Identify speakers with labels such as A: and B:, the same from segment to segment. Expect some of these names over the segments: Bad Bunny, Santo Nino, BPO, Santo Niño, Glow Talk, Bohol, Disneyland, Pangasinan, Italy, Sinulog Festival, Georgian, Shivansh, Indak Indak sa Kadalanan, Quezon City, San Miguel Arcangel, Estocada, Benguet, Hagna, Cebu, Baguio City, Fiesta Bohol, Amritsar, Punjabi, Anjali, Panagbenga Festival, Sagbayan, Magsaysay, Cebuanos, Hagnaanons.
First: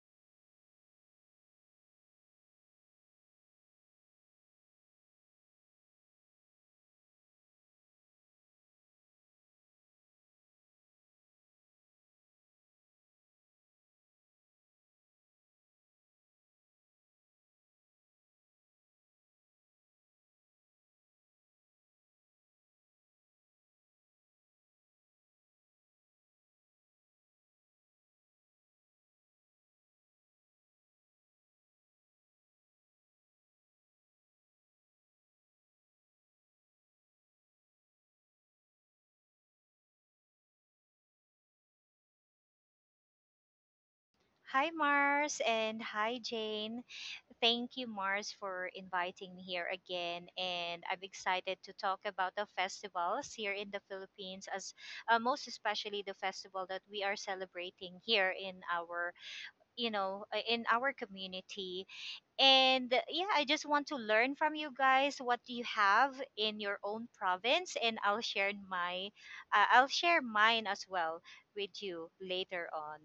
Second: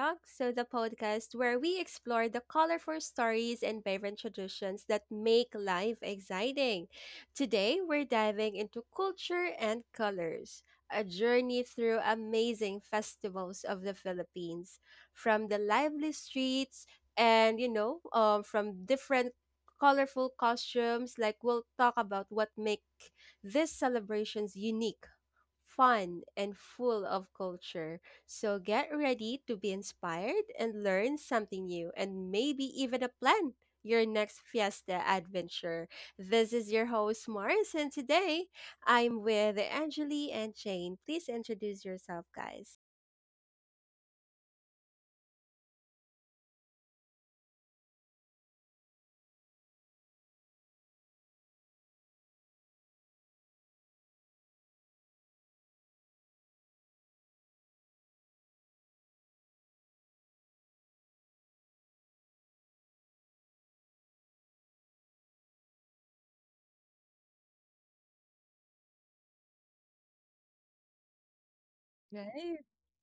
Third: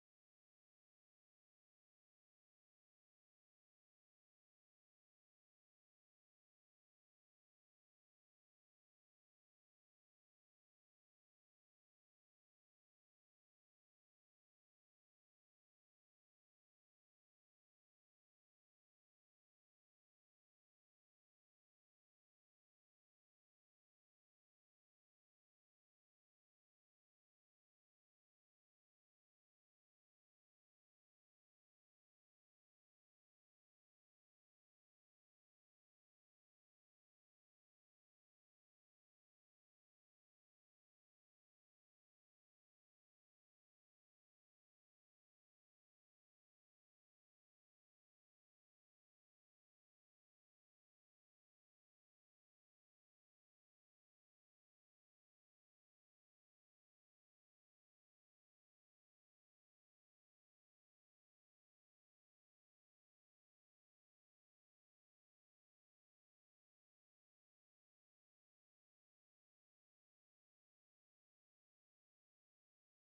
A: Talk, the podcast where we explore the colorful stories and vibrant traditions that make life exciting. Today, we're diving into culture and colors, a journey through amazing festivals of the Philippines, from the lively streets from different colorful costumes. We'll talk about what make these celebrations unique fun, and full of culture. So get ready to be inspired and learn something new and maybe even a plan your next fiesta adventure. This is your host Mars, and today I'm with Angeli and Jane. Please introduce yourself, guys.
B: Hi, Mars, and hi, Jane. Thank you, Mars, for inviting me here again. And I'm excited to talk about the festivals here in the Philippines, as most especially the festival that we are celebrating here in our community. And yeah, I just want to learn from you guys what you have in your own province, and I'll share mine as well with you
A: Right.
B: later on.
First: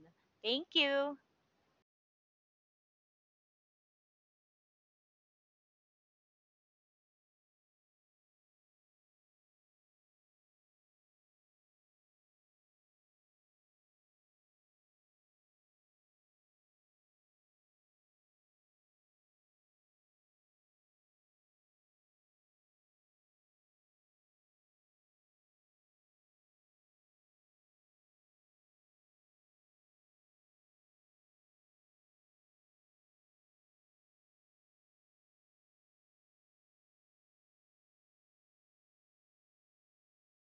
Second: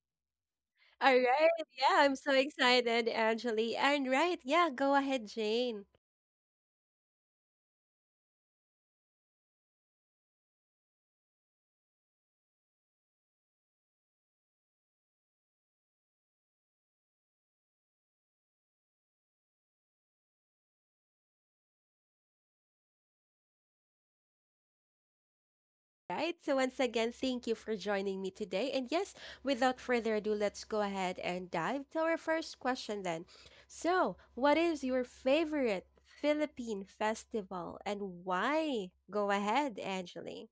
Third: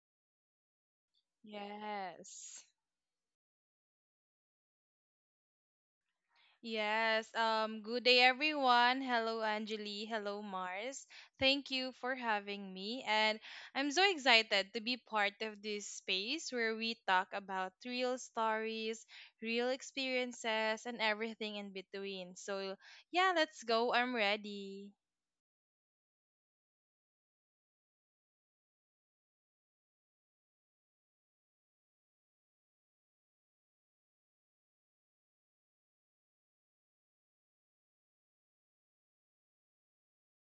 B: Thank
A: All
B: you.
A: right. Yeah, I'm so
C: Yes.
A: excited, Angeli. And right, yeah, go ahead, Jane.
C: Yes. Good day, everyone. Hello, Anjali. Hello, Mars. Thank you for having me. And I'm so excited to be part of this space where we talk about real stories, real experiences, and everything in between. So, yeah, let's go. I'm ready.
A: Right. So once again, thank you for joining me today. And yes, without further ado, let's go ahead and dive to our first question then. So, what is your favorite Philippine festival and why? Go ahead, Angeli.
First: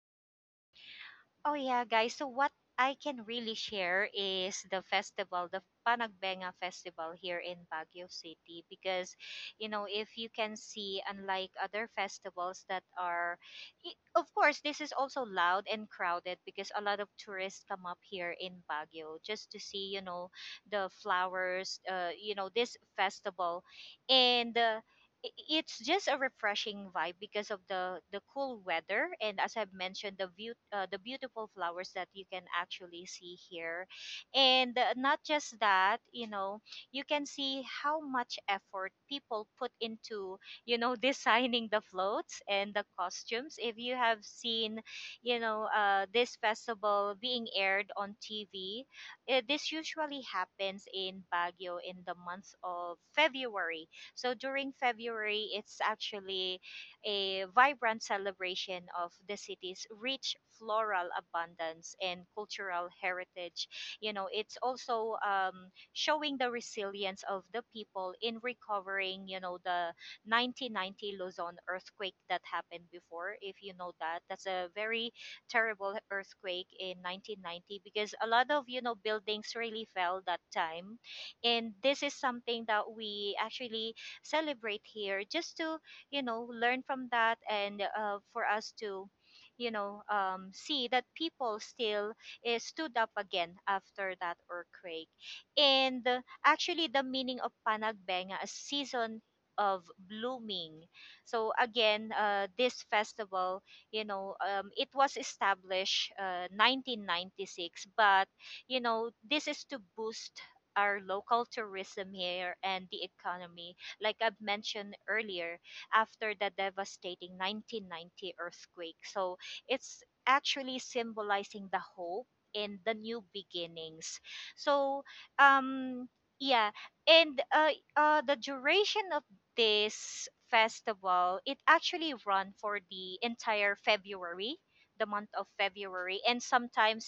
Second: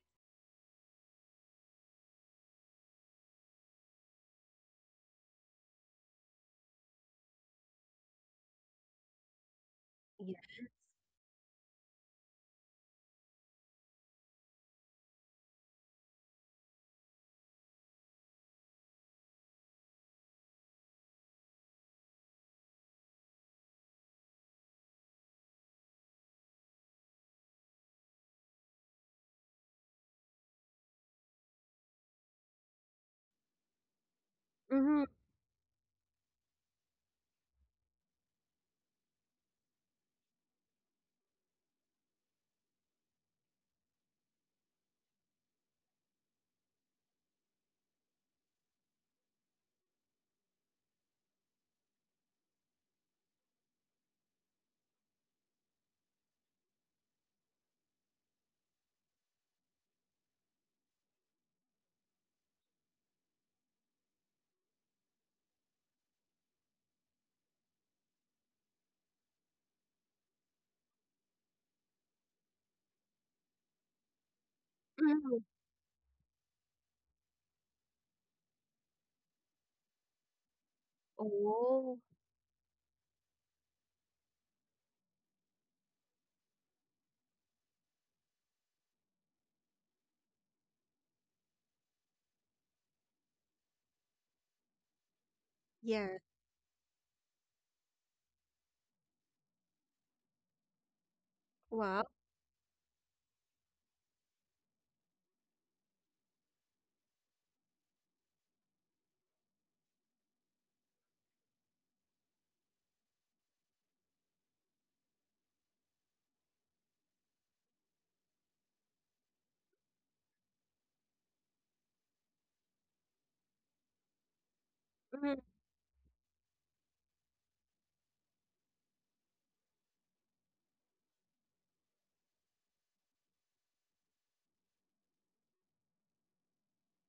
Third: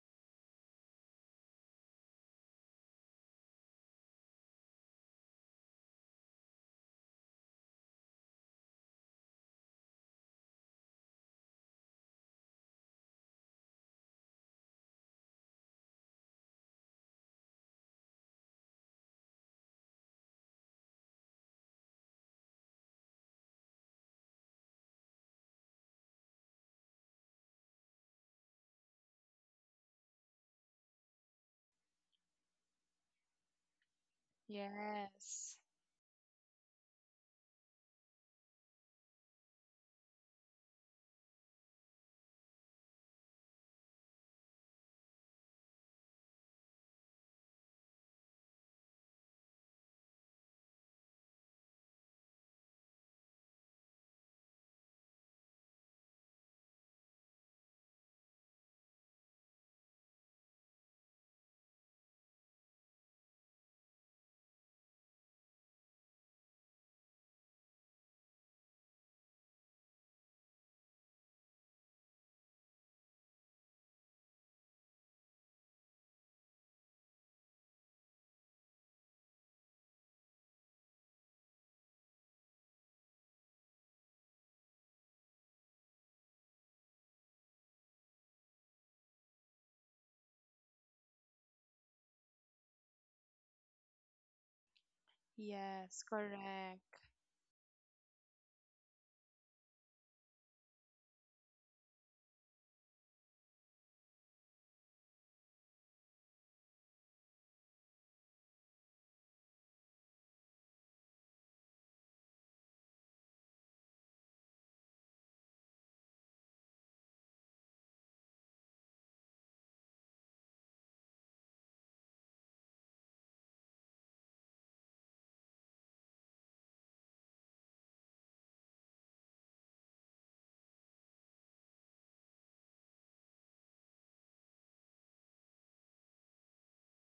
B: Oh yeah, guys. So what I can really share is the festival, the Panagbenga Festival here in Baguio City because, you know, if you
A: Yeah.
B: can see, unlike other festivals that are of course, this is also loud and crowded because a lot of tourists come up here in Baguio just to see, the flowers, this festival. And i- it's just a refreshing vibe because of the cool weather, and as I've mentioned, the view, the beautiful flowers that you can actually see here. And
A: Mm-hmm.
B: not
C: Yes.
B: just that, you know, you can see how much effort people put into, designing the floats and the costumes. If you have seen, this festival being aired on TV, this usually happens in Baguio in the month of February. So during February, it's actually a vibrant celebration of the city's rich floral abundance and cultural heritage. It's also showing the resilience of the people in recovering the 1990 Luzon earthquake that happened before. If you know that, that's a very
A: hmm
B: terrible earthquake in 1990 because a lot of, buildings really fell that time. And
A: Oh,
B: this is something that we actually celebrate here, just to, learn from that, and for us to, see that people still is stood up again after that earthquake.
C: Yes,
B: And
A: yeah.
B: actually,
C: correct.
B: the meaning of panagbenga, a season of blooming. So
A: Wow.
B: again, this festival, it was established, 1996, but, this is to boost our local tourism here and the economy, like I've mentioned earlier, after the devastating 1990 earthquake. So it's actually symbolizing the hope in the new beginnings. So,
A: Mm-hmm.
B: um, yeah, and the duration of this festival, it actually run for the entire February, the month of February, and sometimes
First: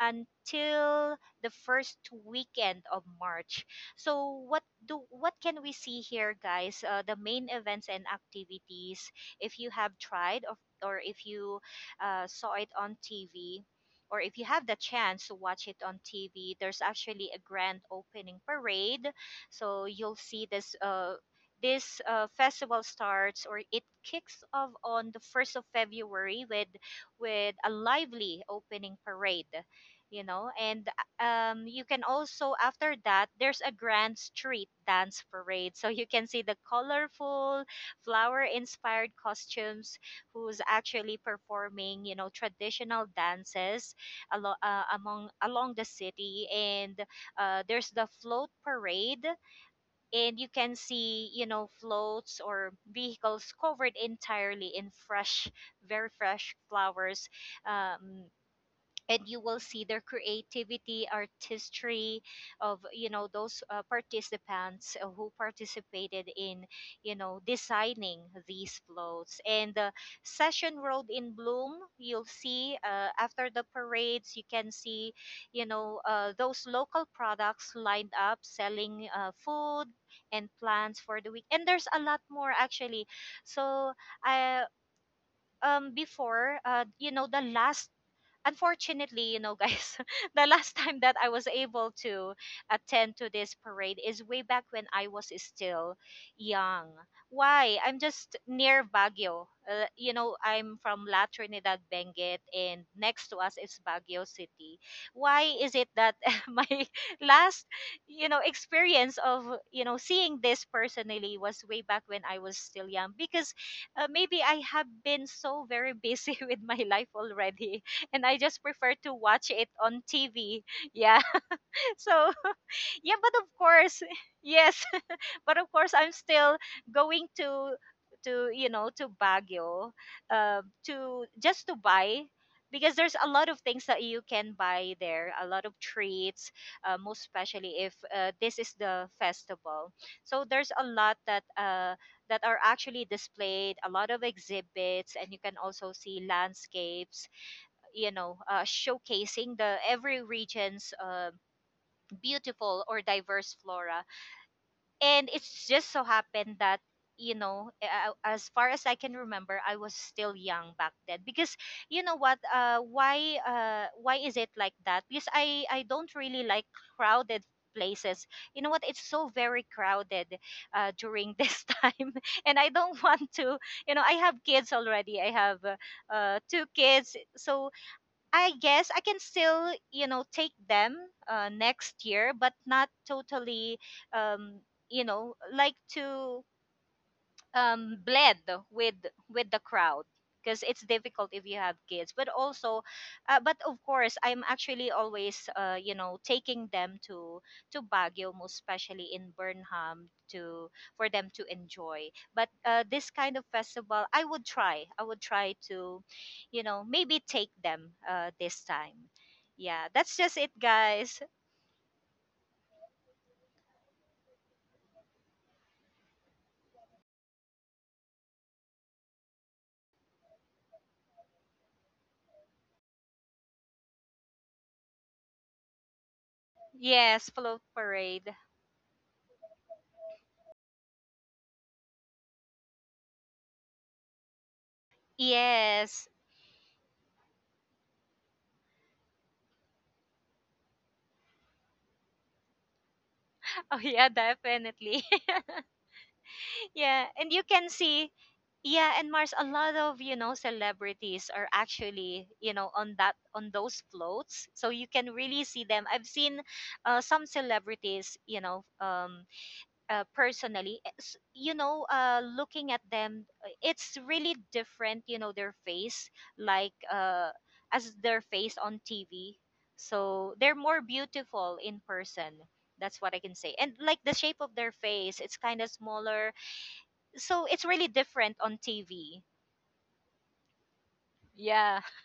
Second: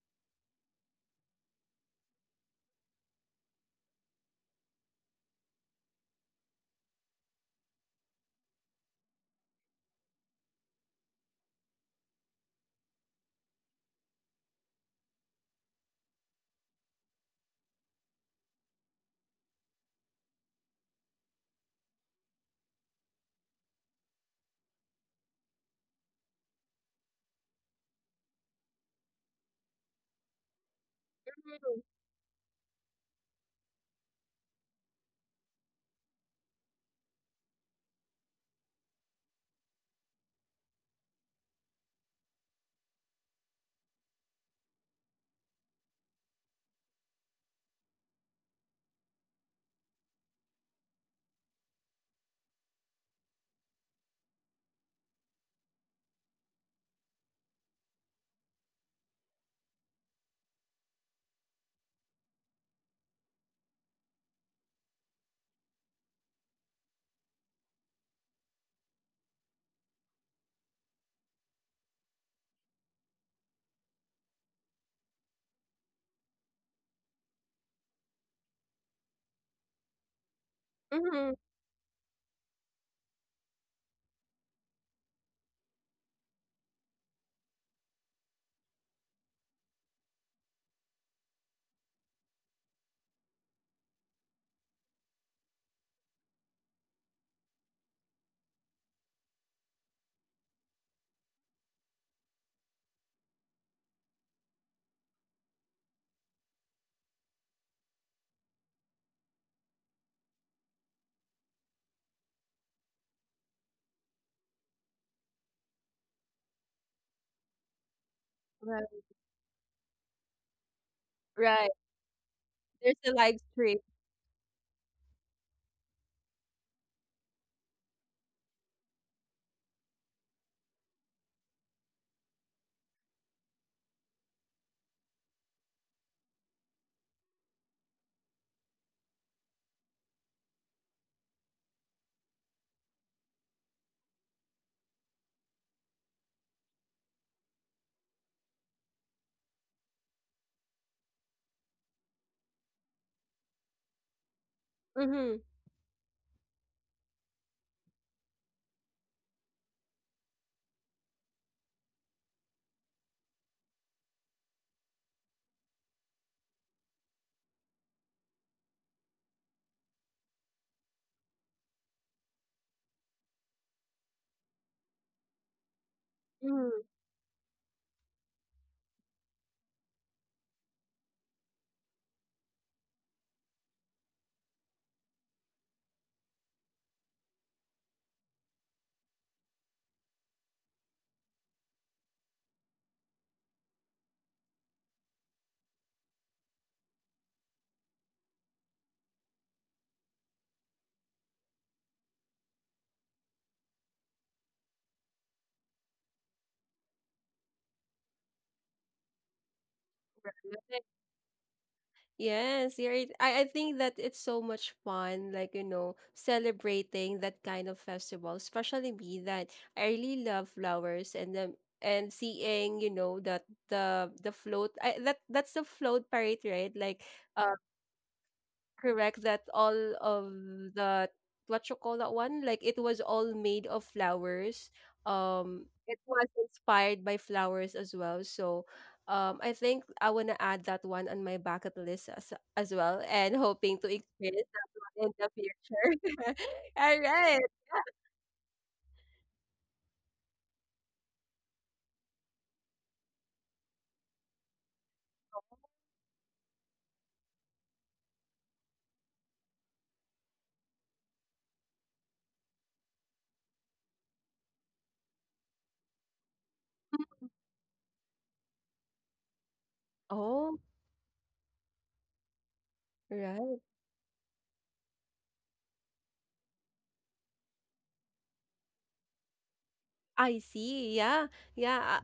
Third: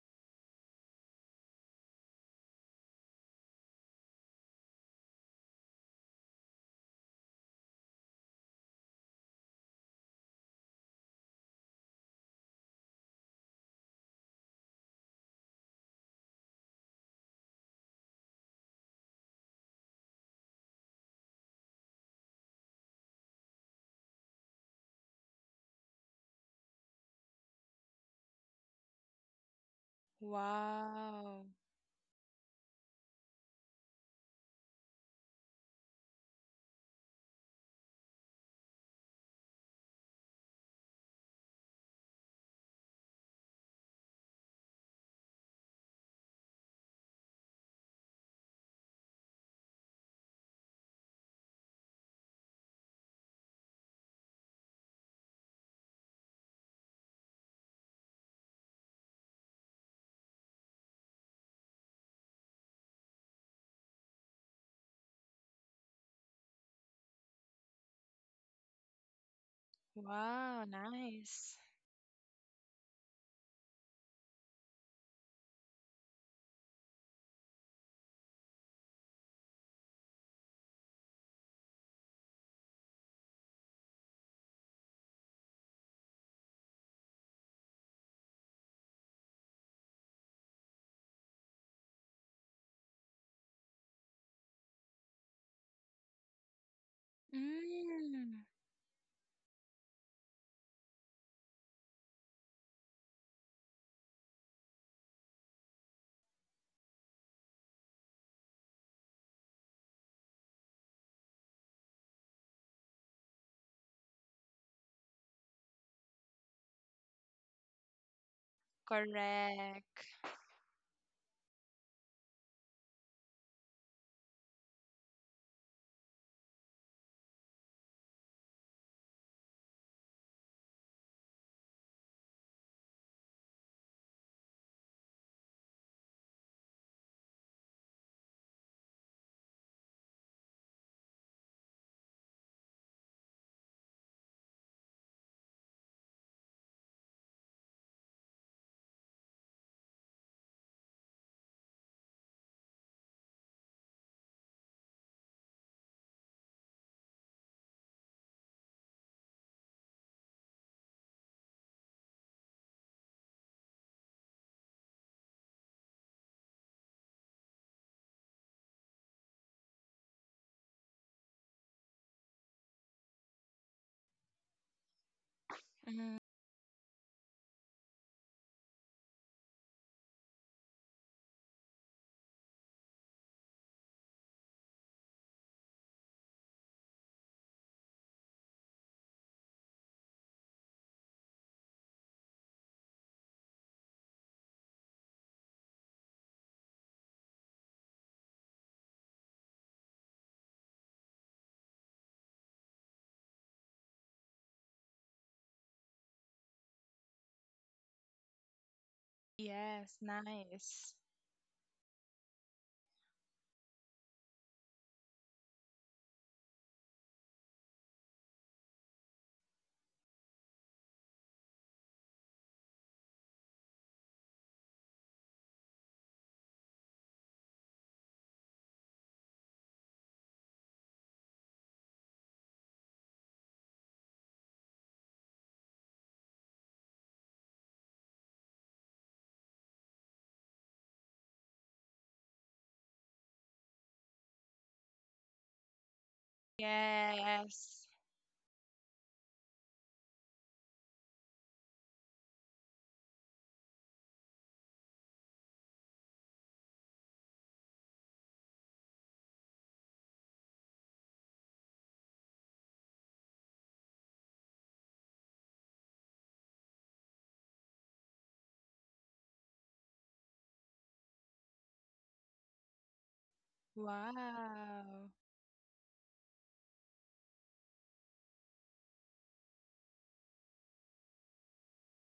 B: until the first weekend of March. So what can we see here, guys? The main events and activities. If you have tried, of or if you, saw it on TV, or if you have the chance to watch it on TV, there's actually a grand opening parade. So you'll see this. This festival starts, or it kicks off, on the 1st of February with a lively opening parade, and,
C: Wow.
B: you can also, after that, there's a grand street dance parade, so you can see the colorful flower inspired costumes who's actually performing, traditional dances alo- among along the city. And there's the float parade, and you can see, floats or vehicles covered entirely in fresh, very fresh flowers. Um, and you will see their creativity, artistry of, those participants who participated in, designing these floats and the
C: Wow,
B: session road in
C: nice.
B: bloom. You'll see, after the parades, you can see, those local products lined up, selling food and plants for the
A: hmm
B: week, and there's a lot more, actually. So I before you know the last Unfortunately, you know, guys, the last time that I was able to attend to this parade is way back when I was still young. Why? I'm just
C: Mm,
B: near Baguio. I'm from La Trinidad, Benguet, and next to us is Baguio City. Why is it that my last, experience of seeing this personally was way back when I was still young? Because maybe I have been so very busy with my life already, and I just
A: Right.
B: prefer to watch it
C: correct.
B: on TV. Yeah.
A: Right.
B: So,
A: There's a
B: yeah,
A: live
B: but of
A: stream.
B: course, yes, but of course, I'm still going to you know to Baguio, to just to buy, because there's a lot of things that you can buy there, a lot of treats, most especially if, this is the festival. So there's a lot that are actually displayed, a lot of exhibits, and you can also see landscapes, showcasing the every region's beautiful or diverse flora. And
A: Mm-hmm.
B: it's just so happened that, as far as I can remember, I was still young back then, because, you know what why, why is it like that? Because I don't really like crowded places. You know what? It's so very crowded during this time, and I don't want to you know I have kids already. I have
C: Mm,
B: two
A: hmm
B: kids, so I guess I can still, take them next year, but not totally, um, like to, bled with with the crowd, because it's difficult if you have kids. But also, but of course, I'm actually always, taking them to Baguio, most especially in Burnham, to, for them to enjoy. But this kind of festival, I would try to, maybe take them this time. Yeah,
C: yes,
B: that's just it,
C: nice.
B: guys.
A: Yes, you're right. I think that it's so much fun, celebrating that kind of festival, especially me that I really love flowers and and seeing, you know, that the float that that's the float parade, right? Like
B: Yes,
A: uh,
B: float parade.
A: correct, that all of the what you call that one? Like it was all made of flowers. It
B: Yes.
A: was inspired by flowers as well. So, I think I wanna add that one on my bucket list as well, and
B: Oh
A: hoping to
B: yeah,
A: experience that
B: definitely.
A: one in the future. All
B: Yeah, and
A: right.
B: you can
C: Yes.
B: see, yeah, and Mars, a lot of, celebrities are actually, on that on those floats, so you can really see them. I've seen some celebrities, you know, personally, looking at them, it's really different, you know, their face, like, as their face on TV. So they're
A: Oh,
B: more beautiful in person. That's what I can say.
A: right.
B: And like, the shape of their
C: Wow.
B: face, it's kind of smaller, so it's really different on TV.
A: I see. Yeah.
B: Yeah.
A: Yeah.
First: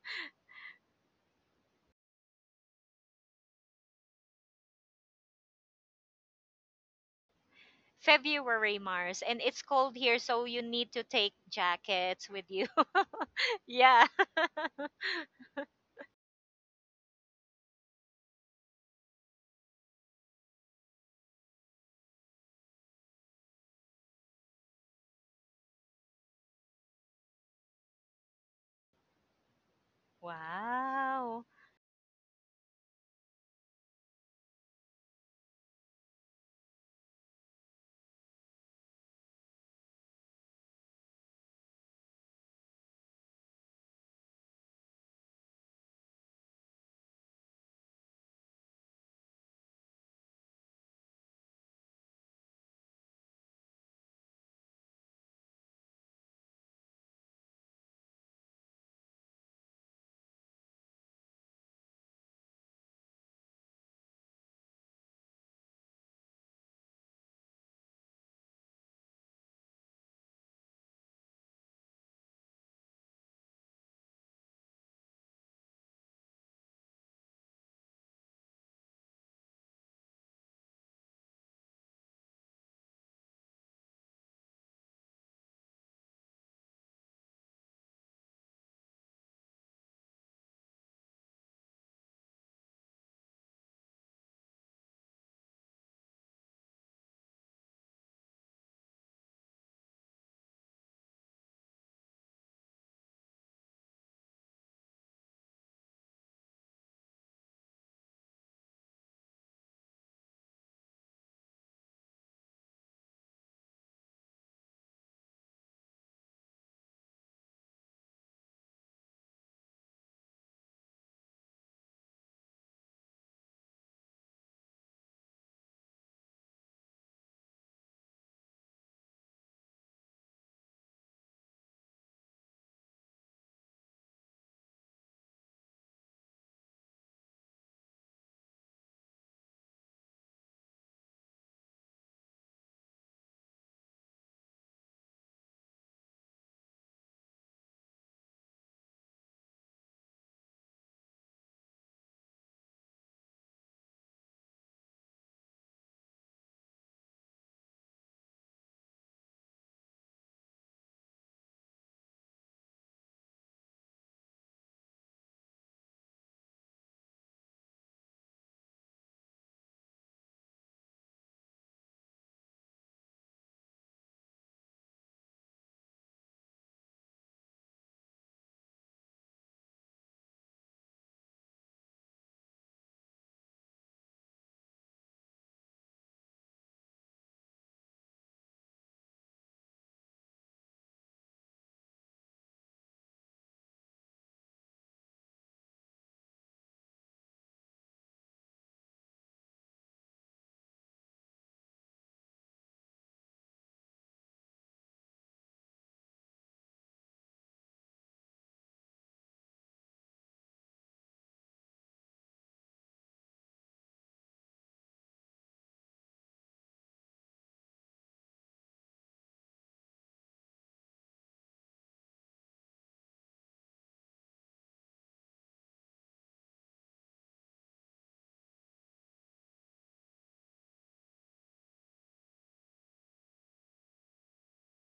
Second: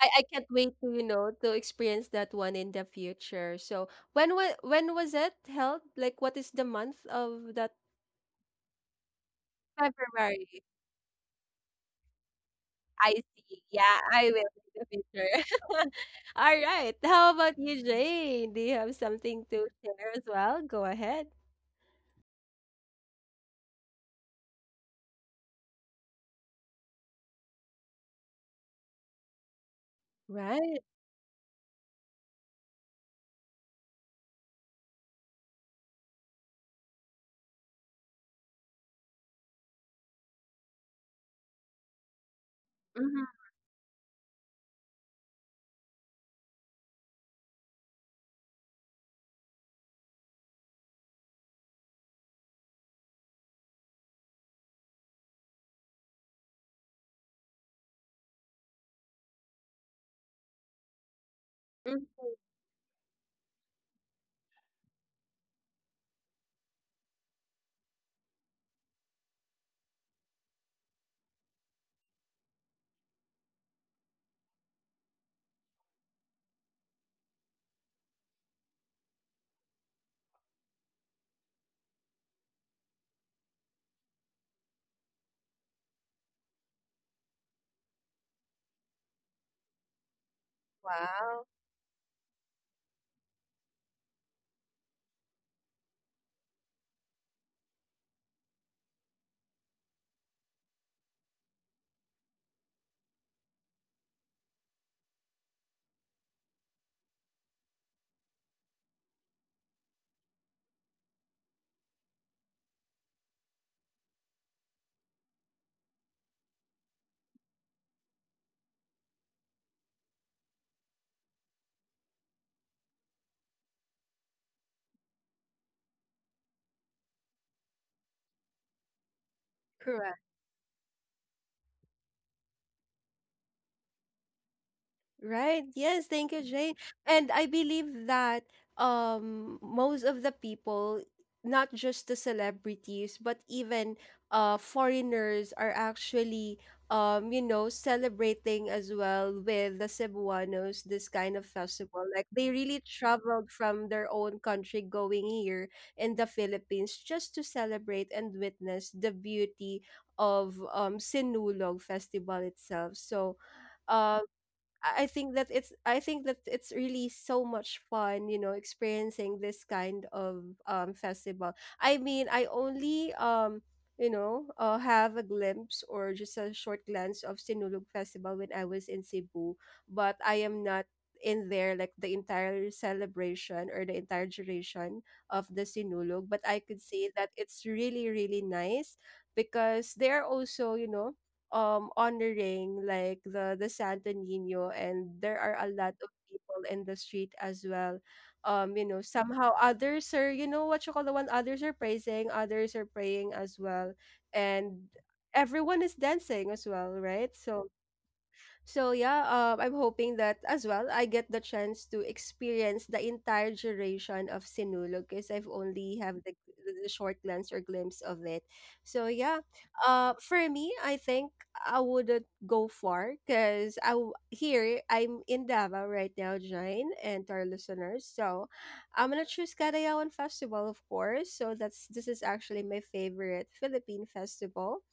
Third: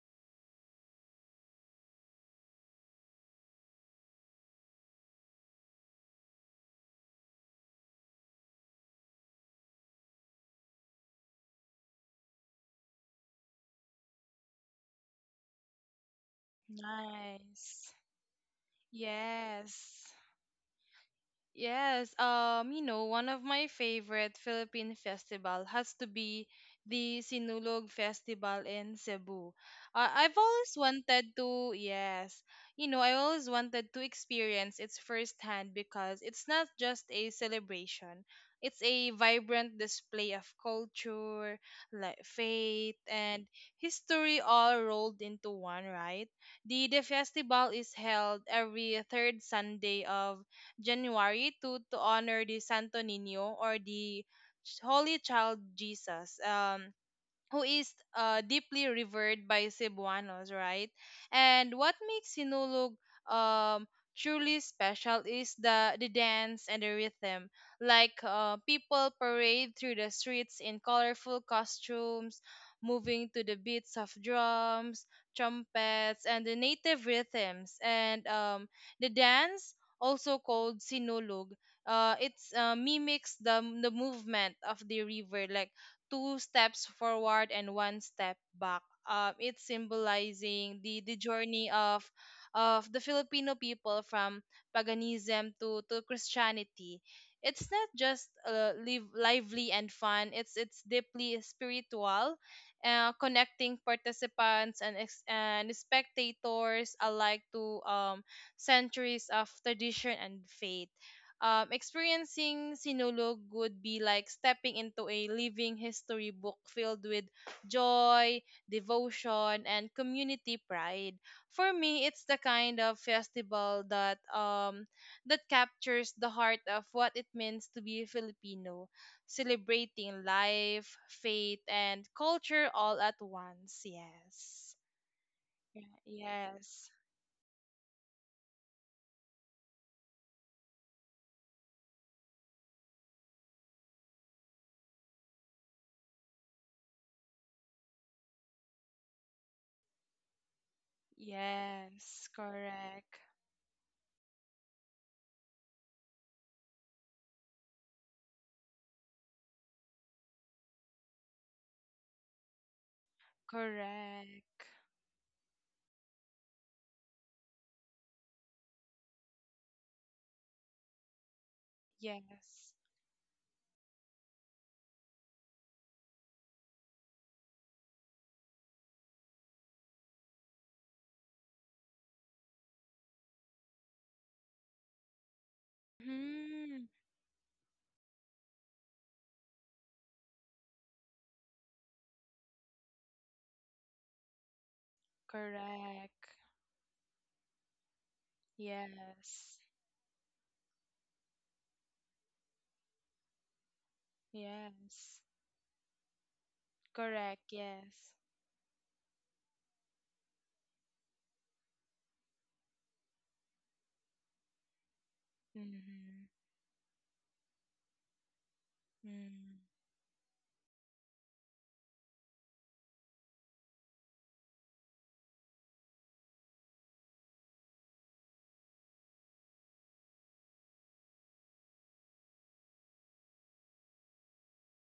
A: I can't wait to you know to experience that one in the future. So when was it held? Like what is the month of that?
B: February, Mars, and it's cold here, so
A: February.
B: you need to take jackets with you.
A: I see. Yeah,
B: Yeah.
A: I will in the future. All right. How about you,
C: Nice.
A: Jane? Do you have something to share
C: Yes.
A: as well? Go ahead.
C: Yes, one of my favorite Philippine festival has to be the Sinulog Festival in Cebu. I've always
A: Right.
C: wanted
B: Wow.
C: to, yes, I always wanted to experience it firsthand because it's not just a celebration. It's a vibrant display of culture, like faith
A: hmm
C: and history all rolled into one, right? The festival is held every third Sunday of January to honor the Santo Nino or the Holy Child Jesus. Who is deeply revered by Cebuanos, right? And what makes Sinulog um, truly special is the dance and the rhythm. Like, people parade through the streets in colorful costumes, moving to the beats of drums, trumpets, and the native rhythms. And the dance, also called Sinulog, it mimics the movement of the river, like two steps forward and one step back. It's symbolizing the
A: Wow.
C: journey of the Filipino people from paganism to Christianity. It's not just lively and fun. It's deeply spiritual, connecting participants and spectators alike to centuries of tradition and faith. Experiencing Sinulog would be like stepping into a living history book filled with joy, devotion, and community pride. For me, it's the kind of festival that captures the heart of what it means to be a Filipino,
A: Correct.
C: celebrating life, faith, and culture all at once. Yes.
A: Right. Yes, thank you,
C: Yeah.
A: Jane.
C: Yes.
A: And I believe that most of the people, not just the celebrities, but even foreigners are actually you know, celebrating as well with the Cebuanos this kind of festival. Like
C: Yes.
A: they really
C: Correct.
A: traveled from their own country going here in the Philippines just to celebrate and witness the beauty of Sinulog festival itself. So uh,
C: Correct.
A: I think that it's I think that it's really so much fun, you know, experiencing this kind of festival. I mean, I
C: Yes.
A: only have a glimpse or just a short glance of Sinulog Festival when I was in Cebu, but I am not in there like the entire celebration or the entire duration of the Sinulog. But I could
C: Mhm.
A: say that it's really really nice because they are also you know honoring like the Santo Nino, and there are a lot of
C: Correct.
A: people in the street as well. You know, somehow
C: Yes.
A: others are, you know, what you call the one, others are praising, others are praying as well. And
C: Yes.
A: everyone is dancing as well, right?
C: Correct.
A: So
C: Yes.
A: so yeah, I'm hoping that as well I get the chance to experience the entire duration of Sinulog because I've only have
C: Mm-hmm.
A: the short glance or glimpse of it. So yeah,
C: Mm.
A: for me, I think I wouldn't go far because here I'm in Davao right now, Jane, and to our listeners. So I'm gonna choose Cagayawan Festival, of course. So that's this is actually my favorite Philippine festival.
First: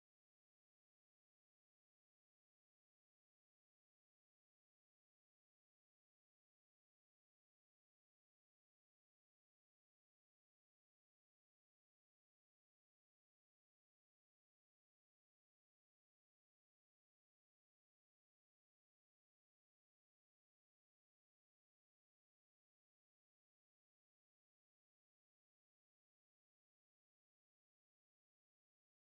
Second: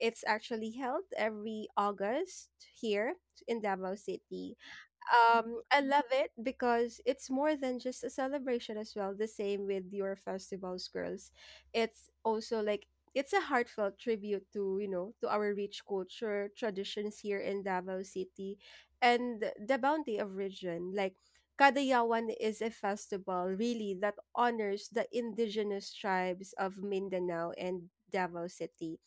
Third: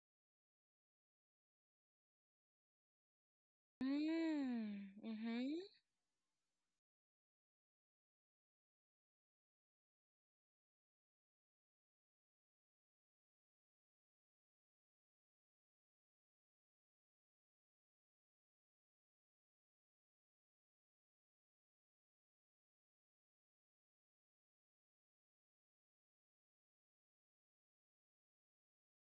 A: It's actually held every August here in Davao City.
C: Mm. Mm-hmm.
A: I love it because it's more than just a celebration as well. The same with your festivals, girls. It's also it's a heartfelt tribute to you know to our rich culture traditions here in Davao City, and the bounty of region like. Kadayawan is a festival really that honors the indigenous tribes of Mindanao and Davao City,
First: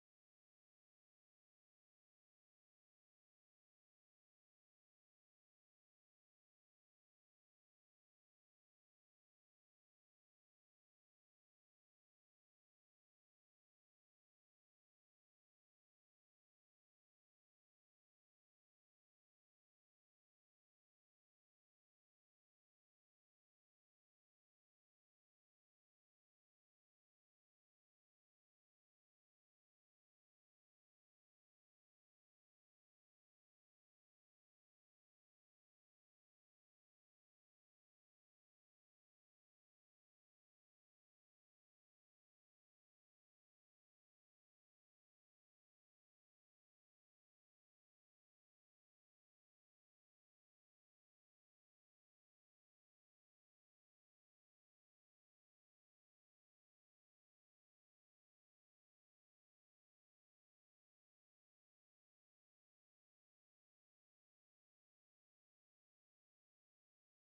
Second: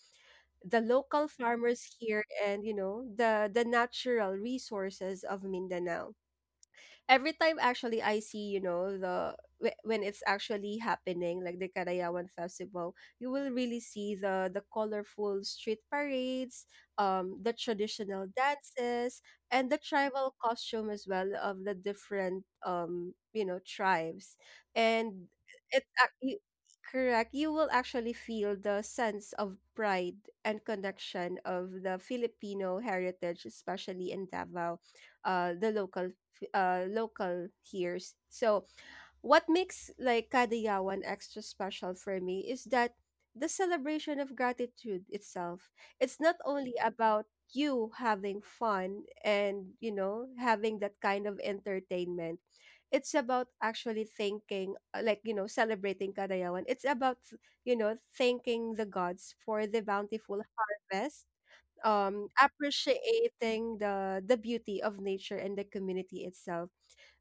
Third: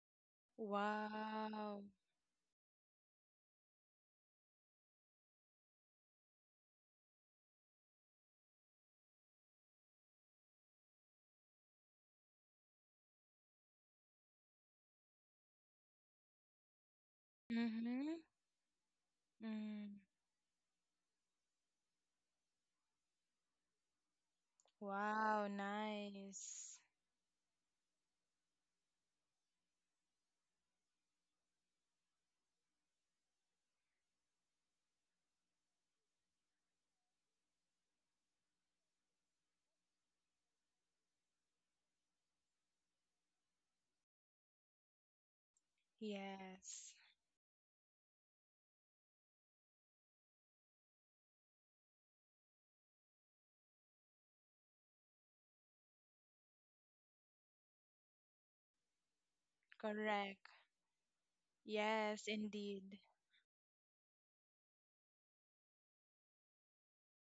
A: the local
C: Wow.
A: farmers here, and you know the natural resources of Mindanao. Every time actually I see, you know, when it's actually happening, like the Karayawan Festival, you will really see the colorful street parades, the
C: Mm-hmm.
A: traditional dances, and the
C: Mm.
A: tribal costume as well of the different, you know, tribes, and
C: Wow.
A: it's ac- you-
C: Nice.
A: correct. You will actually feel the sense of pride and connection of the Filipino heritage, especially in Davao. The local hears. So what makes like Kadayawan extra special for me is that the celebration of gratitude itself. It's not only
C: Yes.
A: about you having fun and you know having that kind of entertainment. It's about actually thanking like you know celebrating Kadayawan. It's about you know thanking the gods for the bountiful
C: Correct.
A: harvest,
C: Yes, indeed.
A: appreciating the beauty of nature and the community itself.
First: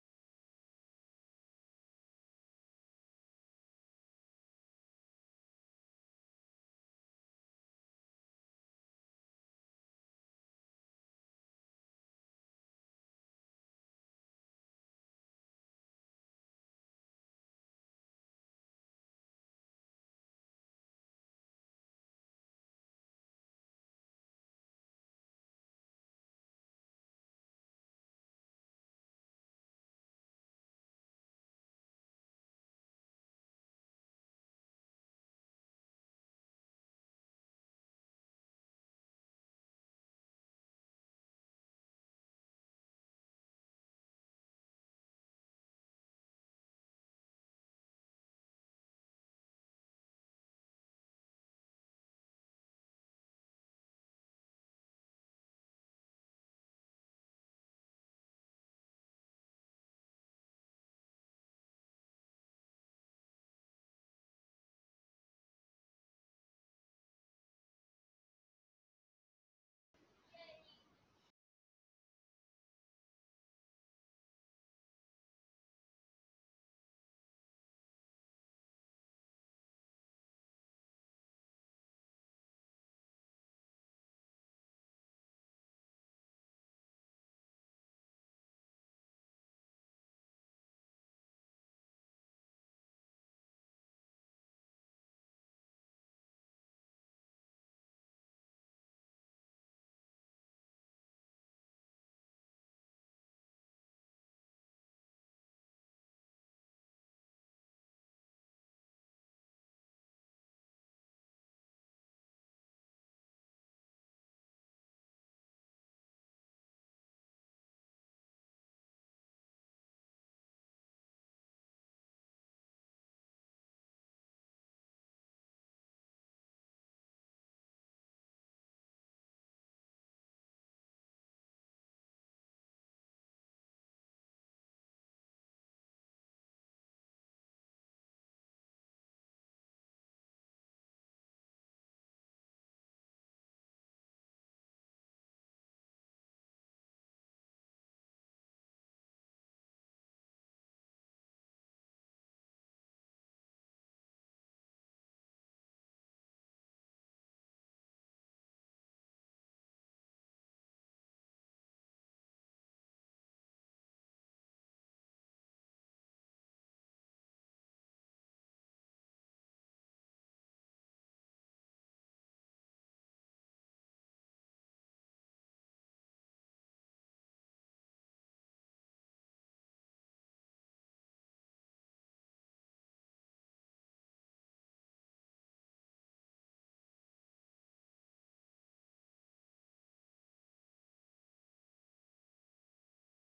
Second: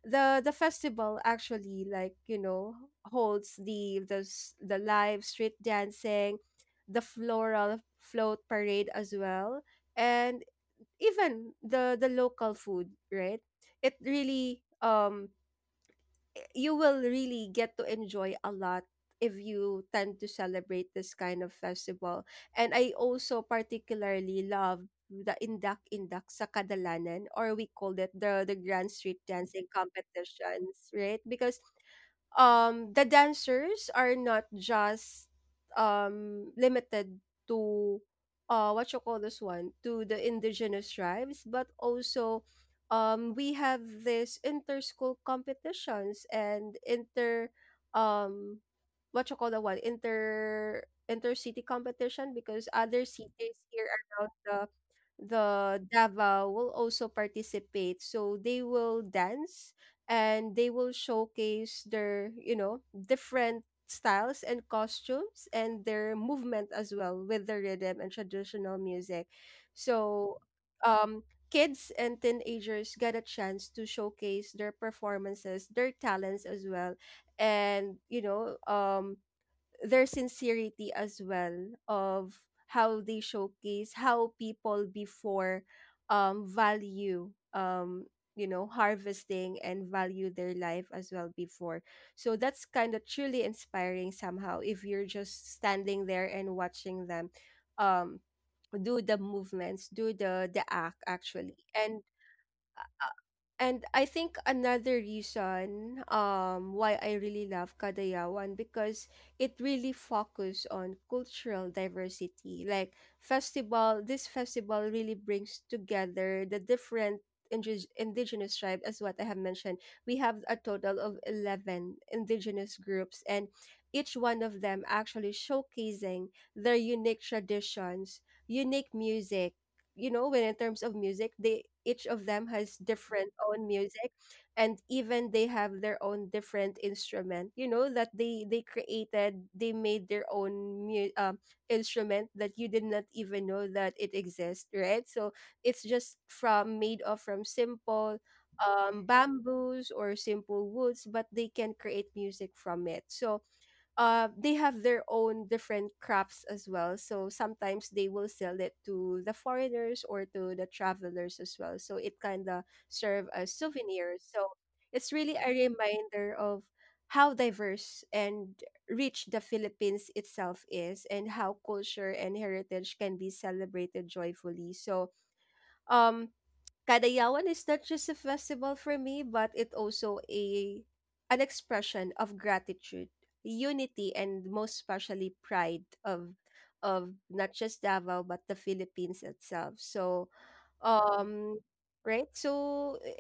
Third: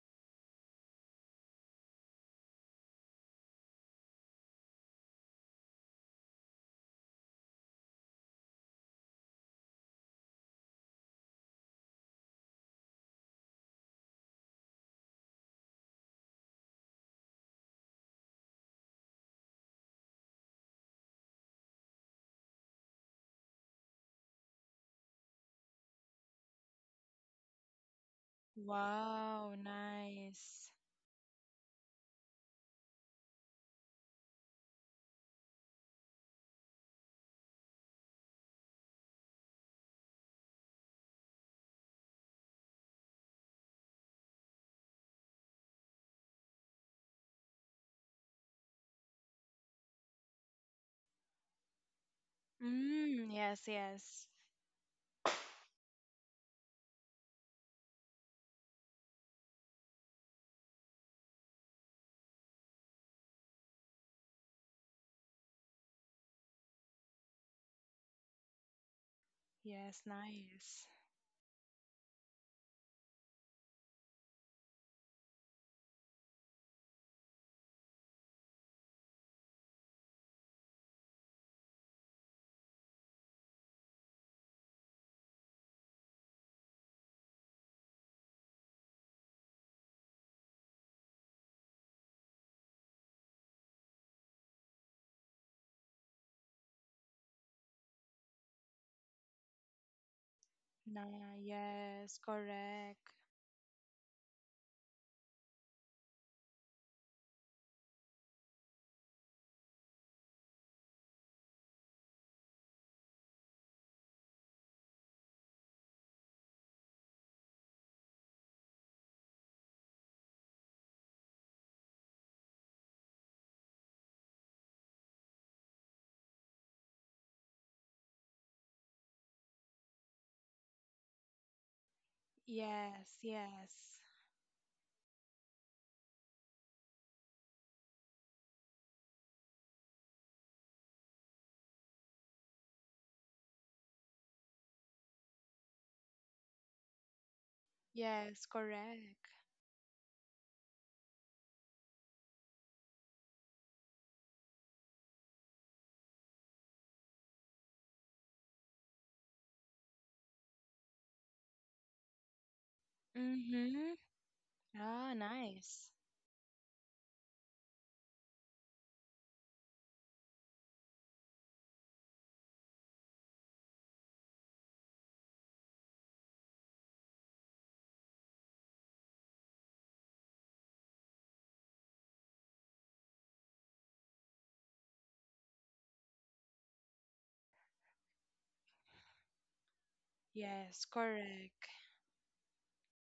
A: The festival actually like you know holds the the live street dancing, the floral float parade as well, and even the local food, right? It really you will really get to enjoy a lot if you tend to celebrate this kind of festival. And I also particularly love the Indak Indak sa Kadalanan, or we called it the Grand Street
C: Wow.
A: Dancing
C: Nice.
A: Competitions, right? Because the dancers are not just limited to what you call this one to the indigenous tribes, but also we have this inter-school competitions and inter um what you call the one inter inter-city competition, because other
C: Mm.
A: cities
C: Yes.
A: here
C: Yes.
A: around the Davao will also participate. So they will dance and they will showcase their you know different styles and costumes and their movement as well with the rhythm and traditional music.
C: Yes.
A: So
C: Nice.
A: um kids and teenagers get a chance to showcase their performances, their talents as well, and you know their sincerity as well of how they showcase how people before value you know harvesting and value their life as well before. So that's kind of truly inspiring somehow if you're just standing there and watching them um do the movements, do the
C: Nah,
A: actually. and
C: yes. Correct.
A: and I think another reason why I really love Kadayawan because it really focus on cultural diversity. Like festival, this festival really brings together the different indigenous tribes as what I have mentioned. We have a total of 11 indigenous groups, and each one of them actually showcasing their unique traditions, unique music, you know when in terms of music they each of them has
C: Yes,
A: different own
C: yes.
A: music, and even they have their own different instrument you know that they created, they made their own instrument that you did not even know that it exists, right? So it's just from made of from simple
C: Yes, correct.
A: bamboos or simple woods, but they can create music from it. So they have their own different crafts as well, so sometimes they will sell it to the foreigners or to the travelers as well, so it kind of serve as
C: Mm-hmm.
A: souvenirs. So it's
C: Ah,
A: really a
C: nice.
A: reminder of how diverse and rich the Philippines itself is, and how culture and heritage can be celebrated joyfully. So um Kadayawan is not just a festival for me, but it also a an expression of gratitude, unity, and most especially pride of not just Davao but the Philippines itself. So,
C: Yes,
A: um,
C: correct.
A: right. So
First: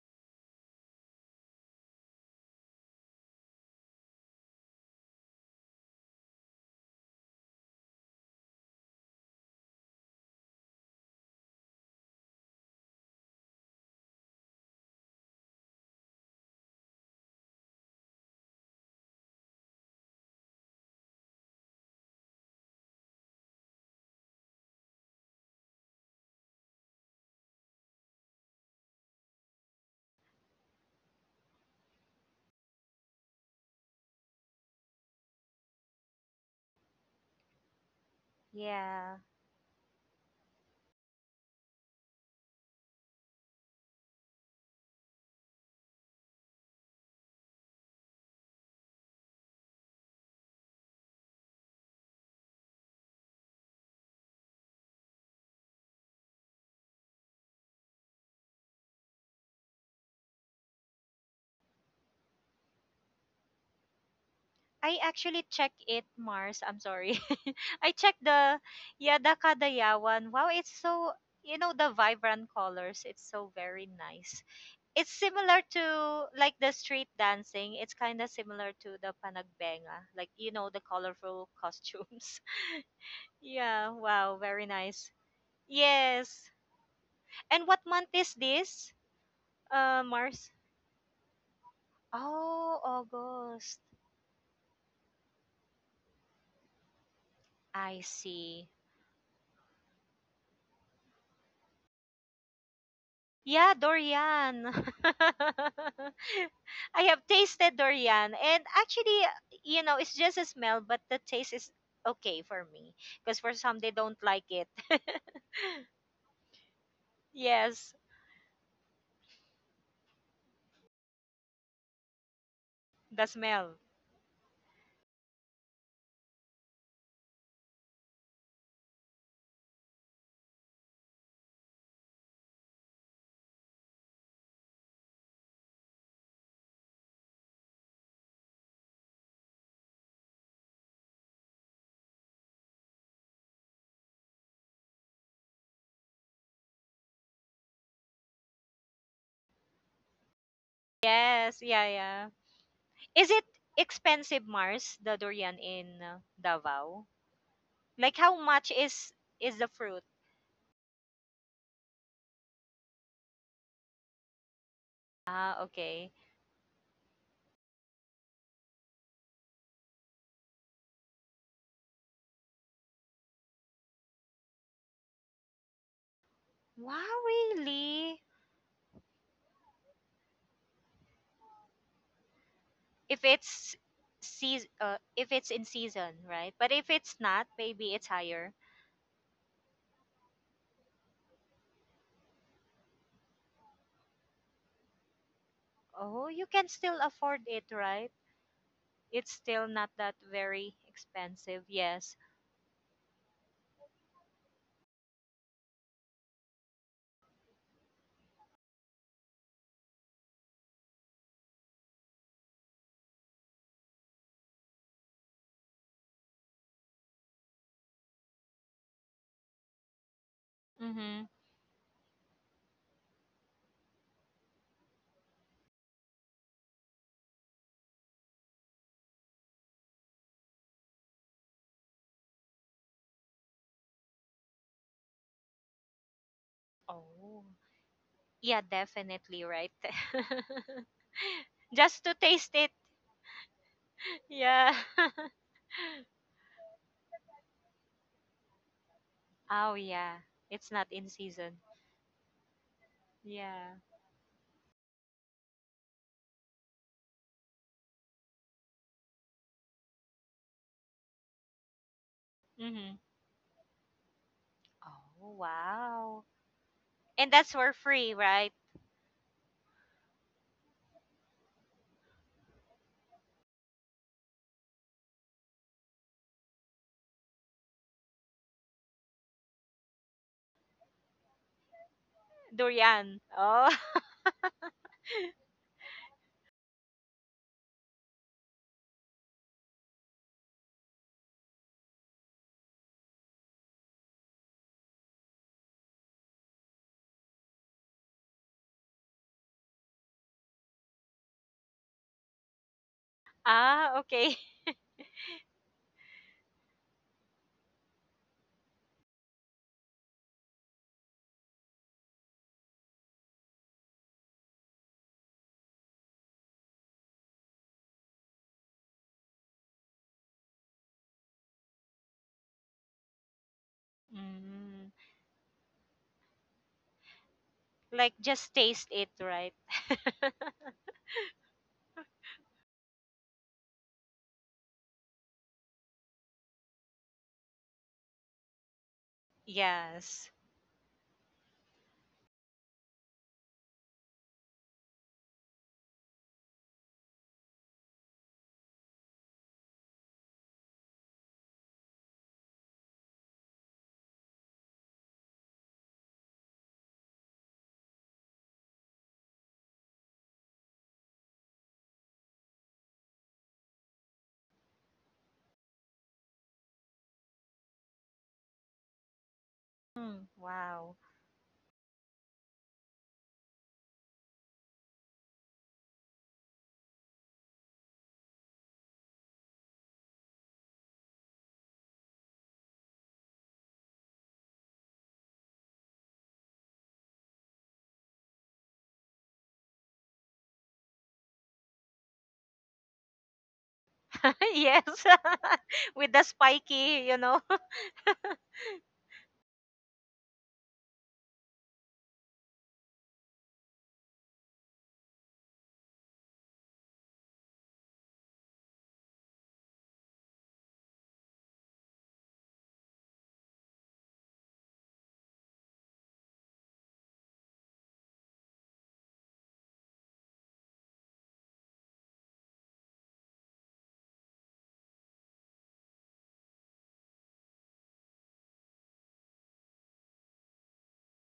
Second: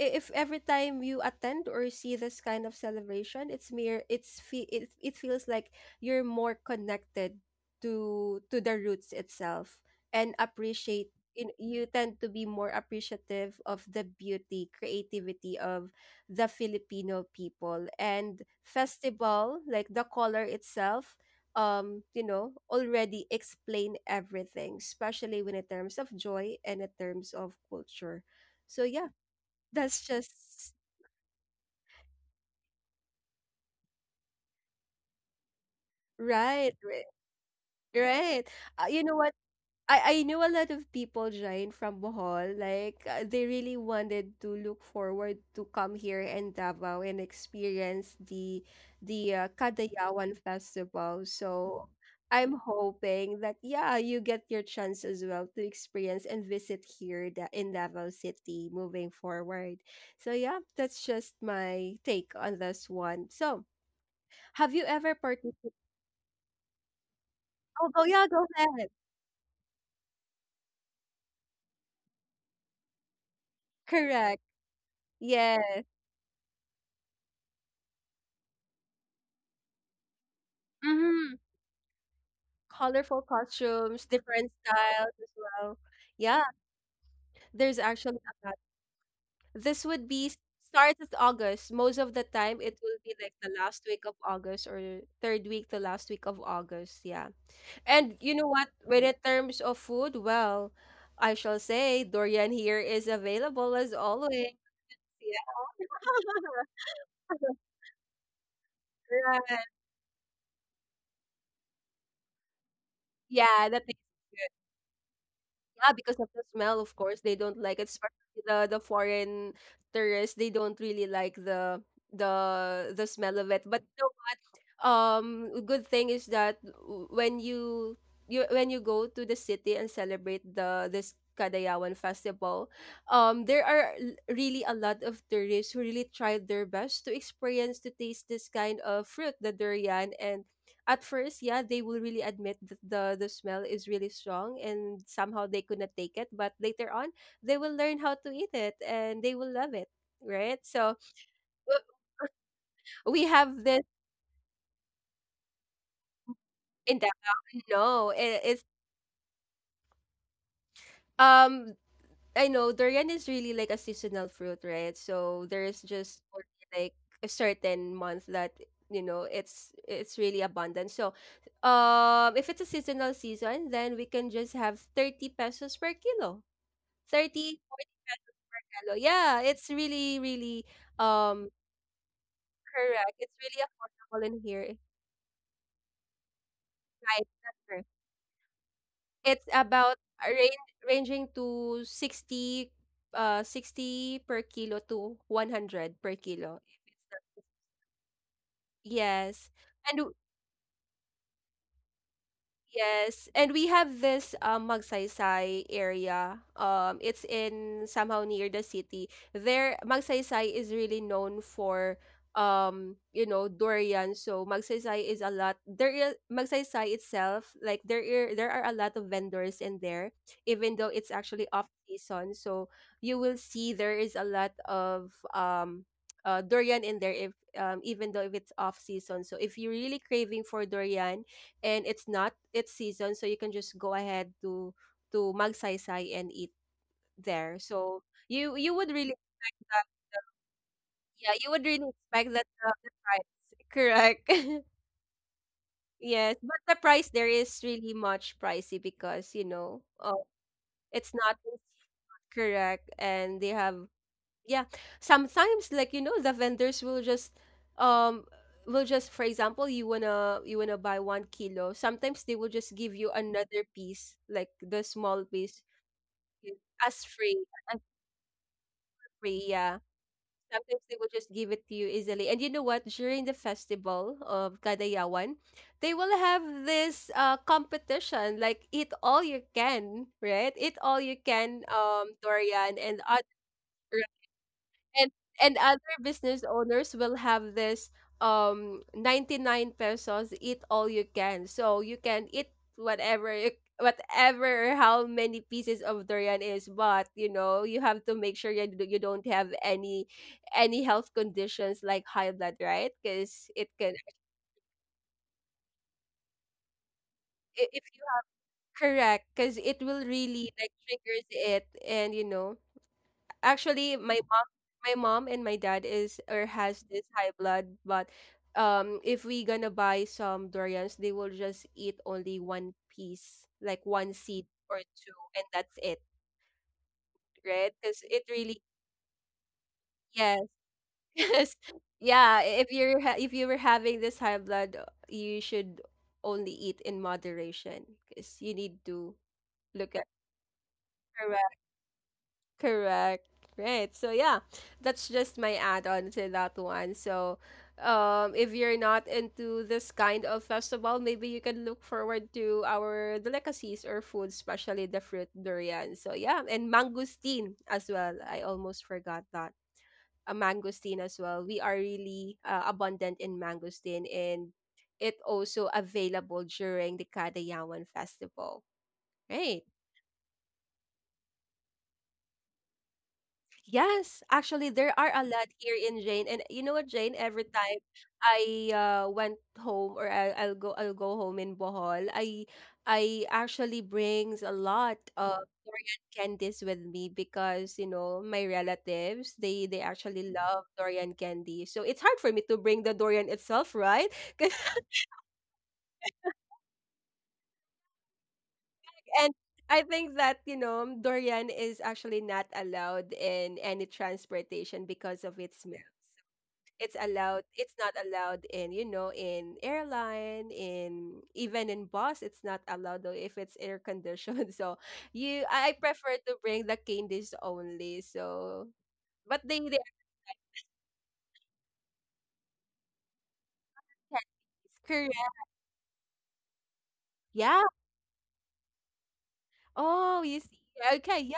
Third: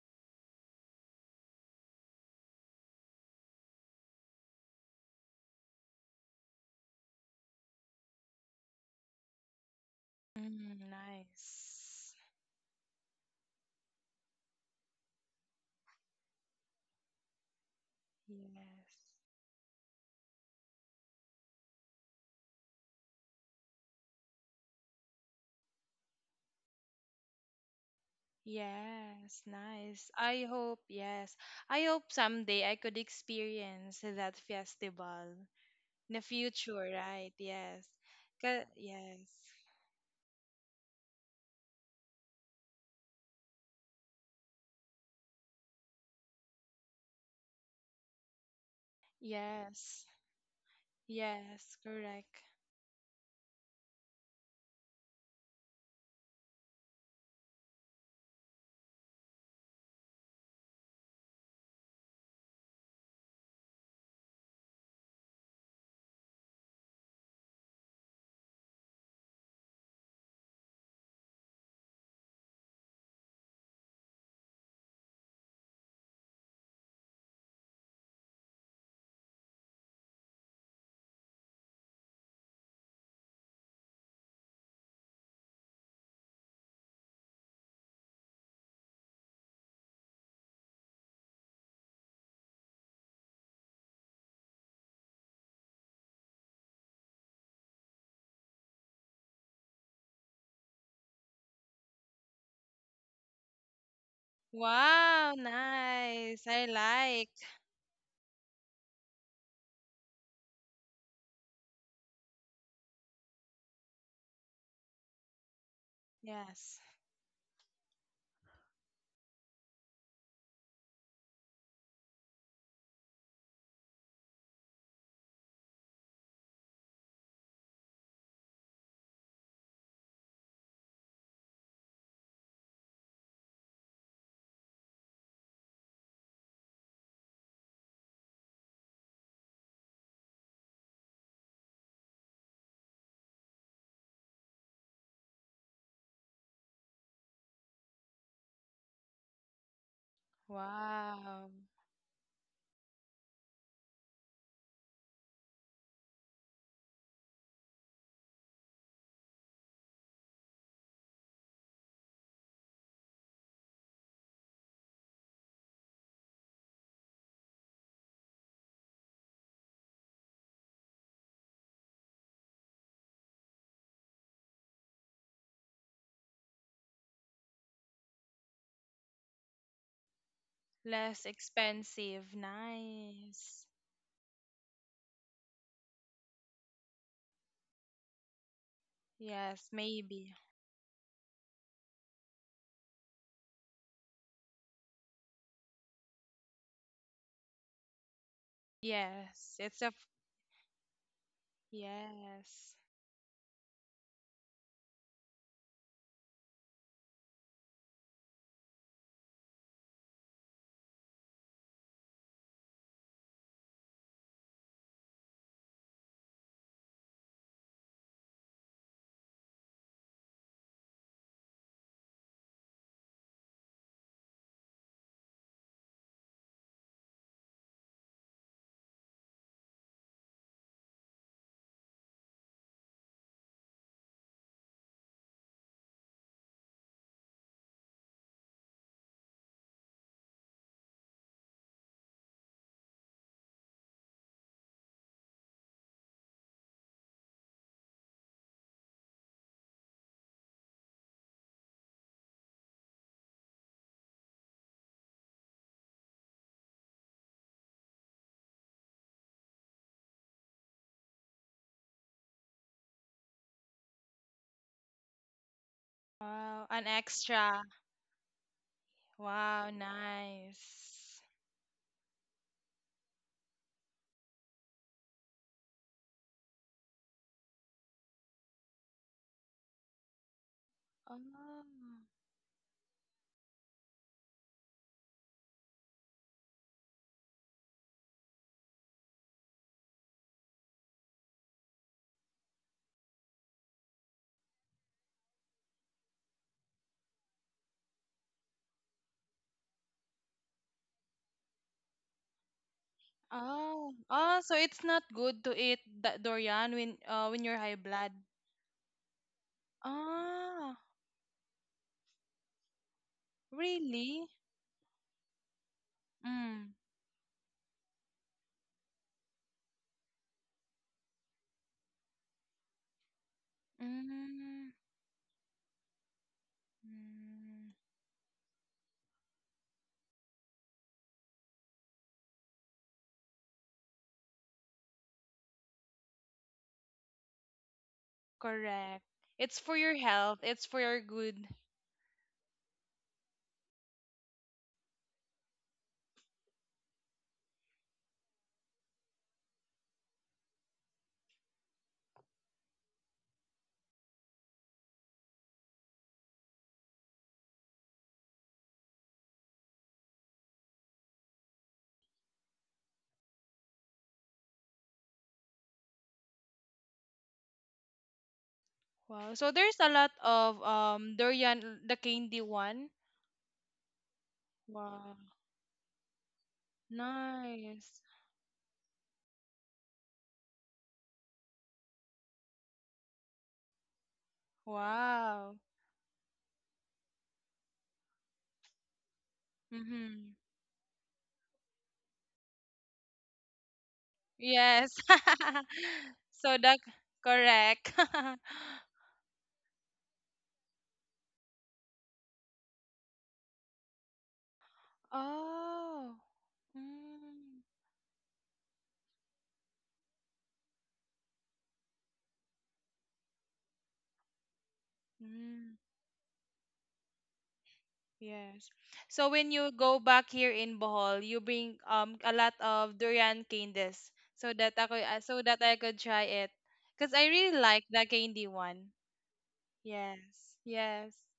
A: if every time you attend or see this kind of celebration, it it feels like you're more connected to the roots itself and
C: Mm,
A: appreciate you
C: nice.
A: tend to be more appreciative of the beauty, creativity of the Filipino people. And
C: Yes.
A: festival, like the color itself, you know, already explain everything, especially when in terms of joy and in terms of culture. So yeah,
C: Yes,
A: that's
C: nice.
A: just
C: I hope, yes. I hope someday I could experience that festival in the
A: right,
C: future,
A: right.
C: right? Yes.
A: Right.
C: Ca-
A: You
B: Yeah.
A: know,
C: yes.
A: I know a lot of people, Jane, from Bohol. Like they really wanted to look forward to come here in Davao and experience the
C: Yes.
A: Kadayawan Festival.
C: Yes,
A: So
C: correct.
A: I'm hoping that yeah, you get your chance as well to experience and visit here in Davao City moving forward. So yeah, that's just my take on this one. So have you
B: I
A: ever
B: actually
A: participated?
B: checked it, Mars. I'm sorry.
A: Oh,
B: I
A: oh
B: checked
A: yeah, go
B: the,
A: ahead.
B: yeah, the Kadayawan. Wow, it's so, the vibrant colors. It's so very
A: Correct.
B: nice. It's similar
A: Yes.
B: to, like, the street dancing. It's kind of similar to the panagbenga, like, the
A: Mm-hmm.
B: colorful costumes.
A: Colorful
B: Yeah,
A: costumes,
B: wow,
A: different
B: very nice.
A: styles as well. Yeah,
B: Yes. And
A: there's
B: what month
A: actually
B: is
A: a lot.
B: this?
A: This would be s-
B: Mars?
A: Start of August. Most of the time, it
B: Oh,
A: will be like the
B: August.
A: last week of August or third week to last week of August. Yeah.
B: I
A: And you know
B: see.
A: what? When in terms of food, well, I shall say Dorian here is
B: Yeah,
A: available as always.
B: durian.
C: Wow,
A: Yeah.
C: nice. I
B: I have
C: like.
B: tasted durian, and actually,
A: Right.
B: you know, it's just a smell, but the taste is okay for me, because for
A: Yeah,
B: some,
A: that
B: they don't like it.
A: Yeah, because of the
C: Yes.
A: smell, of course, they don't like it.
B: Yes,
A: Especially the foreign tourists, they don't really like the the
B: the
A: smell of it.
B: smell.
A: But good thing is that w- when you when you go to the city and celebrate the this Kadayawan festival. There are really a lot of tourists who really tried their best to experience to taste this kind of fruit, the durian. And at first, yeah, they will really admit that the smell is really strong and somehow they could not take it, but later on they will learn how to eat it and they will love it, right? So
C: Wow.
B: Yes, yeah,
A: w-
B: yeah.
A: we
B: Is it
A: have this
B: expensive, Mars, the durian in
A: in
B: Davao?
A: Davao. No,
B: Like, how
A: it's
B: much is the fruit?
A: Um, I know durian is really like a seasonal fruit, right? So
B: Ah,
A: there's
B: okay.
A: just only like a certain month that, you know, it's really abundant. So, if it's a seasonal season, then we can just have 30 pesos per kilo.
B: Wow,
A: 30 for
B: really?
A: yellow. Yeah, it's really really
C: Less
A: um
C: expensive.
A: correct.
B: If
A: It's really
C: Nice.
B: it's
A: affordable in here.
B: seas
A: It's
B: uh, if it's in season, right? But if it's
A: right,
B: not,
A: that's correct.
B: maybe it's higher.
A: It's
C: Yes,
A: about a
C: maybe.
A: range ranging to sixty 60 per kilo to 100 per
B: Oh, you
A: kilo.
B: can still afford it, right? It's
A: Yes.
C: Yes,
B: still
C: it's
B: not
C: a
A: And
B: that
A: w-
B: very expensive. Yes.
C: yes.
A: Yes, and we have this Magsaysay area. It's in somehow near the city. There, Magsaysay is really known for, you know, durian. So Magsaysay is a lot. There is Magsaysay itself. Like there are a lot of vendors in there, even though it's
B: Mhm.
A: actually off season. So you will see there is a lot of durian in there. If Even though if it's off season. So if you're really craving for durian and it's not it's season, so you can just go ahead to Magsaysay and eat
B: Oh.
A: there. So you
B: Yeah,
A: you would really
B: definitely,
A: expect
B: right?
A: that, yeah, you would really
B: Just to
A: expect that
B: taste
A: the,
B: it.
A: the price correct
B: Yeah.
A: yes, but the price there is really much pricey because, you
B: Oh,
A: know,
B: yeah. It's not in
A: it's not
B: season.
A: correct. And they have,
B: Yeah.
A: yeah, sometimes, like, you know, the vendors will just, um will just, for example, you wanna buy 1 kilo, sometimes they will just give
B: Mhm.
A: you another piece, like the small
B: Oh,
A: piece.
B: wow.
A: you-
C: Wow, an
A: as
B: And
A: free
B: that's
C: extra.
B: for
A: as
B: free, right?
A: free,
C: Wow,
A: yeah, sometimes they will
C: nice.
A: just give it to you easily. And you know what, during the festival of Kadayawan, they will have this competition, like eat all you can, right? Eat all you
C: Oh,
A: can dorian. And
B: Durian.
A: other
B: Oh.
A: and and other business owners will have this 99 pesos eat all you can, so you can eat whatever whatever or how many pieces of durian is. But you know, you have to make sure you don't have any health conditions like high blood, right? Because it
C: oh,
A: can,
B: Ah, okay.
C: oh. So it's not good to eat that durian when when you're high
A: if
C: blood.
A: correct, because it will really like
C: Ah,
A: triggers it. And you know, actually,
C: really?
A: my mom and my dad is or
C: Mm.
A: has this high blood. But if we gonna buy some durians, they will just eat only one piece, like one seed
C: Mm.
A: or
B: Mm.
A: two, and that's it, right?
C: Mm.
A: Because
B: Like,
A: it
B: just
A: really,
B: taste it, right?
A: yes, yes, yeah. If you were having this high blood, you should only eat in moderation, because you need
C: Correct.
A: to
C: It's for your
A: look at.
B: Yes.
C: health. It's for your good.
A: Correct. Right. So yeah, that's just my add-on to that one. So, if you're not into this kind of festival, maybe you can look forward to our delicacies or food, especially the fruit durian. So yeah, and mangosteen as well. I almost forgot that. A mangosteen as well. We are really abundant in mangosteen, and it also available during the Kadayawan festival.
C: Wow. So
A: Right.
C: there's a lot
B: Mm,
C: of
B: wow.
C: durian, the candy one.
A: Yes, actually, there are
C: Wow.
A: a lot here in Jane. And you know what, Jane? Every time
C: Nice.
A: I went home, or I'll go home in Bohol, I actually brings a lot of
C: Wow.
A: candies with me, because you know my relatives, they actually
C: Mm-hmm.
A: love Dorian candy. So it's hard for me to bring the Dorian itself, right? 'Cause-
B: Yes.
C: Yes.
B: With the
C: So that
B: spiky, you know.
C: correct.
A: and I think that, you know, Dorian is actually not allowed in any transportation because of its smell.
C: Oh. Mm.
A: It's not allowed in, you know, in airline, in even in bus. It's not allowed though if it's air conditioned. So you I
C: Mm.
A: prefer to bring the candies only. So
C: Yes. So
A: but
C: when you
A: they are
C: go back here in Bohol, you bring a lot of durian candies
A: candies, correct,
C: so that I could try it. Because I really
A: yeah.
C: like the candy one.
A: Oh, you
C: Yes.
A: see,
C: Yes.
A: okay,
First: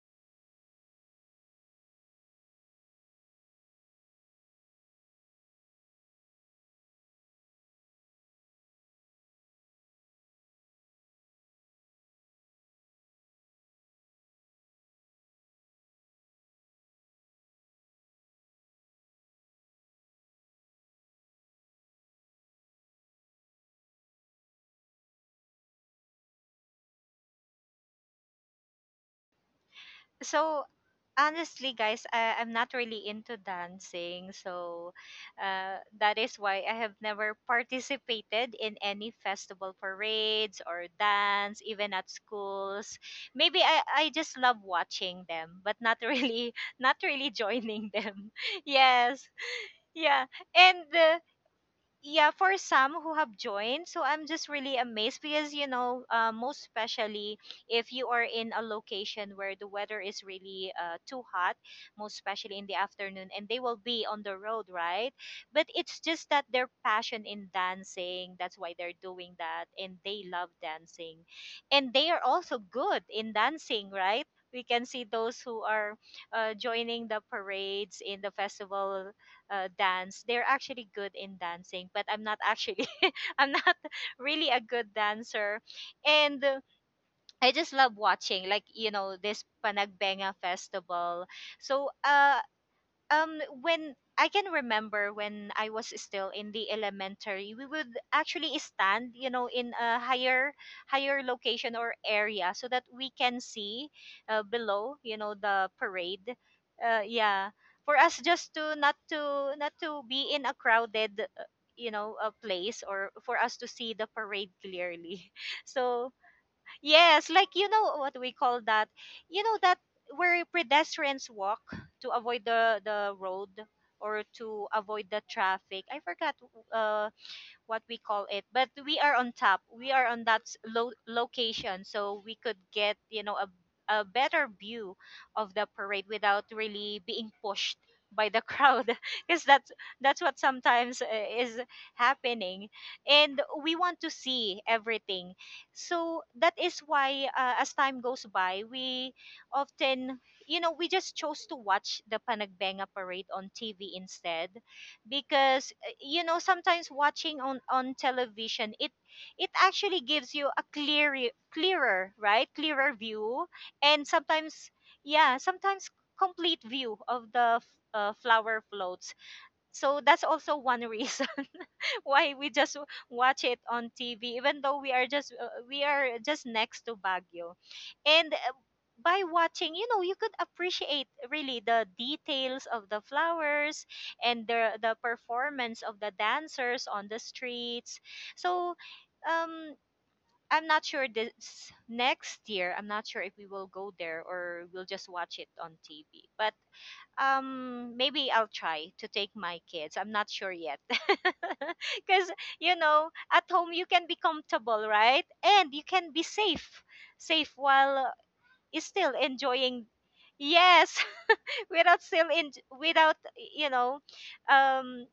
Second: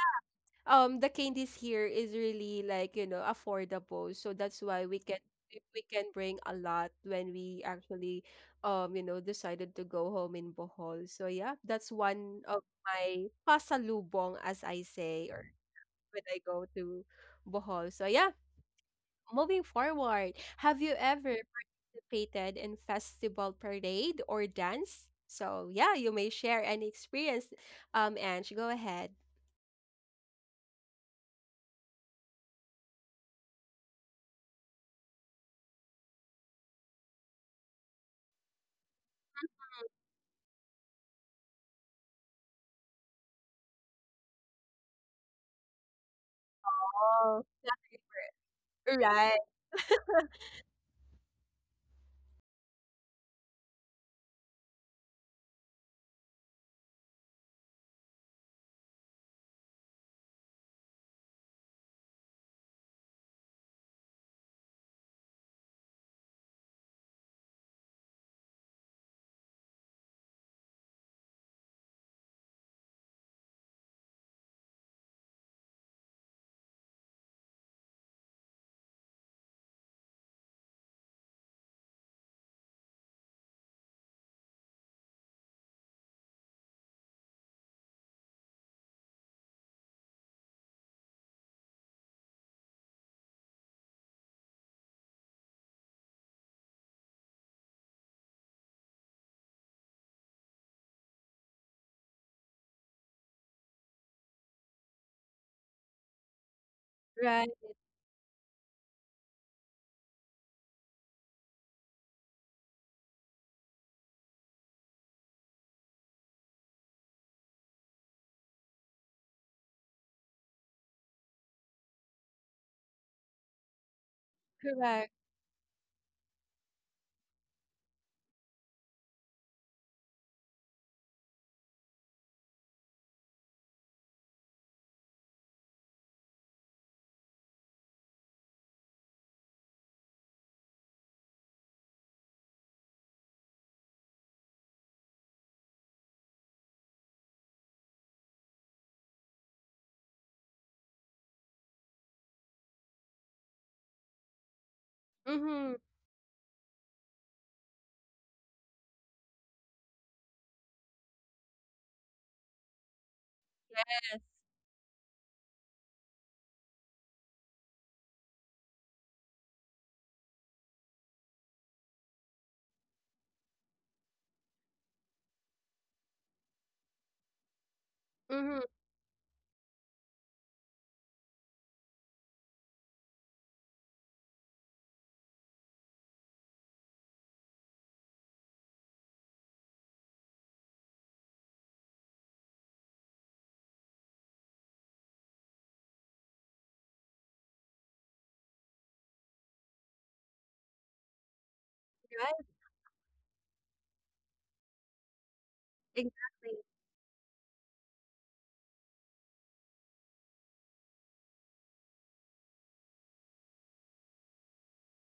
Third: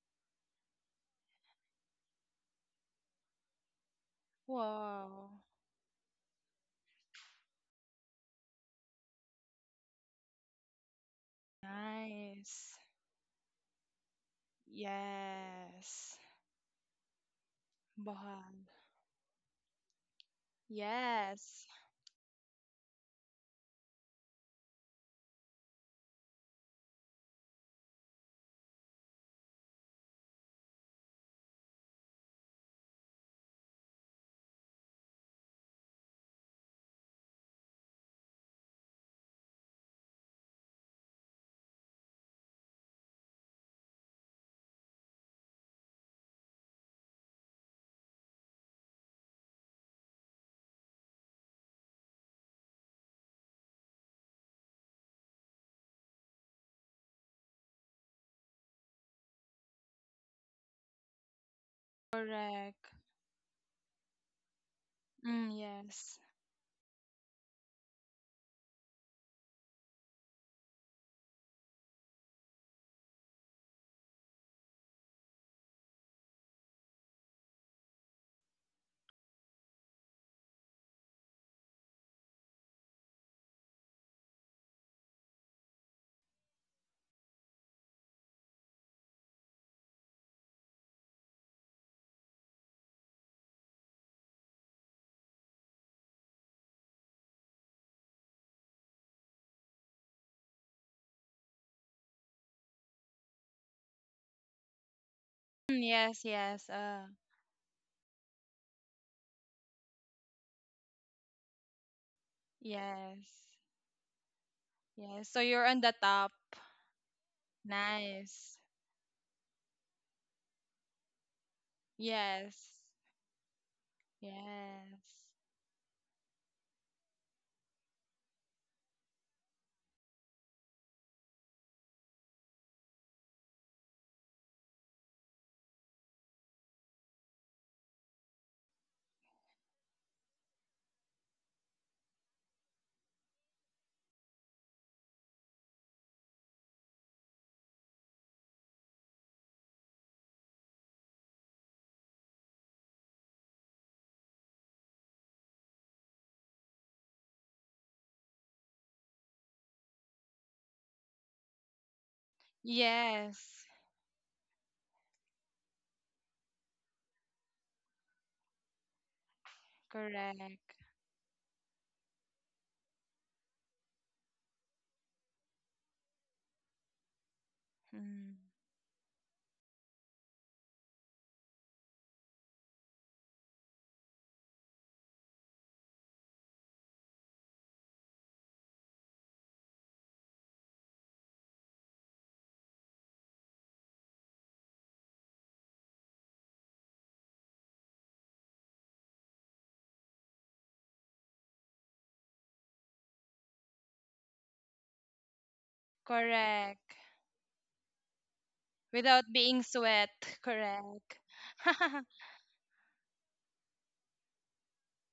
A: the candies here is really like, you know, affordable, so that's why
C: Wow.
A: we can bring a lot when we actually, you know, decided to go home in Bohol. So yeah, that's one of
C: Nice.
A: my pasalubong, as I say, or
C: Yes.
A: when I go to Bohol. So yeah,
C: Bahal.
A: moving forward, have you ever
C: Yes.
A: participated in festival parade or dance? So yeah, you may share any experience. Ange, go ahead.
B: So honestly, guys, I'm not really into dancing, so that is why I have never participated in any festival parades or dance, even at schools. Maybe I just love watching them, but not really not really
A: Oh,
B: joining them. Yes.
A: right,
B: Yeah. And yeah, for some who have joined, so I'm just really amazed, because, most especially if you are in a location where the weather is really, too hot, most especially in the
C: Correct.
B: afternoon, and they will be on the road, right?
C: Mm,
B: But it's
C: yes.
B: just that their passion in dancing, that's why they're doing that, and they love dancing, and they are also good in dancing, right? We can see those who are joining the parades in the festival dance. They're actually good in dancing, but I'm not actually I'm not really a good dancer. And I just love watching, like, this panagbenga festival. So when I can remember, when I was still in the elementary, we would actually stand, you know, in a higher location or area, so that we can see, below, the
C: Mm, yes,
B: parade.
C: yes.
B: Uh,
A: right,
B: yeah, for us just to not to be in a crowded, you know, a place, or for
C: Yes.
B: us to see the parade
C: Yes.
B: clearly.
C: So you're on the
B: So,
C: top.
B: yes, like, you know what we
C: Nice.
B: call that? You know that where pedestrians walk to avoid
C: Yes.
B: the road or to avoid
A: correct.
B: the
C: Yes.
B: traffic. I forgot uh what we call it, but we are on top, we are on that location so we could get, you know, a better view of the parade without really being pushed by the crowd because that's what sometimes is happening, and we want to see everything. So that is why, as time goes by, we often, you know, we just chose to watch the Panagbenga parade on TV instead. Because,
A: Mhm,
B: you know, sometimes watching on television, it actually gives you a clearer view,
C: Yes.
B: and sometimes, yeah, sometimes complete view of the flower floats. So that's also
C: Correct.
B: one reason why we just watch it on TV, even though we are just next to Baguio. And
C: Mm.
A: mhm,
B: by watching, you know, you could appreciate really the details of the flowers and the performance of the dancers on the streets. So um I'm not sure this next year, I'm not sure if we will go there or we'll just watch it on TV. But maybe I'll try to take my kids. I'm not sure yet. Cuz
A: right,
B: you know, at home you can be comfortable, right? And you can be
A: exactly,
B: safe.
C: Correct.
B: Safe while is still
C: Without being
B: enjoying,
C: sweat.
B: yes,
C: Correct.
B: without still in without, you know, um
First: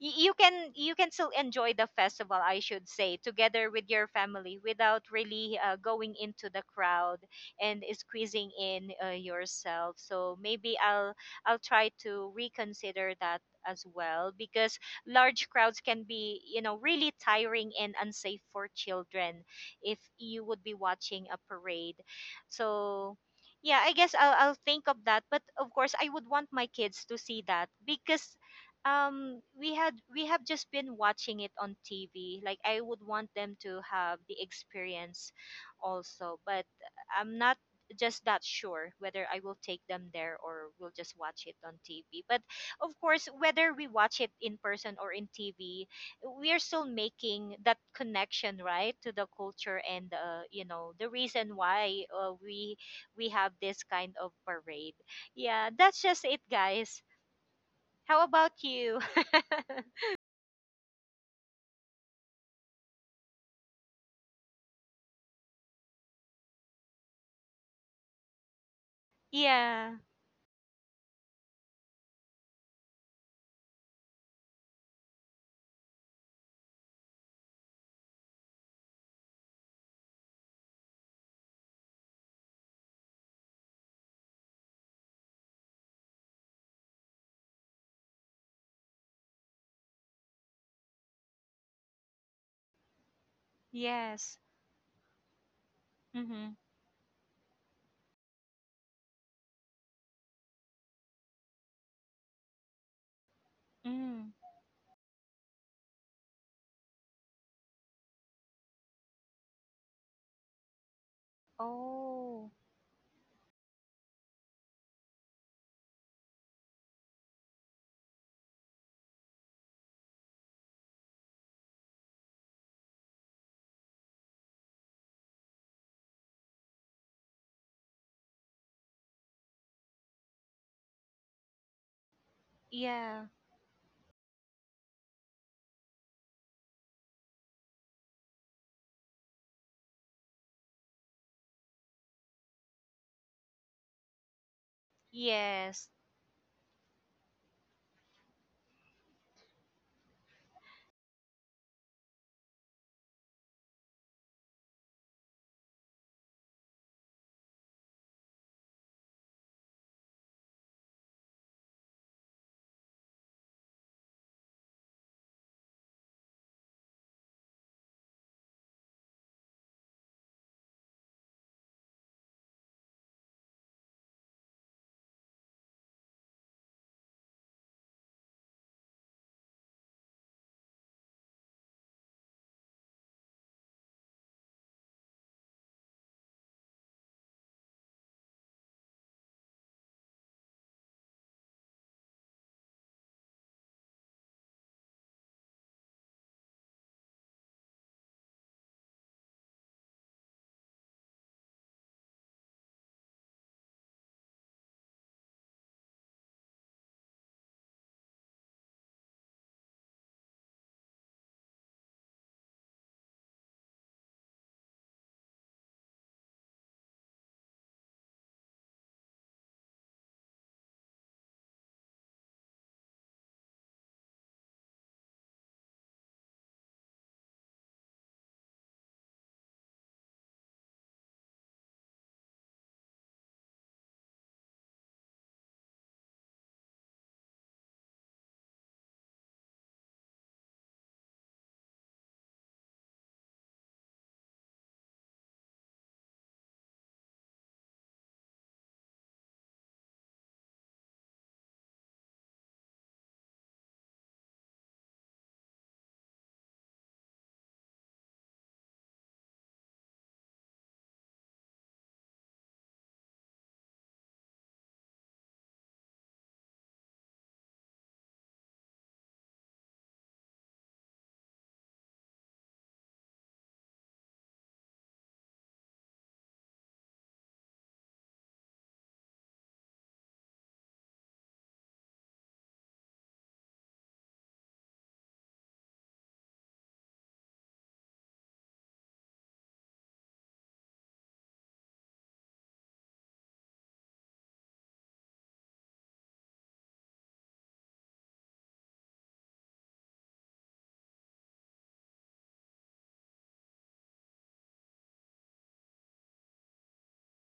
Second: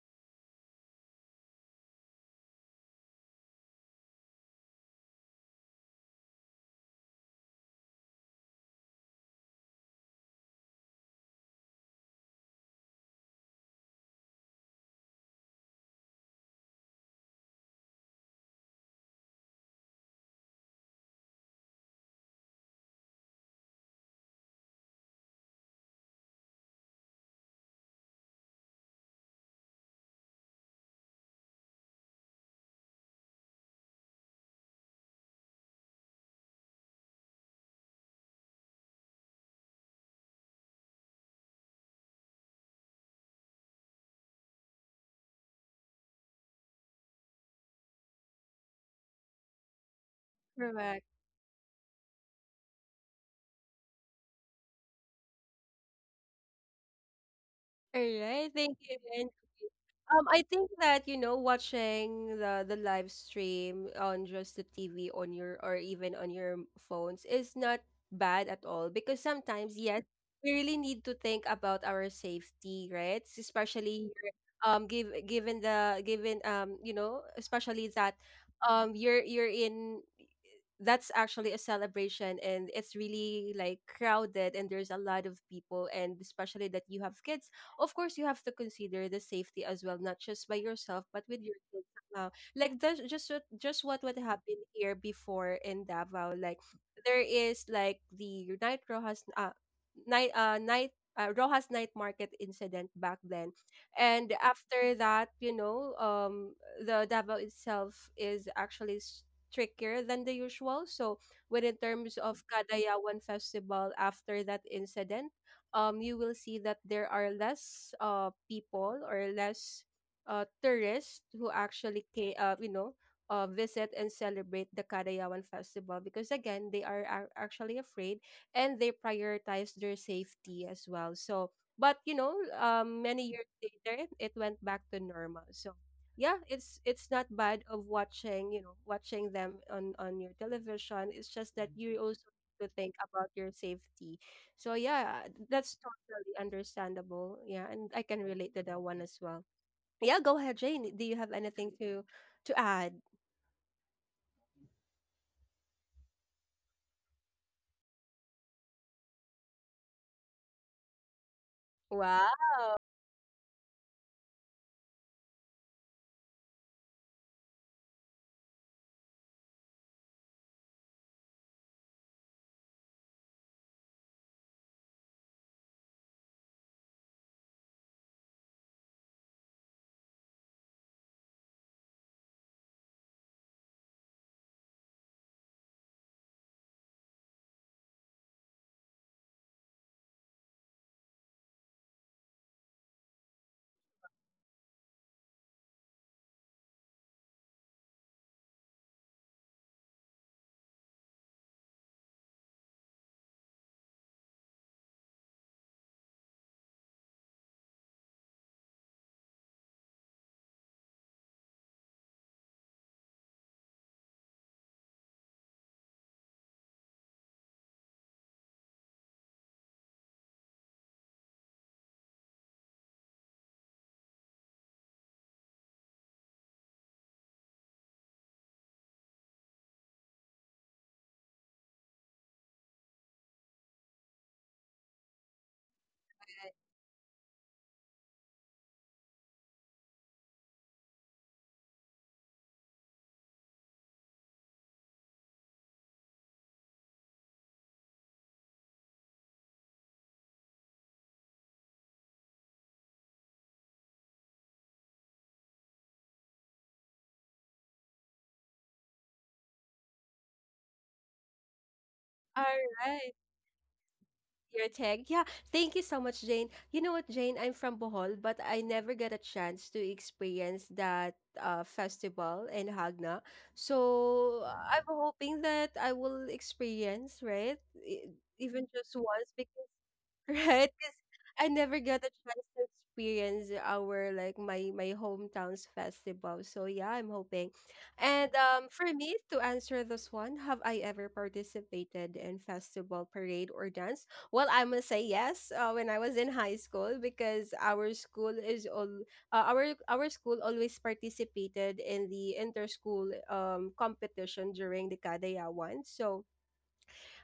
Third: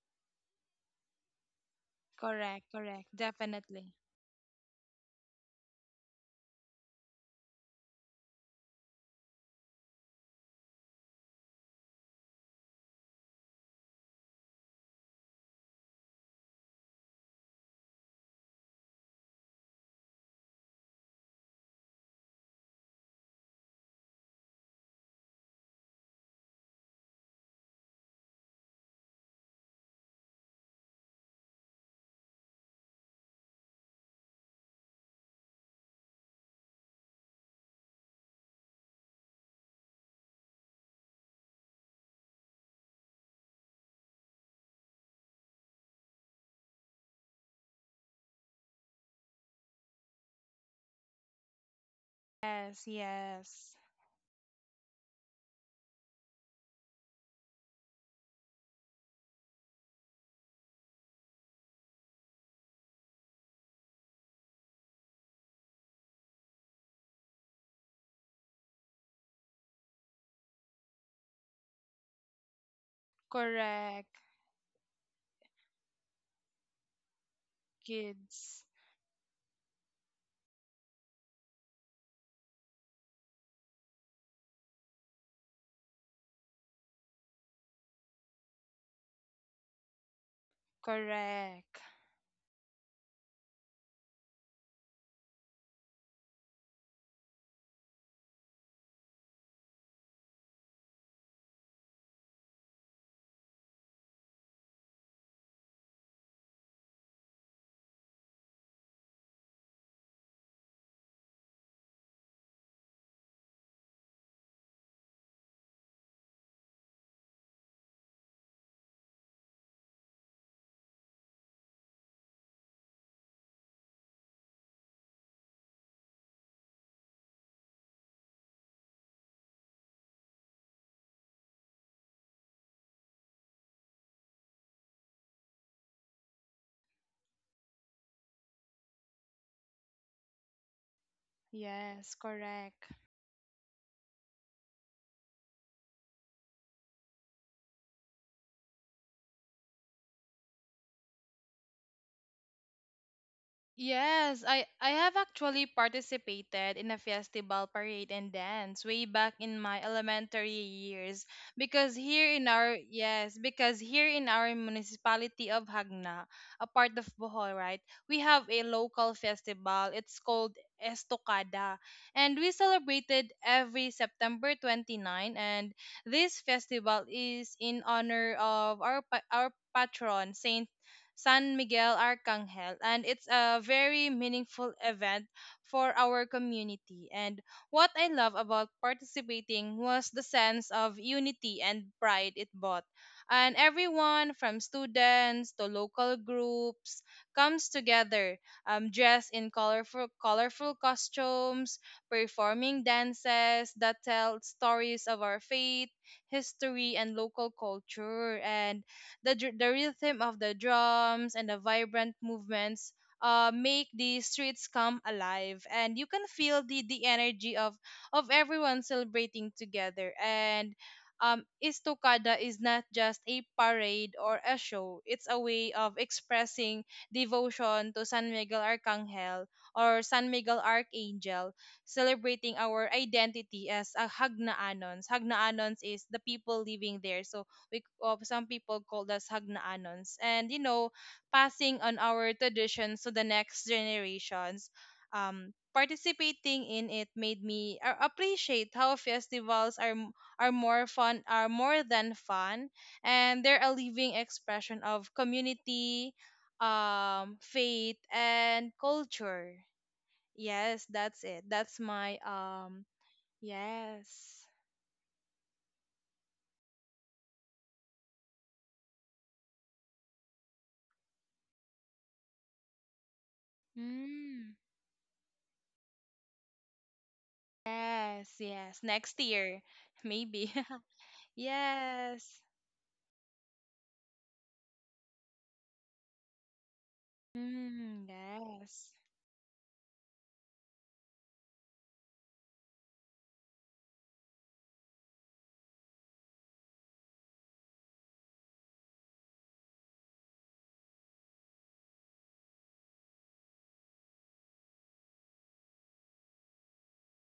B: you can, you can still enjoy the festival, I
C: correct.
B: should
C: Correct.
B: say, together with
C: Definitely.
B: your family, without really going into the crowd and squeezing in, yourself. So maybe I'll try to reconsider that as well, because large crowds can be, you know, really tiring and unsafe for children if you would be watching a parade. So yeah, I guess I'll think of that, but of course I would want my kids to see that. Because we have just been watching it on TV. Like, I would want them to have the experience also. But I'm not just that sure whether I will take them there or we'll just watch it on TV. But of course, whether we watch it in person or in TV, we are still making that connection, right, to the culture and, you know,
A: correct.
B: the reason why,
C: Yes.
B: we have
C: Yes.
B: this kind of parade. Yeah, that's just it, guys. How
A: Alright,
B: about
A: thank you.
B: you?
A: And I think that, you know, watching the live stream on just the TV on your, or even on your phones, is not bad at all. Because sometimes,
B: Yeah.
A: yes, we really need to think about our safety, right?
C: Correct.
A: Especially here, give given the given you know, especially that,
C: Kids.
A: you're in, that's actually a celebration, and it's really like crowded, and there's a lot of people, and especially that you have kids. Of course you have to consider the safety as well, not just by yourself but with your
C: Correct.
A: kids. Somehow, like, that's just what would
B: Yes.
A: happen here before in Davao.
B: Mhm.
A: Like there is like the night rojas night night Rojas night market incident back then.
B: Mm.
A: And after that, you know, the Davao itself is actually trickier than the usual. So within terms of
B: Oh.
A: Kadayawan Festival, after that incident, you will see that there are less people, or less tourists, who actually came, you know, visit and celebrate the Kadayawan Festival, because again they are actually afraid, and they prioritize their safety as well. So but, you know, many
B: Yeah.
A: years later, it went back to normal. So yeah, it's not bad of watching, you know, watching them on your television. It's just that, mhm, you
C: Yes,
A: also need to
C: correct.
A: think about your safety. So yeah, that's
B: Yes.
A: totally understandable. Yeah, and I can relate to that one as well. Yeah, go ahead, Jane, do you have anything to add?
C: Yes, I have actually participated in a festival parade and dance way back in my elementary years because
A: Wow,
C: here in our yes, because here in our municipality of Hagna, a part of Bohol, right? We have a local festival. It's called Estocada, and we celebrated every September 29, and this festival is in honor of our our patron Saint San Miguel Arcangel, and it's a very meaningful event for our community. And what I love about participating was the sense of unity and pride it brought. And everyone from students to local groups comes together, dressed in colorful, colorful costumes, performing dances that tell stories of our faith, history, and local culture. And the rhythm of the drums and the vibrant movements make the streets come alive, and you can feel the energy of everyone celebrating together. And Istokada is not just a parade or a show, it's a way of expressing devotion to San Miguel Arcangel or San Miguel Archangel, celebrating our identity as a Hagnaanons. Hagnaanons is the people living there. So we of some people called us hagnaanons, and passing on our traditions to the next generations. Participating in it made me appreciate how festivals are m- are more fun are more than fun, and they're a living expression of community, faith, and culture. Yes, that's it. That's my
A: all right
C: yes.
A: Your tag. Yeah, thank you so much, Jane. You know what, Jane? I'm from Bohol, but I never got a chance to experience that festival in Hagna. So
C: Mm.
A: I'm hoping that I will experience, right? e-
C: Yes,
A: Even
C: yes.
A: just
C: Next
A: once,
C: year, maybe.
A: right? Because I never got a
C: Yes.
A: chance to experience our like my hometown's festival. So yeah, I'm hoping.
C: Mm,
A: And for
C: yes.
A: me to answer this one, have I ever participated in festival parade or dance? Well, I must say yes. When I was in high school, because our school always participated in the inter school competition during the Kadaya one. So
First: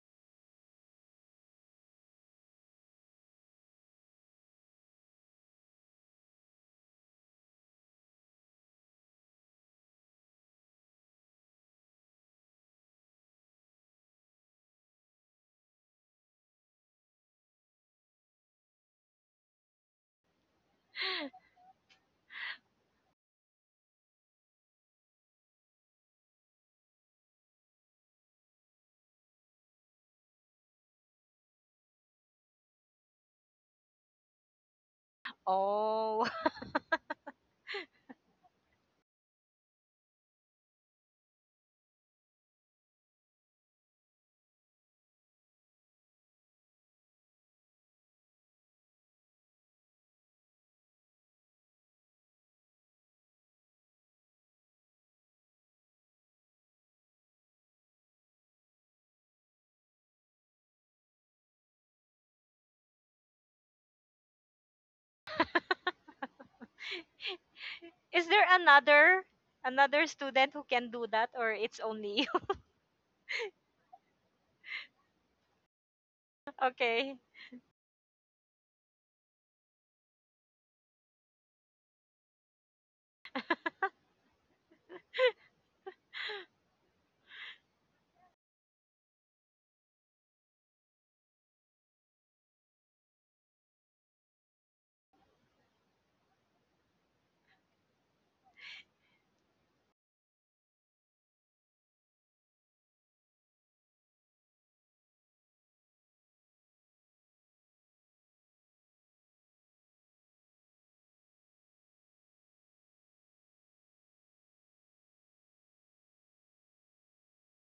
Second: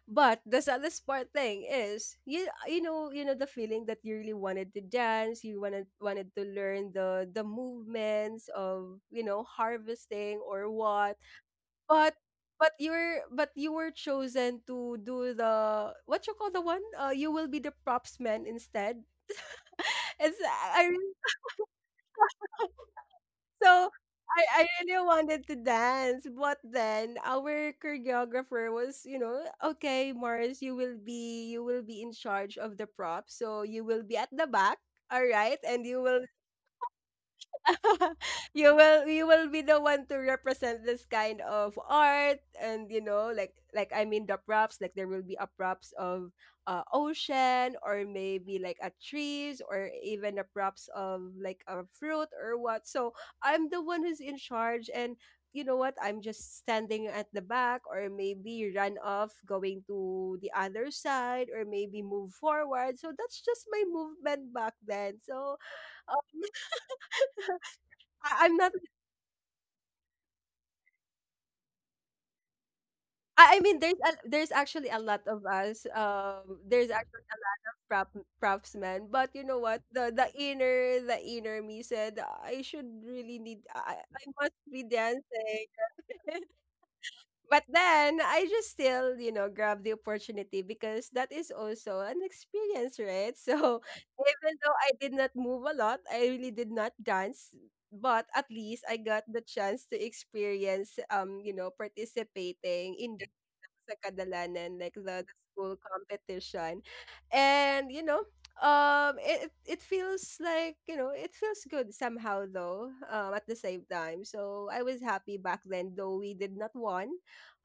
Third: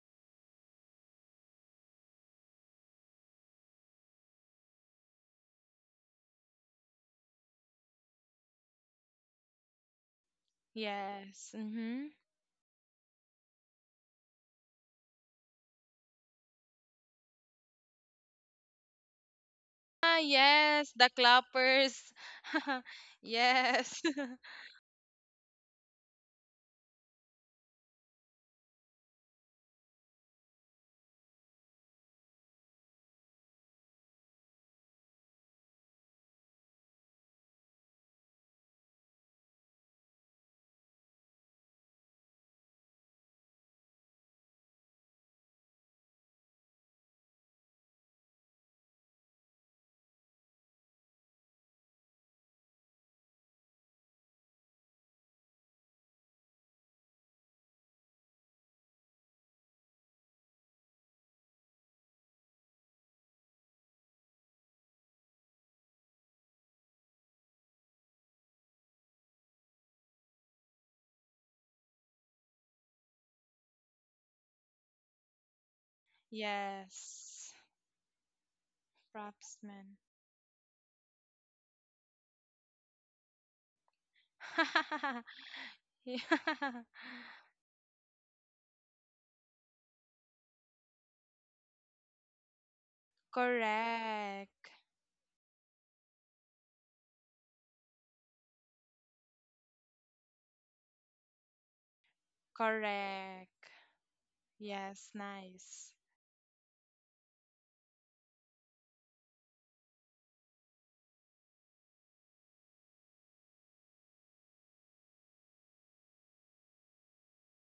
A: but the saddest part thing is, you know the feeling that you really wanted to dance, you wanted wanted to learn the movements of, you know, harvesting or what,
C: Yes. Mm-hmm.
A: but you were chosen to do the what you call the one. You will be the props man instead.
C: Ah,
A: It's
C: yes,
A: I
C: the clappers.
A: so,
C: Yes.
A: I really wanted to dance. But then our choreographer was, you know, "Okay, Mars, you will be in charge of the props. So you will be at the back, all right? And you will
B: Oh.
A: you will be the one to represent this kind of art." And you know, like, the props, like there will be a props of, ocean, or maybe like a trees, or even a props of like a fruit or what. So I'm the one who's in charge. And you know what, I'm just standing at the back, or maybe run off going to the other side, or maybe move forward. So that's just my movement back then. So, um,
B: Is
A: I-
B: there
A: I'm not
B: another, another student who can do that, or it's only you?
A: I mean, there's a, there's actually a lot of us. There's
B: Okay.
A: actually
C: Yes.
A: prop props men. But you know what?
C: Propsman.
A: The inner me said I should really need I must be dancing.
C: Yeah.
A: But then I just still, you know, grab the opportunity, because that is also an experience, right? So even
C: Correct.
A: though I did not move a lot, I really did not dance, but at least I got the chance to experience, you know, participating in
C: Correct.
A: sa kadalanan, like
C: Yes,
A: the school
C: nice.
A: competition. And, you know, it feels like, you know, it feels good somehow though, at the same time. So I was happy back then, though we did not won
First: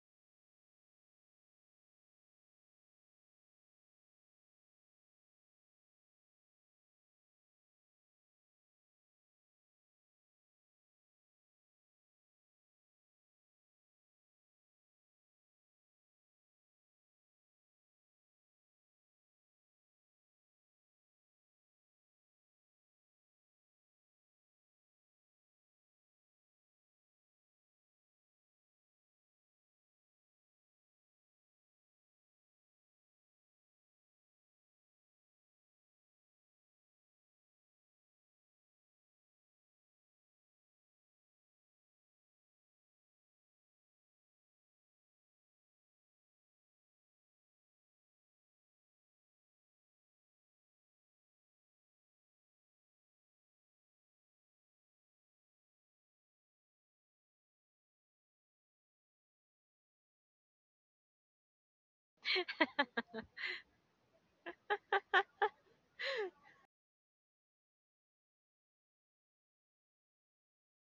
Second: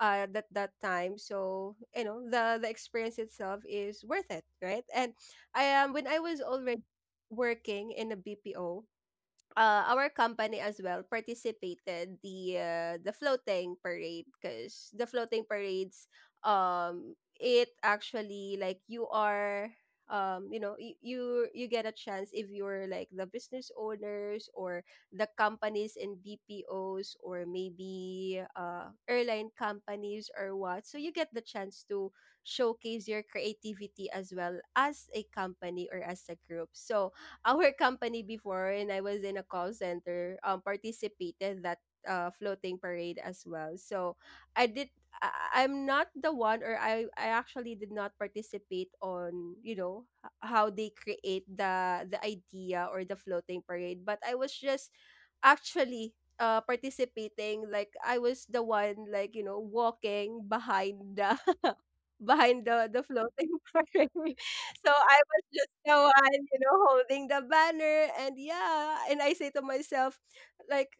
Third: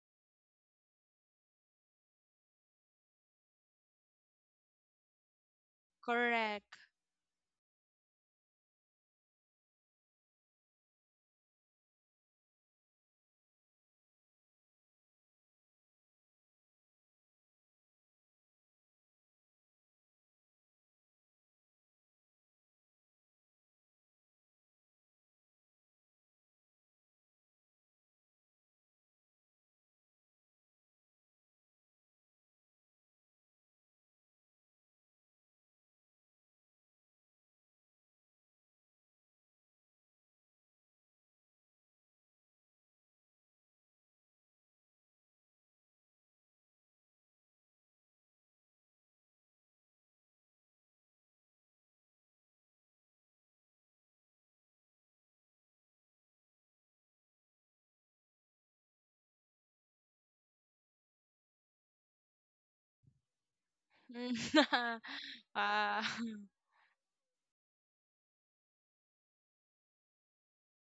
A: at that time. So, you know, the experience itself is worth it, right? And I am when I was
C: Correct.
A: already working in a BPO. Our company as well participated the floating parade, because the floating parades it actually, like, you are you you get a chance if you're like the business owners or the companies in BPOs, or maybe airline companies or what, so you get the chance to showcase your creativity as well, as a company or as a group. So our company before, and I was in a call center, participated that floating parade as well. So I did. I'm not the one, or I actually did not participate on, you know, how they create the idea or the floating parade, but I was just actually participating, like I was the one, like, you know, walking behind the behind the floating
C: Mm.
A: parade. So I was just the
C: Wow.
A: one, you know, holding the banner. And yeah, and I say to myself, like,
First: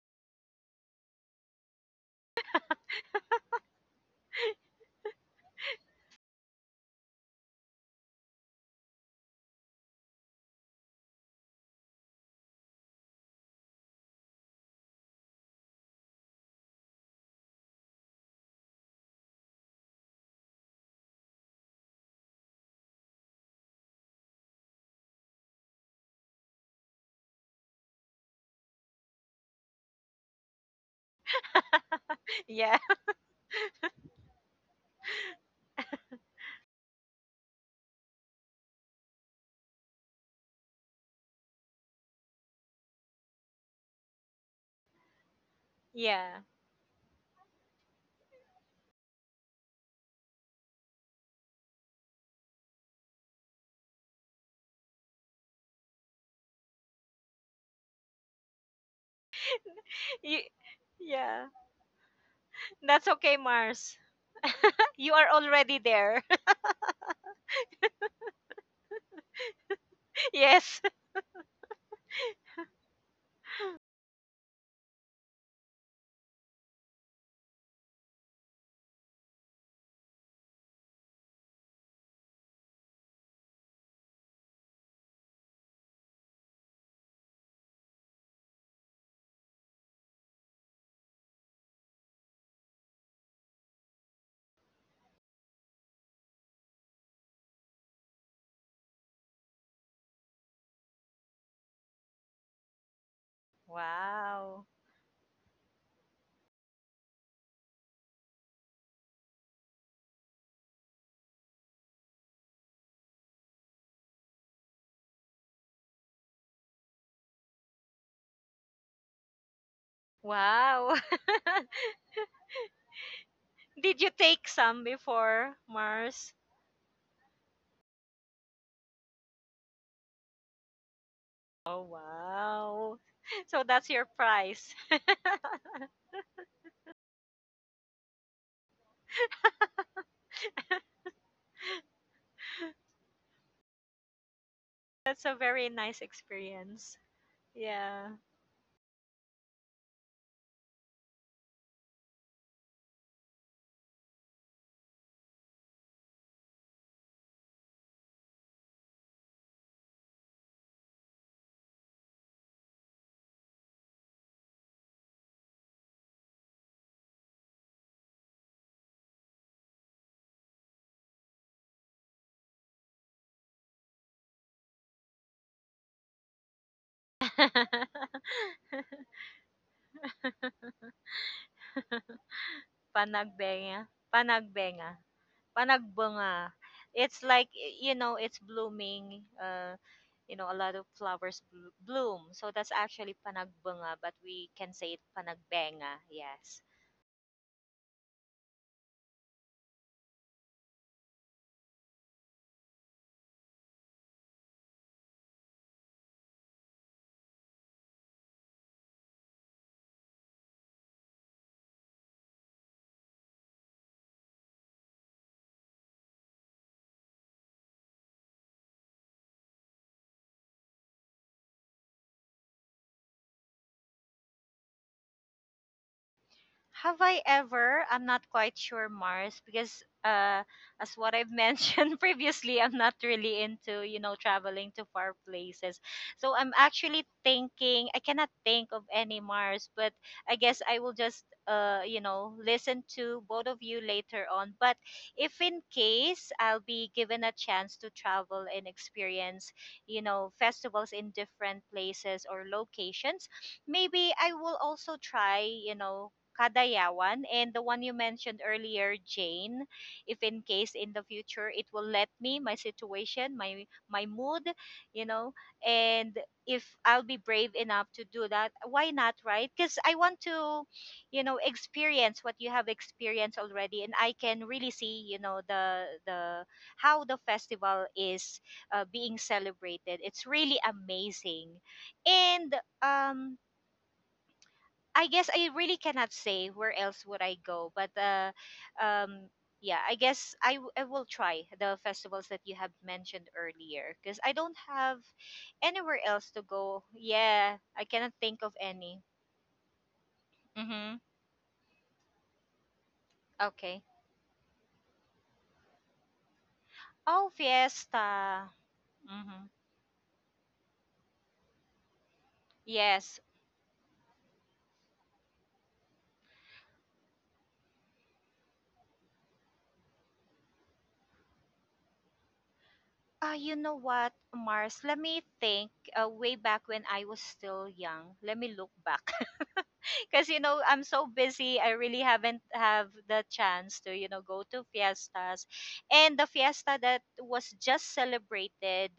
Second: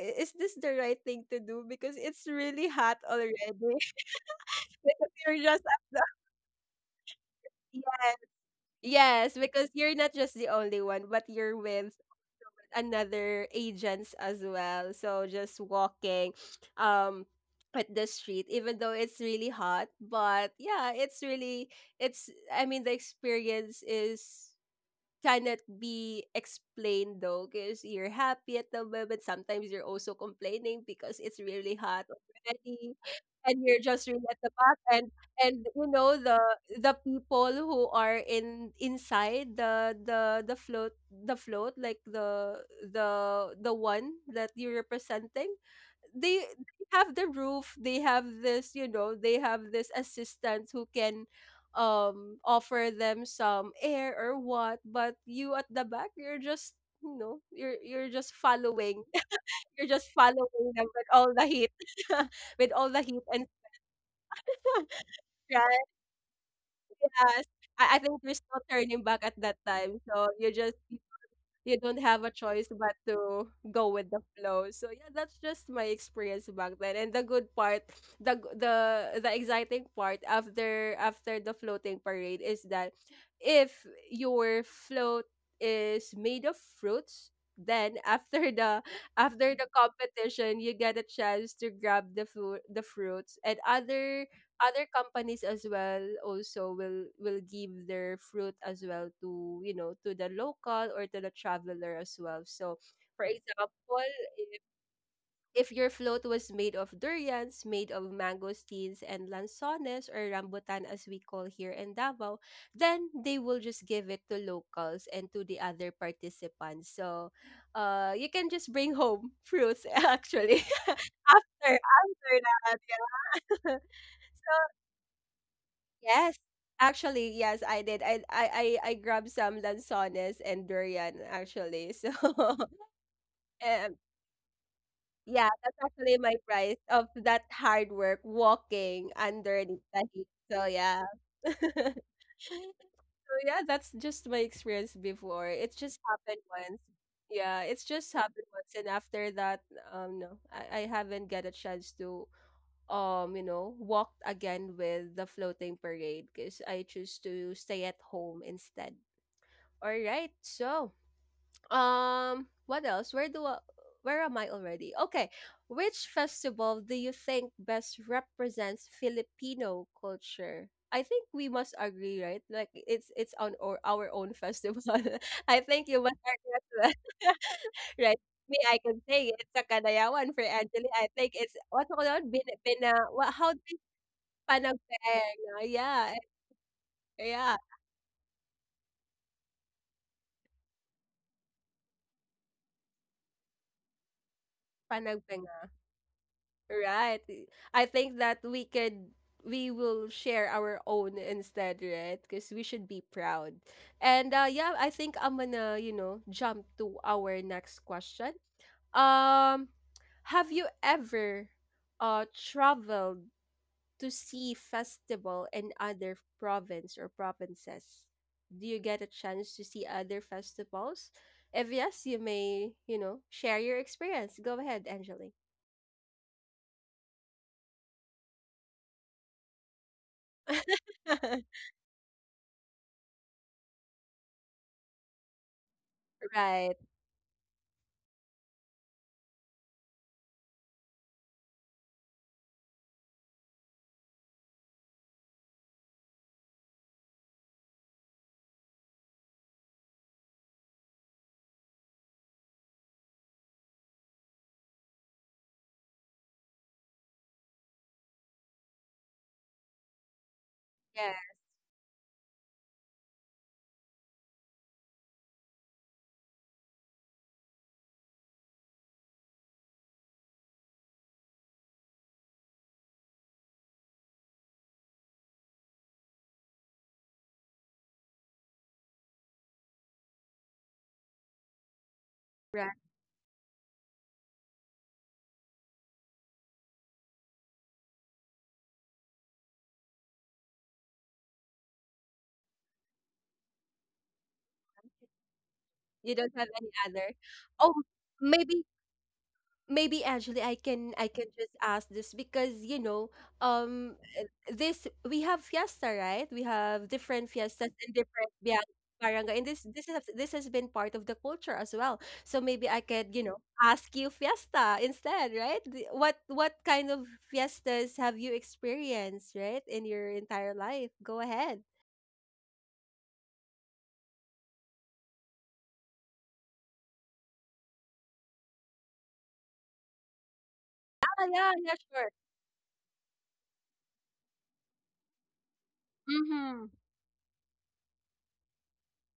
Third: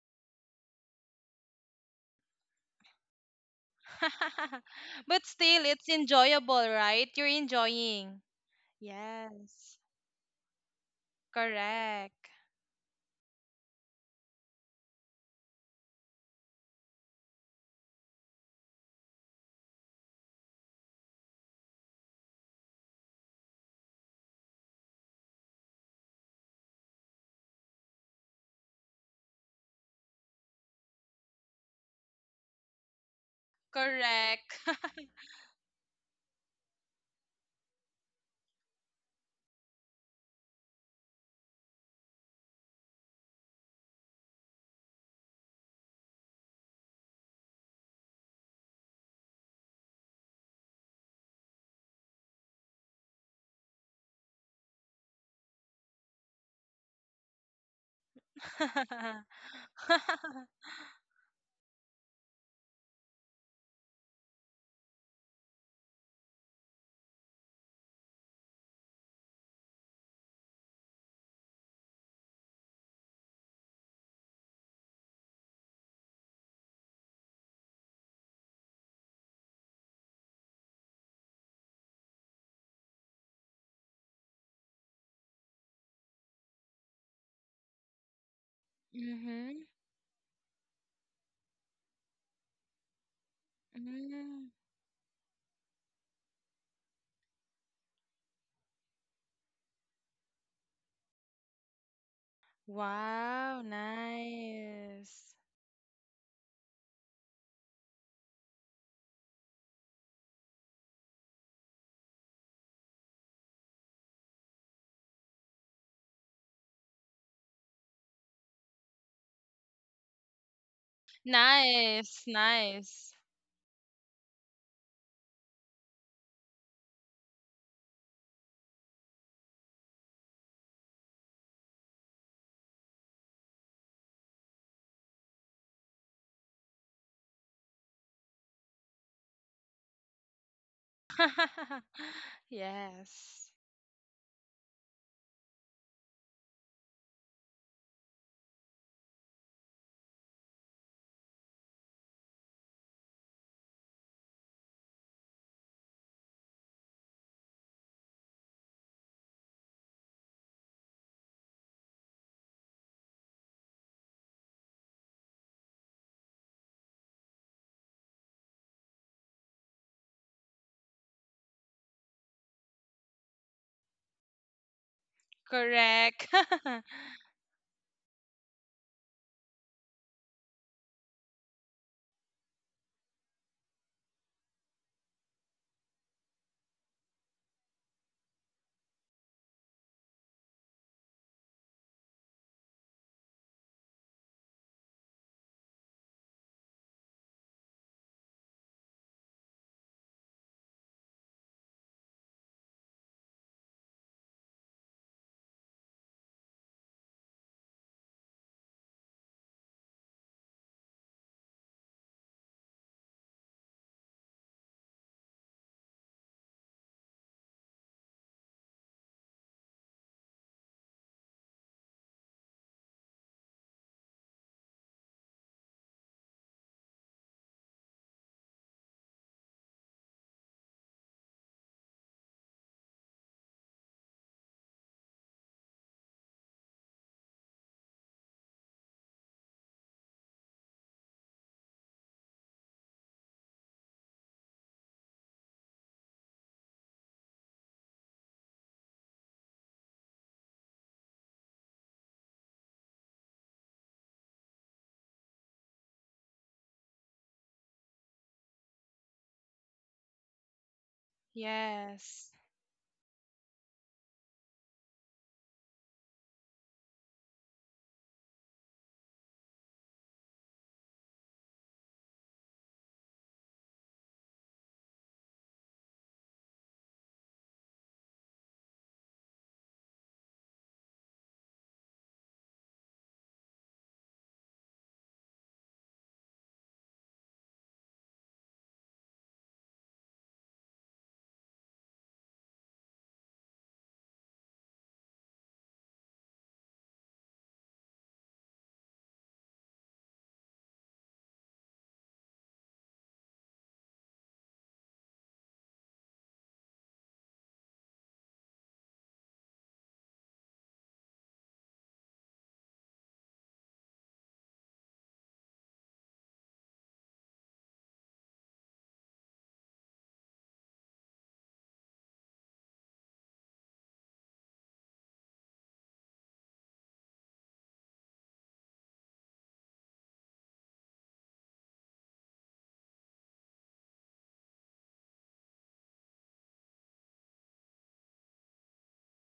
A: "I- is this the right thing to do? Because it's really hot already." Because
C: But
A: you're
C: still,
A: just at
C: it's
A: the,
C: enjoyable, right? You're enjoying.
A: yes, because
C: Yes.
A: you're not just the only one, but you're with
C: Correct.
A: another agents as well. So just walking, um, at the street, even though it's really hot. But yeah, it's really it's. I mean, the experience is cannot be explained, though, because you're happy at the moment, sometimes you're also complaining because it's really hot
B: Yeah.
A: already, and you're just really at the
C: Correct.
A: back. And you know, the people who are in inside the float, the float, like the one that you're representing,
B: Yeah.
A: they have the roof, they have this, you know, they have this assistant who can offer them some air or what, but you at the back, you're just, you know, you're just following, you're just
B: You,
A: following them with all
B: yeah.
A: the heat, with all the
B: That's
A: heat.
B: okay,
A: And
B: Mars. You are already
A: yes,
B: there.
A: I think there's no turning back at that time, so you just,
B: Yes.
A: you don't have a choice but to go with the flow. So yeah, that's just my experience back then. And the good part, the the exciting part after the floating parade is that if your float is made of fruits, then after the after
C: Mm-hmm.
A: the competition, you get a chance to grab the food, the fruits, and other
C: Mm.
A: other companies as well also will give their fruit as well to, you know, to the local or to the traveler as well. So, for
C: Wow,
A: example, if,
B: Wow.
C: nice.
A: if your float was made of durians, made of mangosteens and lanzones or rambutan, as we call here in Davao, then they will just give it to locals and to the other participants. So you can just bring home fruits actually
B: Wow.
A: after
C: Nice,
A: after
C: nice.
A: that.
B: Did you take some before, Mars?
A: Yes, actually, yes, I did. I grabbed some lanzones and durian,
B: Oh,
A: actually. So, um,
B: wow. So that's your prize.
A: yeah, that's actually my price of that hard work walking under the heat. So yeah. So
C: Yes.
A: yeah, that's just my experience
B: That's a
A: before.
B: very
A: It
B: nice
A: just happened once.
B: experience.
A: Yeah, it's just
B: Yeah.
A: happened once, and after that, no, I haven't get a chance to you know walked again with the floating parade, because I choose to stay at home instead. All right, so what else, where do I, where am I already? Okay, which festival do you think best represents Filipino culture? I think we must agree, right? Like, it's on or our own festival. I think you must
C: Correct.
A: agree. Right. Me, I can say it's a Kadayawan. For Angeli, I think it's, what do on call it? Bin, bina, what, how.
B: Panagbenga. Panagbenga.
A: Panagpeng, yeah,
B: Panagbunga. It's
A: eh,
B: like,
A: yeah,
B: you know, it's blooming. You know, a lot of flowers bloom. So that's actually panagbunga, but we can say it
A: Panagpeng,
B: panagbenga. Yes.
A: right. I think that we could, we will share our own instead, right? Because we should be proud. And yeah, I think I'm gonna, you know, jump to our next question. Um, have you ever traveled to see festival in other province or provinces? Do you get a chance to see other festivals? If yes, you may, you know, share your experience. Go ahead, Angeli.
B: Have I ever? I'm not quite sure, Mars, because, as what I've mentioned previously, I'm not really into, you know, traveling to far places. So I'm
A: Right.
B: actually thinking. I cannot think of any, Mars, but I guess I will just, you know, listen to both of you later on. But if in case I'll be given a chance to travel and experience, you know, festivals in different places or locations, maybe I will also try, you know, Kadayawan, and the one you mentioned earlier, Jane. If in case in the
A: Yeah.
B: future it will let
C: Yes.
B: me, my situation, my mood, you know, and if I'll be brave enough to do that, why not, right? Because I want to, you know, experience what you have experienced already, and I can really see, you know, the how the festival is being celebrated. It's really amazing, and
A: Right.
B: I guess I really cannot say where else would I go, but um, yeah, I guess I will try the festivals that you have mentioned earlier because I don't have anywhere
A: You
B: else
A: don't have
B: to
A: any
B: go.
A: other.
B: Yeah,
A: Oh,
B: I cannot think of
A: maybe
B: any.
A: maybe actually,
B: Mm-hmm.
A: I can just ask this, because, you know,
B: Okay.
A: um uh, this, we have fiesta, right? We have different
B: Oh,
A: fiestas and different,
B: Fiesta.
A: yeah, barangay, and
B: Mm-hmm.
A: this is this has been part of the culture as well, so maybe I could,
B: Yes.
A: you know, ask you fiesta instead, right? What kind of fiestas have you experienced, right, in your entire life? Go ahead.
B: You know what, Mars? Let me think. Way back when I was still young, let me look back. Because you know, I'm
A: Ah,
B: so
A: yeah, yeah,
B: busy. I
A: sure.
B: really haven't have the chance to, you know, go to fiestas. And the
A: Mm-hmm.
B: fiesta that was just celebrated,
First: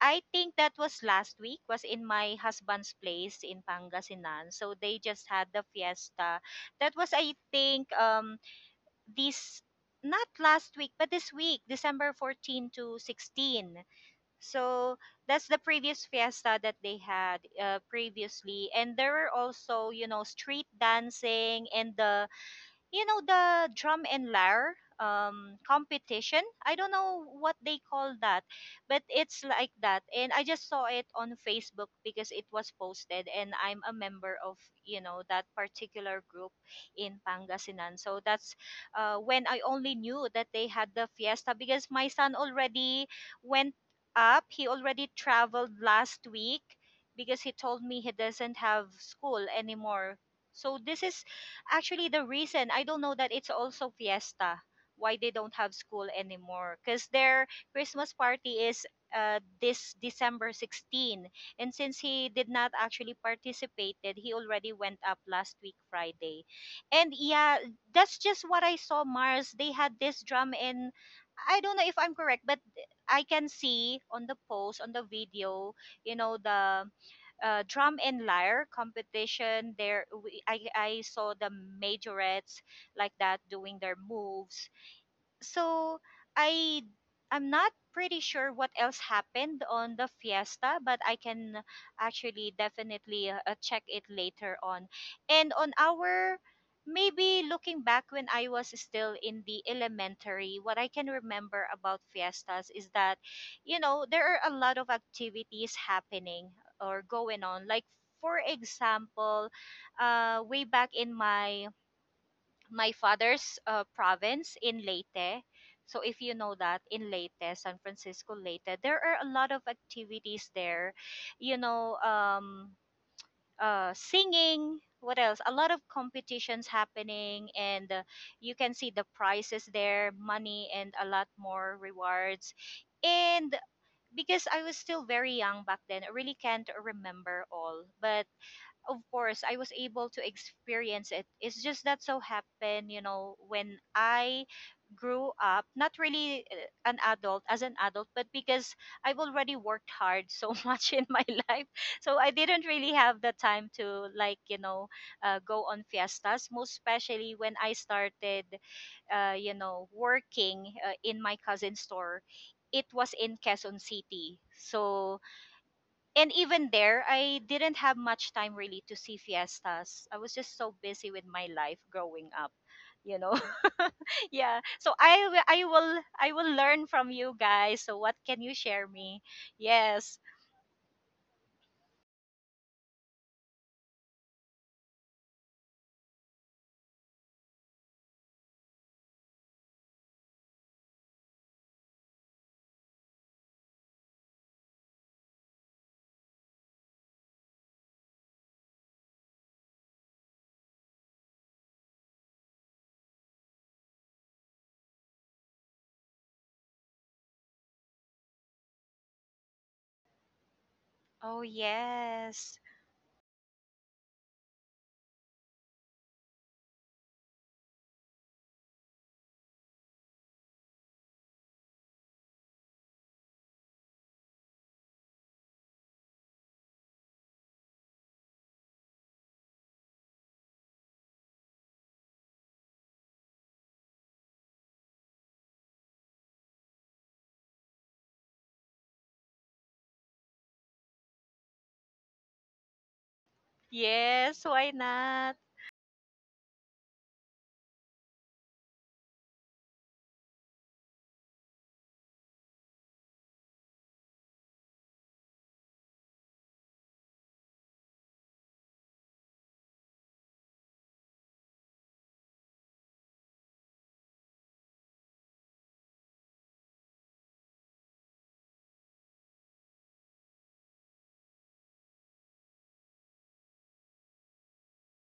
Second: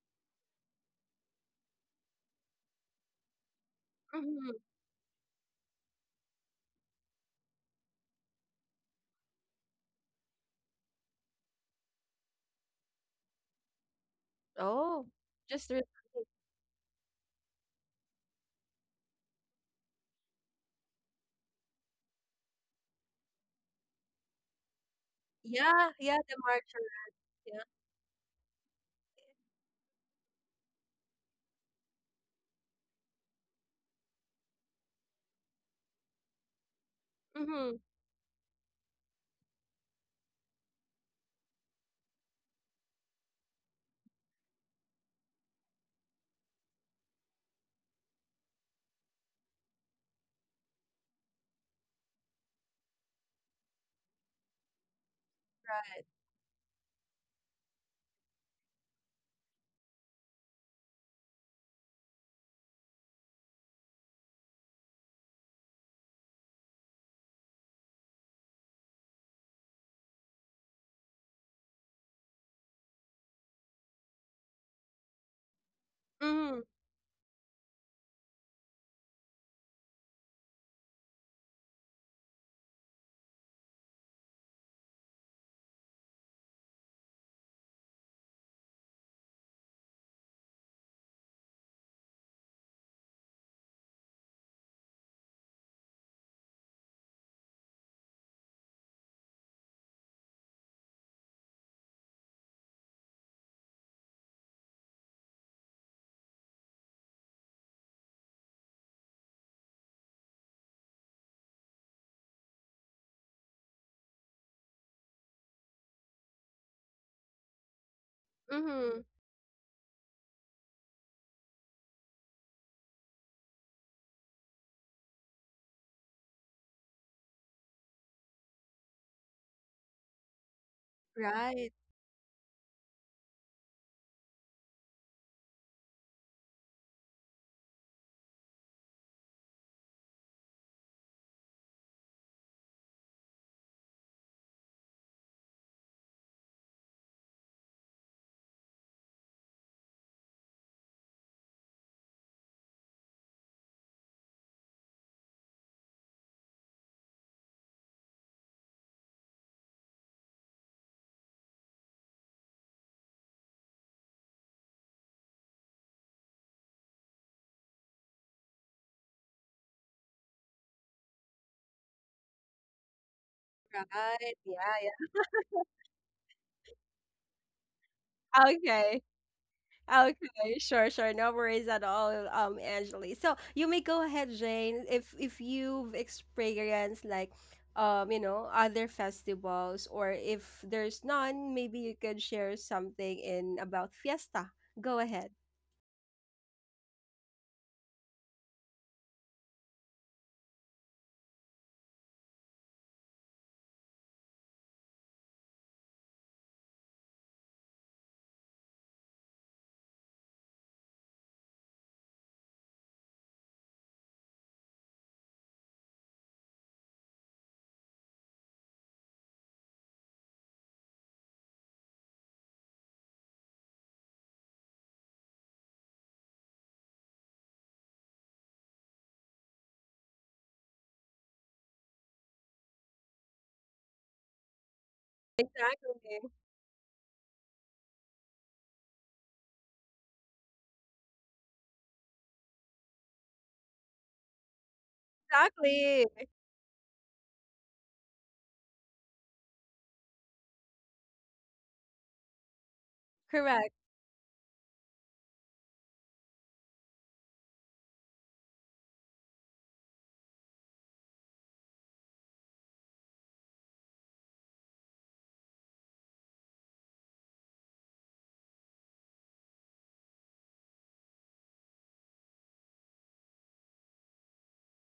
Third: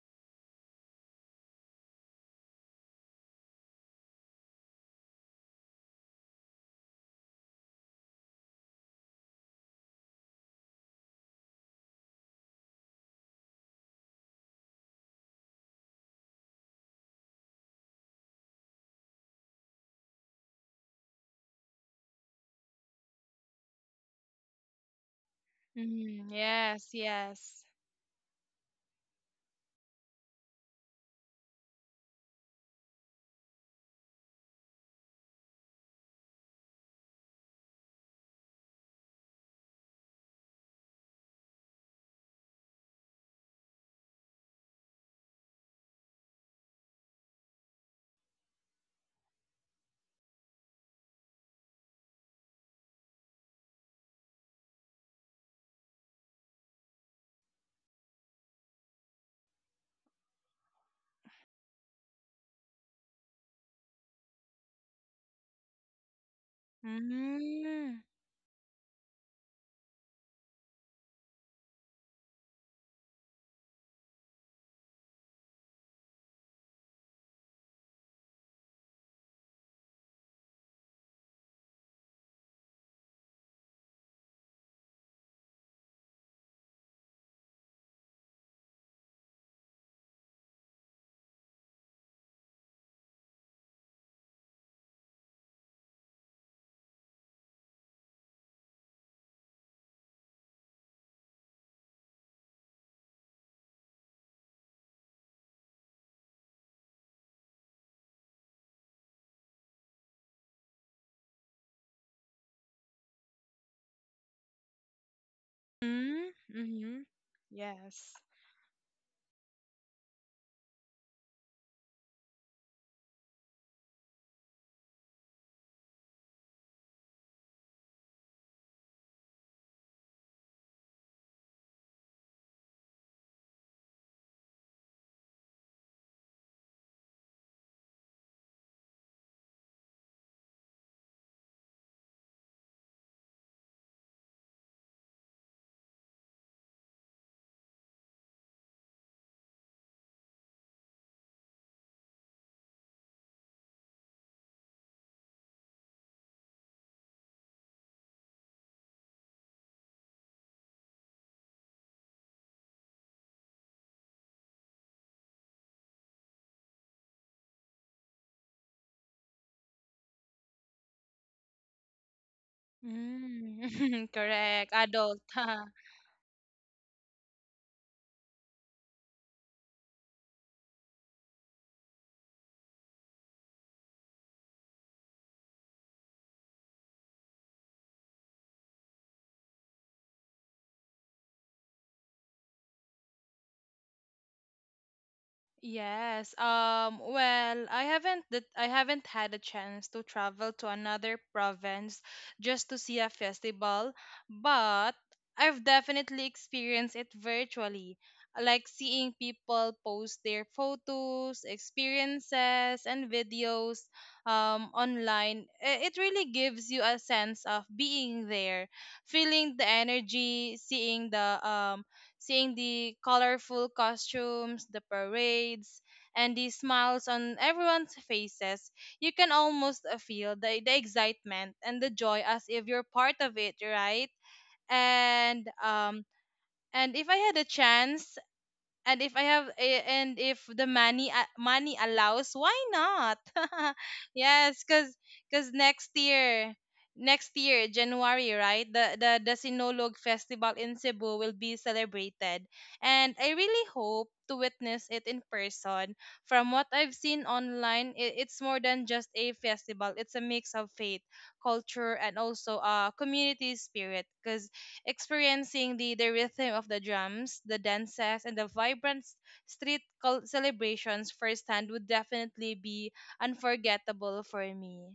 B: I think that was last week, was in my husband's place in Pangasinan.
A: Mm-hmm.
B: So they just had the fiesta. That was, I think, this not last week, but this week, December 14 to 16. So
A: Oh,
B: that's the
A: just re-
B: previous fiesta that they had previously, and there were also, you know, street dancing and the, you know, the drum and lyre
A: yeah, yeah,
C: Mm,
B: competition,
A: the
B: I don't
A: marcher.
C: yes,
B: know what
A: Yeah.
C: yes.
B: they call that, but it's like that. And I just saw it on Facebook because it was posted, and I'm a member of, you know, that particular group in
A: Mm-hmm.
B: Pangasinan. So that's when I only knew that they had the fiesta, because my son already went up, he already traveled last week, because he told me he doesn't have school anymore. So this is, actually, the reason I don't know that it's also fiesta, why they don't have school anymore, because their Christmas party is, this December 16. And since he did not actually participated, he already went up last week Friday. And yeah,
C: Mm.
B: that's just what I saw, Mars. They had this drum and, I don't know if I'm correct, but I can see on the post on the video, you know,
A: Mm-hmm.
B: the, drum and lyre competition. There, I saw the majorettes, like, that doing their moves. So I, I'm not pretty sure what else happened on the fiesta, but I can actually definitely check it later on. And on our, maybe looking back when I was still in the elementary, what I can remember about fiestas is that, you know, there are a lot of activities happening or going on. Like, for example, way back in my father's province in Leyte. So if you
C: Mm,
B: know that in
C: mhm.
B: Leyte, San
C: Yes.
B: Francisco Leyte, there are
A: Mhm.
B: a lot of activities there. You know, singing. What else? A lot of competitions happening, and, you can see the prizes there, money, and a lot more
A: Right.
B: rewards. And because I was still very young back then, I really can't remember all. But of course I was able to experience it. It's just that so happened, you know, when I grew up, not really an adult as an adult, but because I've already worked hard so much in my life, so I didn't really have the time to, like, you know, go on fiestas, most especially when I started, you know, working, in my cousin's store. It was in Quezon City. So, and even there I didn't have much time really to see fiestas. I was just so busy with my life growing up, you know.
C: Mm,
A: Right.
B: Yeah,
C: correct.
B: so
A: Yeah,
C: Adult.
B: I will learn from you guys. So what can you
A: yeah.
B: share
A: Okay.
B: me? Yes.
A: Okay. Sure, sure. No worries at all, Angeli. So you may go ahead, Jane, if you've experienced like you know, other festivals, or if there's none, maybe you could share something in about fiesta. Go ahead.
C: Yes. Well, I haven't had a chance to travel to another province just to see a festival, but I've definitely experienced it virtually. Like seeing people post their
B: Oh
C: photos,
B: yes.
C: experiences, and videos online, it really gives you a sense of being there, feeling the energy, seeing the colorful costumes, the parades, and the smiles on everyone's faces. You can almost feel the excitement and the joy as if you're part of it, right? And um
A: Exactly.
C: and if I had a chance, and if I have a- and if the money money allows, why not?
B: Yes, why
C: Yes, cause
B: not?
C: cause
A: Exactly.
C: next year January, right? The Sinolog Festival in Cebu will be celebrated, and I
A: Correct.
C: really hope to witness it in person. From what I've seen online, it's more than just a festival. It's a mix of faith, culture, and also community spirit. Cause experiencing the rhythm of the drums, the dances, and the vibrant street celebrations firsthand would definitely be unforgettable for me.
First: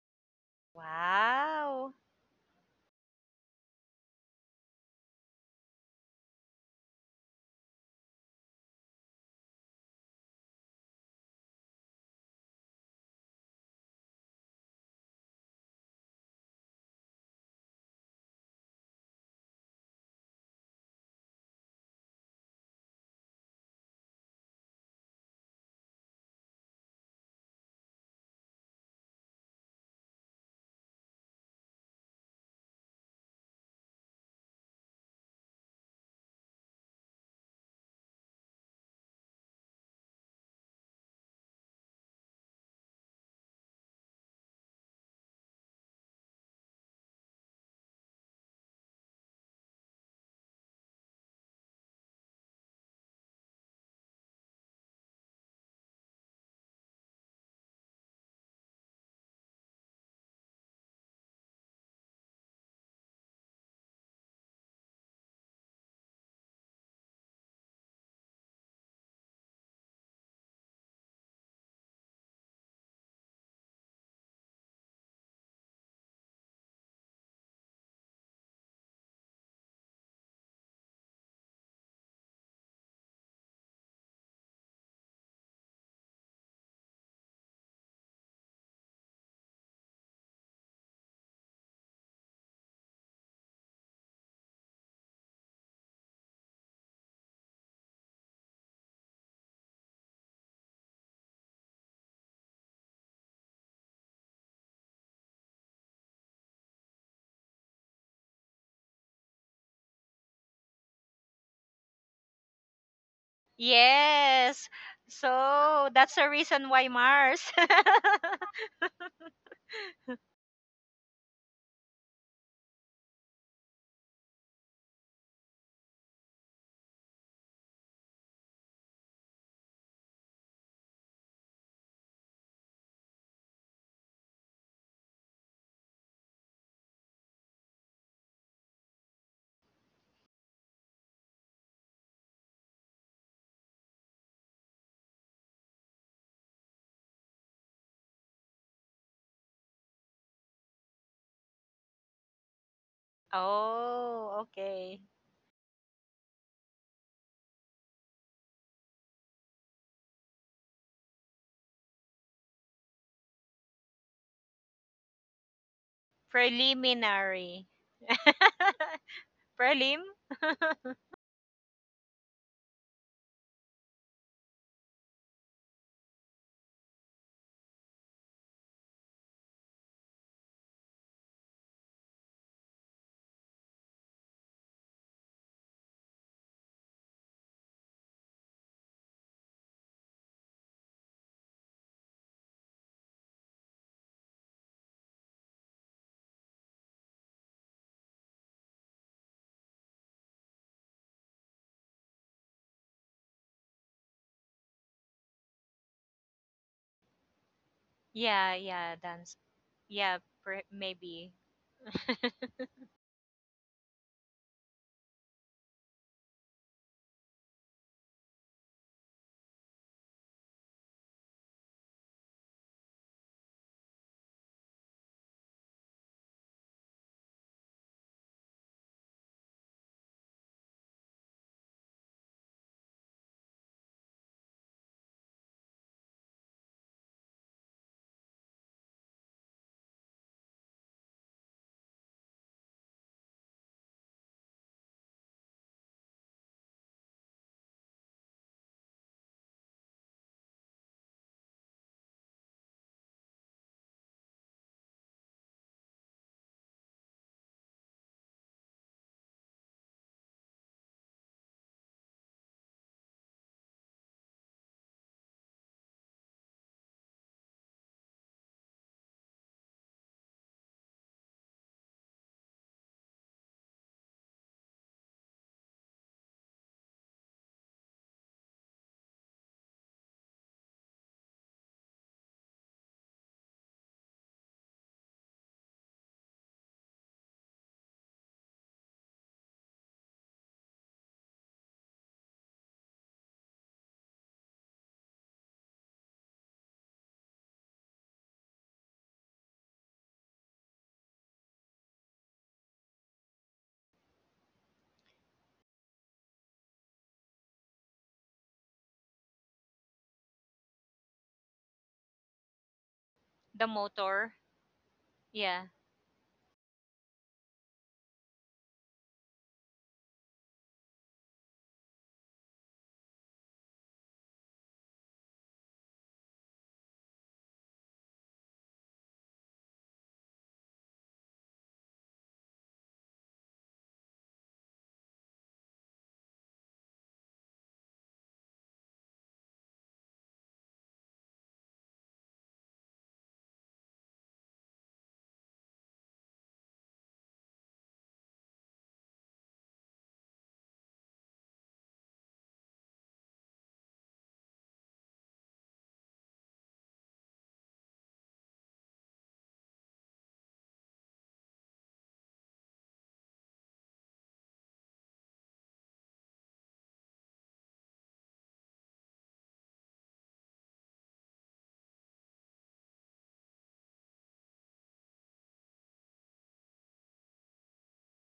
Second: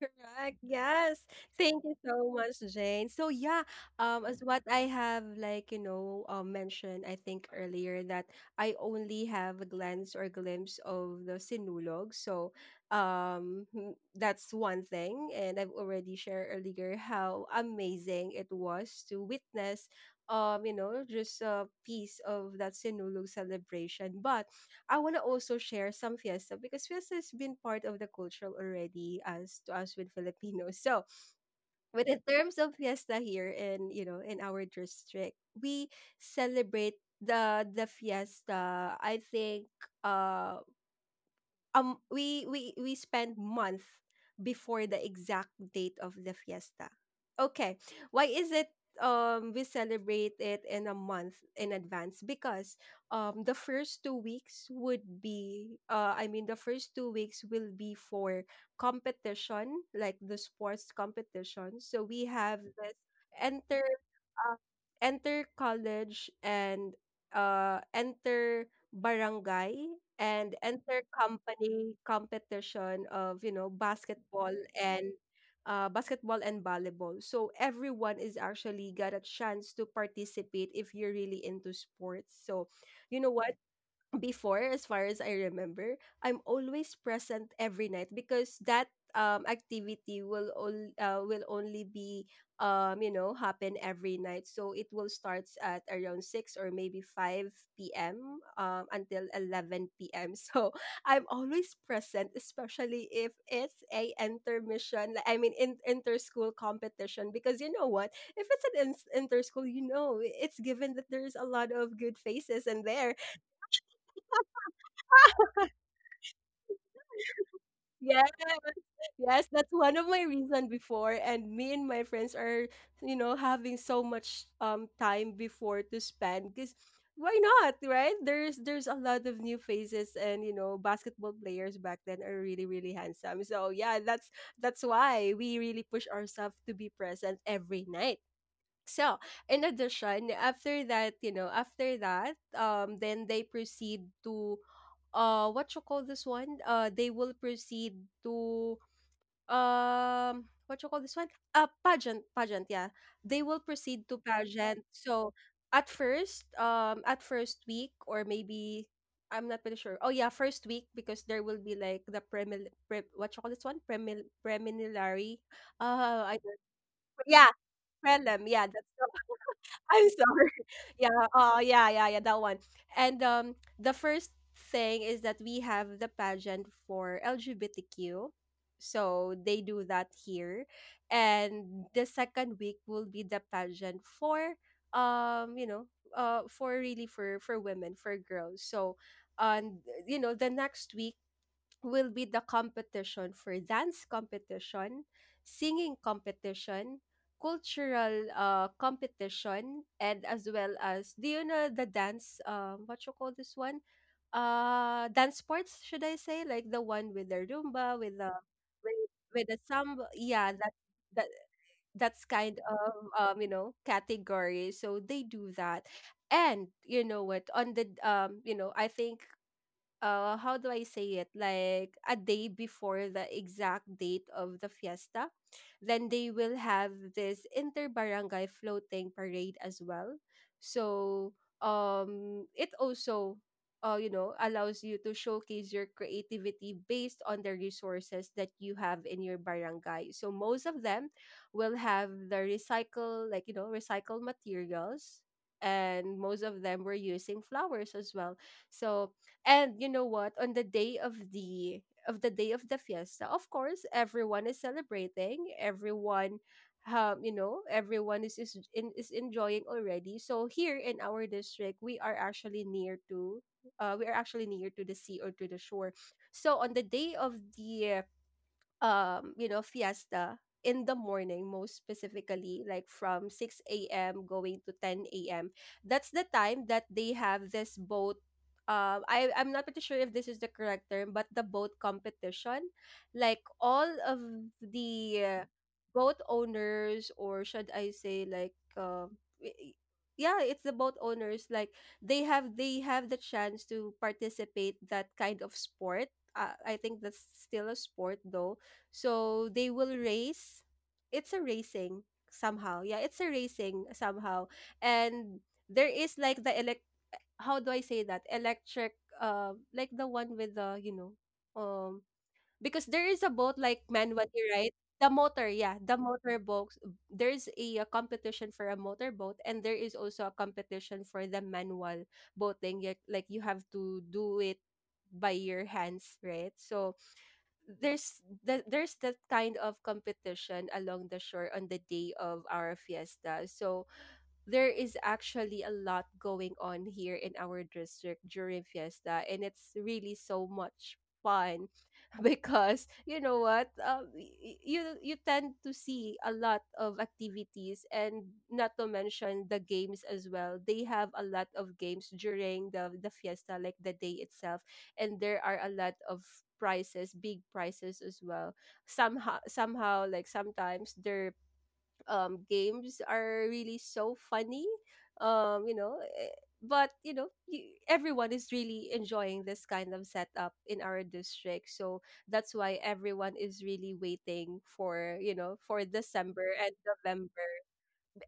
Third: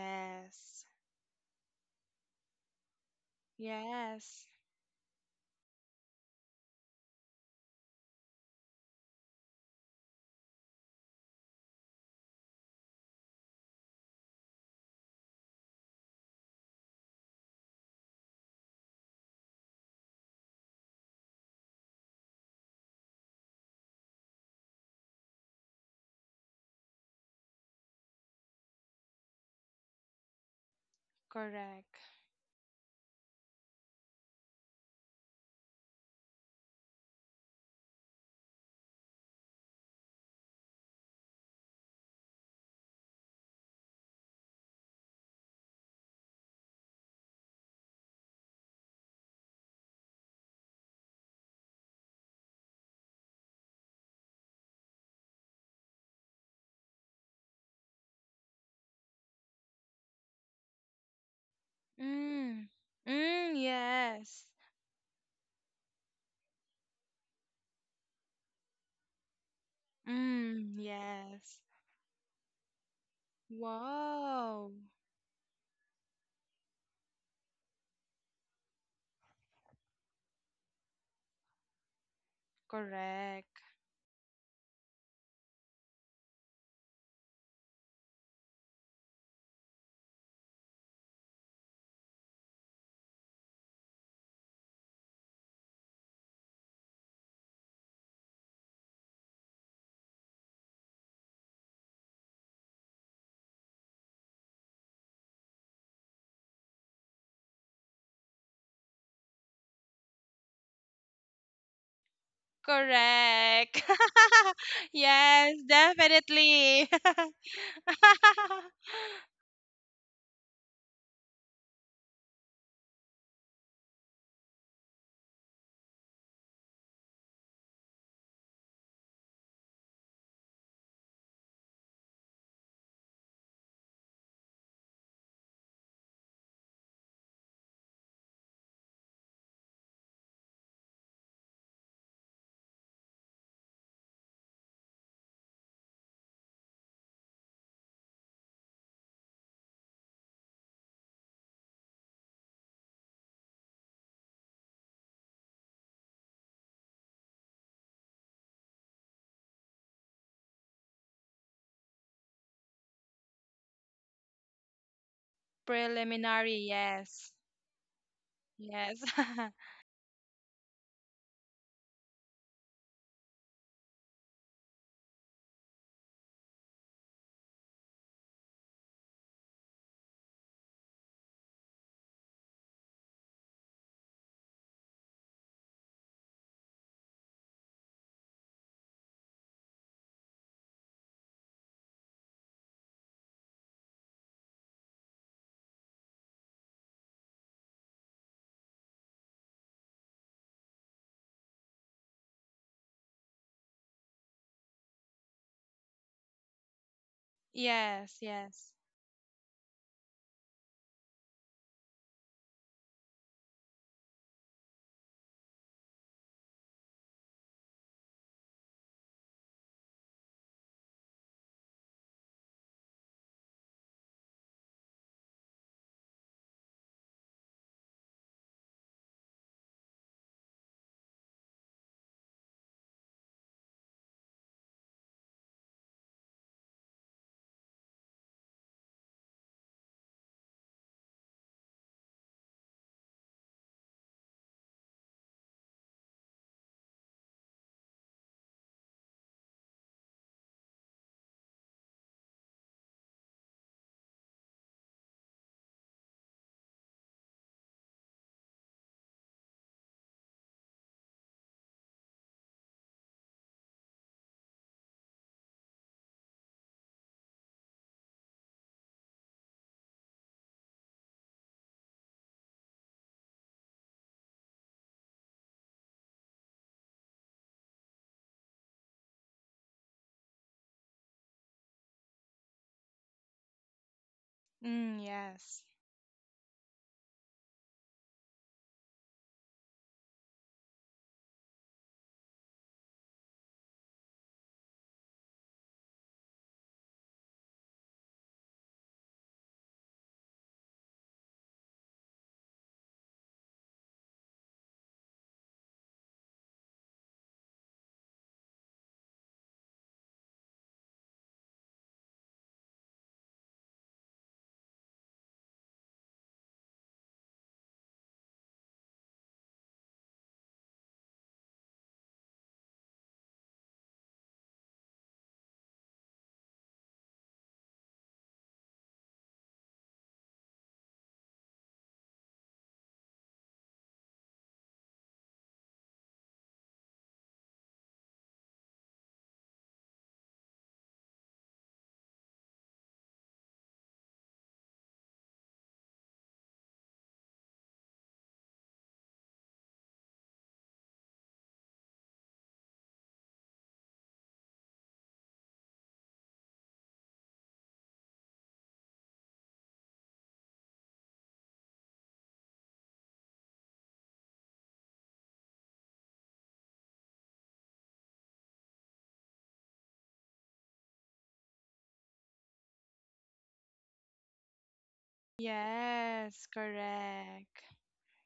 A: Correct. Yes. Thank you
B: Wow.
A: so much, Jane. So yeah, as
C: Yes.
A: what I have, like, you know, mentioned, I think earlier, that I only have a glance or glimpse of the Sinulog. So that's one thing, and I've already shared earlier how amazing it was to witness, you know, just a piece of that Sinulog celebration, but I want to also share some fiesta, because fiesta has been part of the culture already as to us with Filipinos. So,
C: Correct.
A: but in terms of fiesta here in, you know, in our district, we celebrate the fiesta. I think uh we we spend month before the exact date of the fiesta. Okay, why is it, we celebrate it in a month in advance, because the first 2 weeks would be I mean, the first 2 weeks will be for competition, like the sports competition. So we have
C: Mm.
A: this
C: Mm,
A: enter
C: yes.
A: um, enter college, and enter barangay, and
C: Mm,
A: enter
C: yes.
A: company competition of, you know, basketball
C: Wow.
A: and basketball and volleyball. So everyone is actually got a chance to participate if you're really into sports. So, you know what,
C: Correct.
A: before, as far as I remember, I'm always present every night, because that activity will all will only be you know happen every night. So it will start at around 6 or maybe 5 p.m. Until 11 p.m. So I'm always present, especially if it's a intermission, like, I mean, in inter-school competition, because you know what, if it's an inter-school, you know, it's given that there's a lot of good faces in there.
C: Correct.
B: Yes,
C: yes,
B: so that's the reason why,
C: definitely.
B: Mars.
A: Yes, yes, that's one of my reason before, and me and my friends are, you know, having so much time before to spend, because why not, right? There's a lot of new faces, and, you know, basketball players back then are really really handsome. So yeah, that's why we really push ourselves to be present every night. So, in addition, after that, you know, after that, then they proceed to, what you call this one? They will proceed to, what you call this one? Pageant, pageant, yeah. They will proceed to
B: Oh,
A: pageant.
B: okay.
A: So, at first week, or maybe, I'm not pretty sure. Oh yeah, first week, because there will be like the what you call this one? Premil preliminary. I
C: Preliminary,
A: don't,
C: yes.
A: yeah,
B: Preliminary.
A: prelim. Yeah, that's,
C: Yes.
B: Prelim.
A: I'm sorry. Yeah. Oh, yeah, yeah, yeah. That one. And the first thing is that we have the pageant for LGBTQ, so they do that here, and the second week will be the pageant for you know, for really for women, for girls. So, and, you know, the next week will be the competition for dance competition, singing competition, cultural competition, and as well as, do you know the dance, what you call this one? Dance sports, should I say? Like the one with the Roomba, with
C: Yes,
A: the
B: Yeah,
C: yes.
B: yeah,
A: with
B: dance.
A: the samba,
B: Yeah,
A: yeah,
B: per-
A: that that
B: maybe.
A: that's kind of, you know, category. So they do that. And you know what, on the you know, I think how do I say it, like a day before the exact date of the fiesta, then they will have this inter barangay floating parade as well. So it also you know, allows you to showcase your creativity based on the resources that you have in your barangay. So most of them will have the recycle, like, you know, recycled materials, and most of them were using flowers as well. So, and you know what? On the day of the day of the fiesta, of course, everyone is celebrating. Everyone, you know, everyone is in, is enjoying already. So here in our district, we are actually near to, we are actually near to the sea or to the shore. So on the day of the you know, fiesta, in the morning, most specifically, like from 6 a.m. going to 10 a.m. That's the time that they have this boat. I'm not pretty sure if this is the correct term, but the boat competition. Like all of
C: Mm,
A: the
C: yes.
A: boat owners, or should I say, like, i- i- yeah, it's the boat owners. Like they have the chance to participate that kind of sport. I think that's still a sport though, so they will race. It's a racing somehow. Yeah, it's a racing somehow. And there is like the elect how do I say that? Electric, like the one with the, um because there is a boat
B: The
A: like
B: motor.
A: manually, right? The motor,
B: Yeah.
A: yeah, the motor boat. There's a competition for a motor boat, and there is also a competition for the manual boating. Like you have to do it by your hands, right? So there's that kind of competition along the shore on the day of our fiesta. So there is actually a lot going on here in our district during fiesta, and it's really so much fun because you know what y- y- you tend to see a lot of activities, and not to mention the games as well. They have a lot of games during the fiesta, like the day itself, and there are a lot of prizes, big prizes as well. Somehow, like sometimes their games are really so funny. Um, you know, eh, but you know, y everyone is really enjoying this kind of setup in our district. So that's why everyone is really waiting for, you know, for December
C: Yes,
A: and November.
C: correct.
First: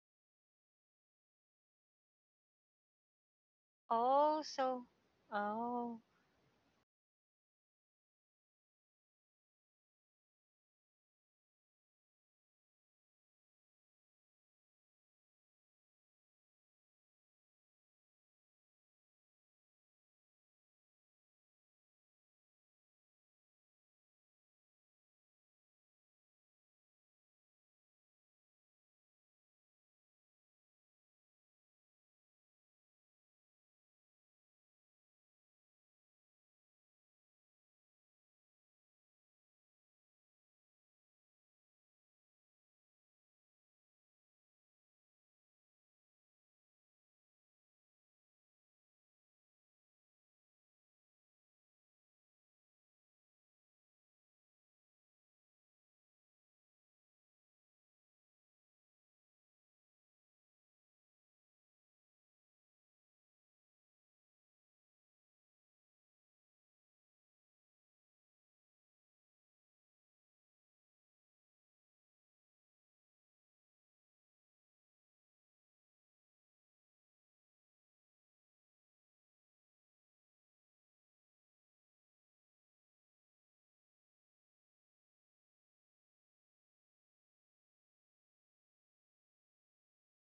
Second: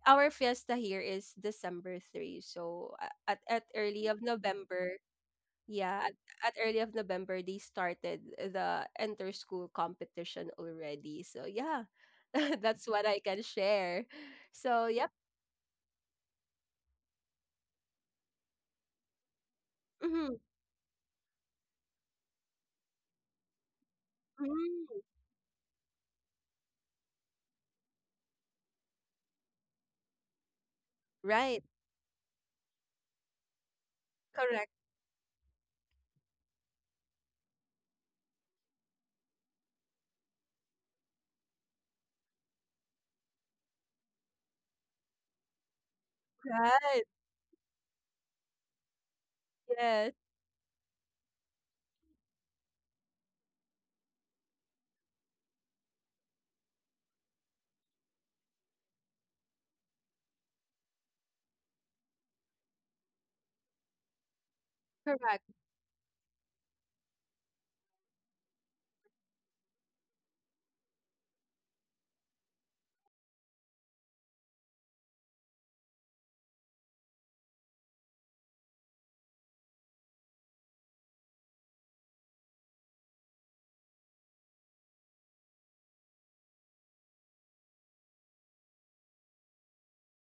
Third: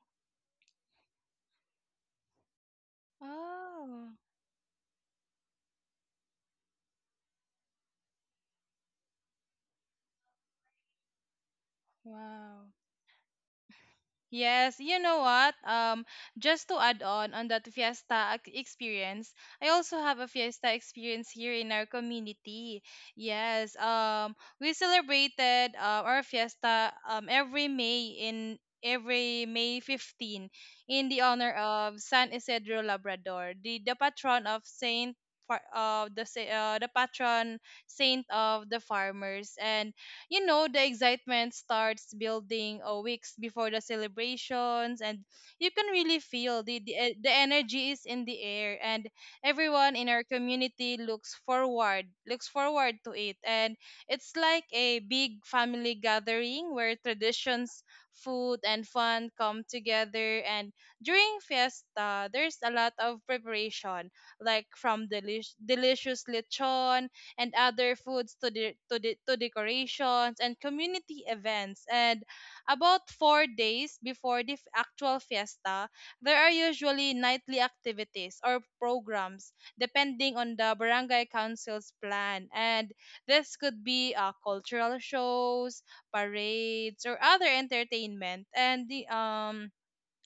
A: Our fiesta here is December 3. So at early
C: Oh,
A: of
B: Oh, so.
A: November,
B: Oh.
A: yeah, at early of November they started the enter school competition already. So yeah,
C: wow.
A: that's what I can share.
C: Yes,
A: So
C: you
A: yep,
C: know what? Just to add on that fiesta experience, I also have a
A: mm-hmm,
C: fiesta experience here in our community. Yes, we
A: mm,
C: celebrated our fiesta every May 15 in the honor
A: right,
C: of San Isidro Labrador,
A: correct,
C: The patron saint of the farmers. And the excitement starts building a weeks before the celebrations, and you can really feel the, the
A: right,
C: e- the energy is in the air, and everyone in
A: yes,
C: our community looks forward to it, and it's like a big family gathering where traditions, food, and fun come together. And during fiesta there's a lot of preparation, like from
A: correct,
C: delicious lechon and other foods, to decorations and community events. And about 4 days before the actual fiesta, there are usually nightly activities or programs depending on the barangay council's plan. And this could be cultural shows, parades, or other entertainment. And the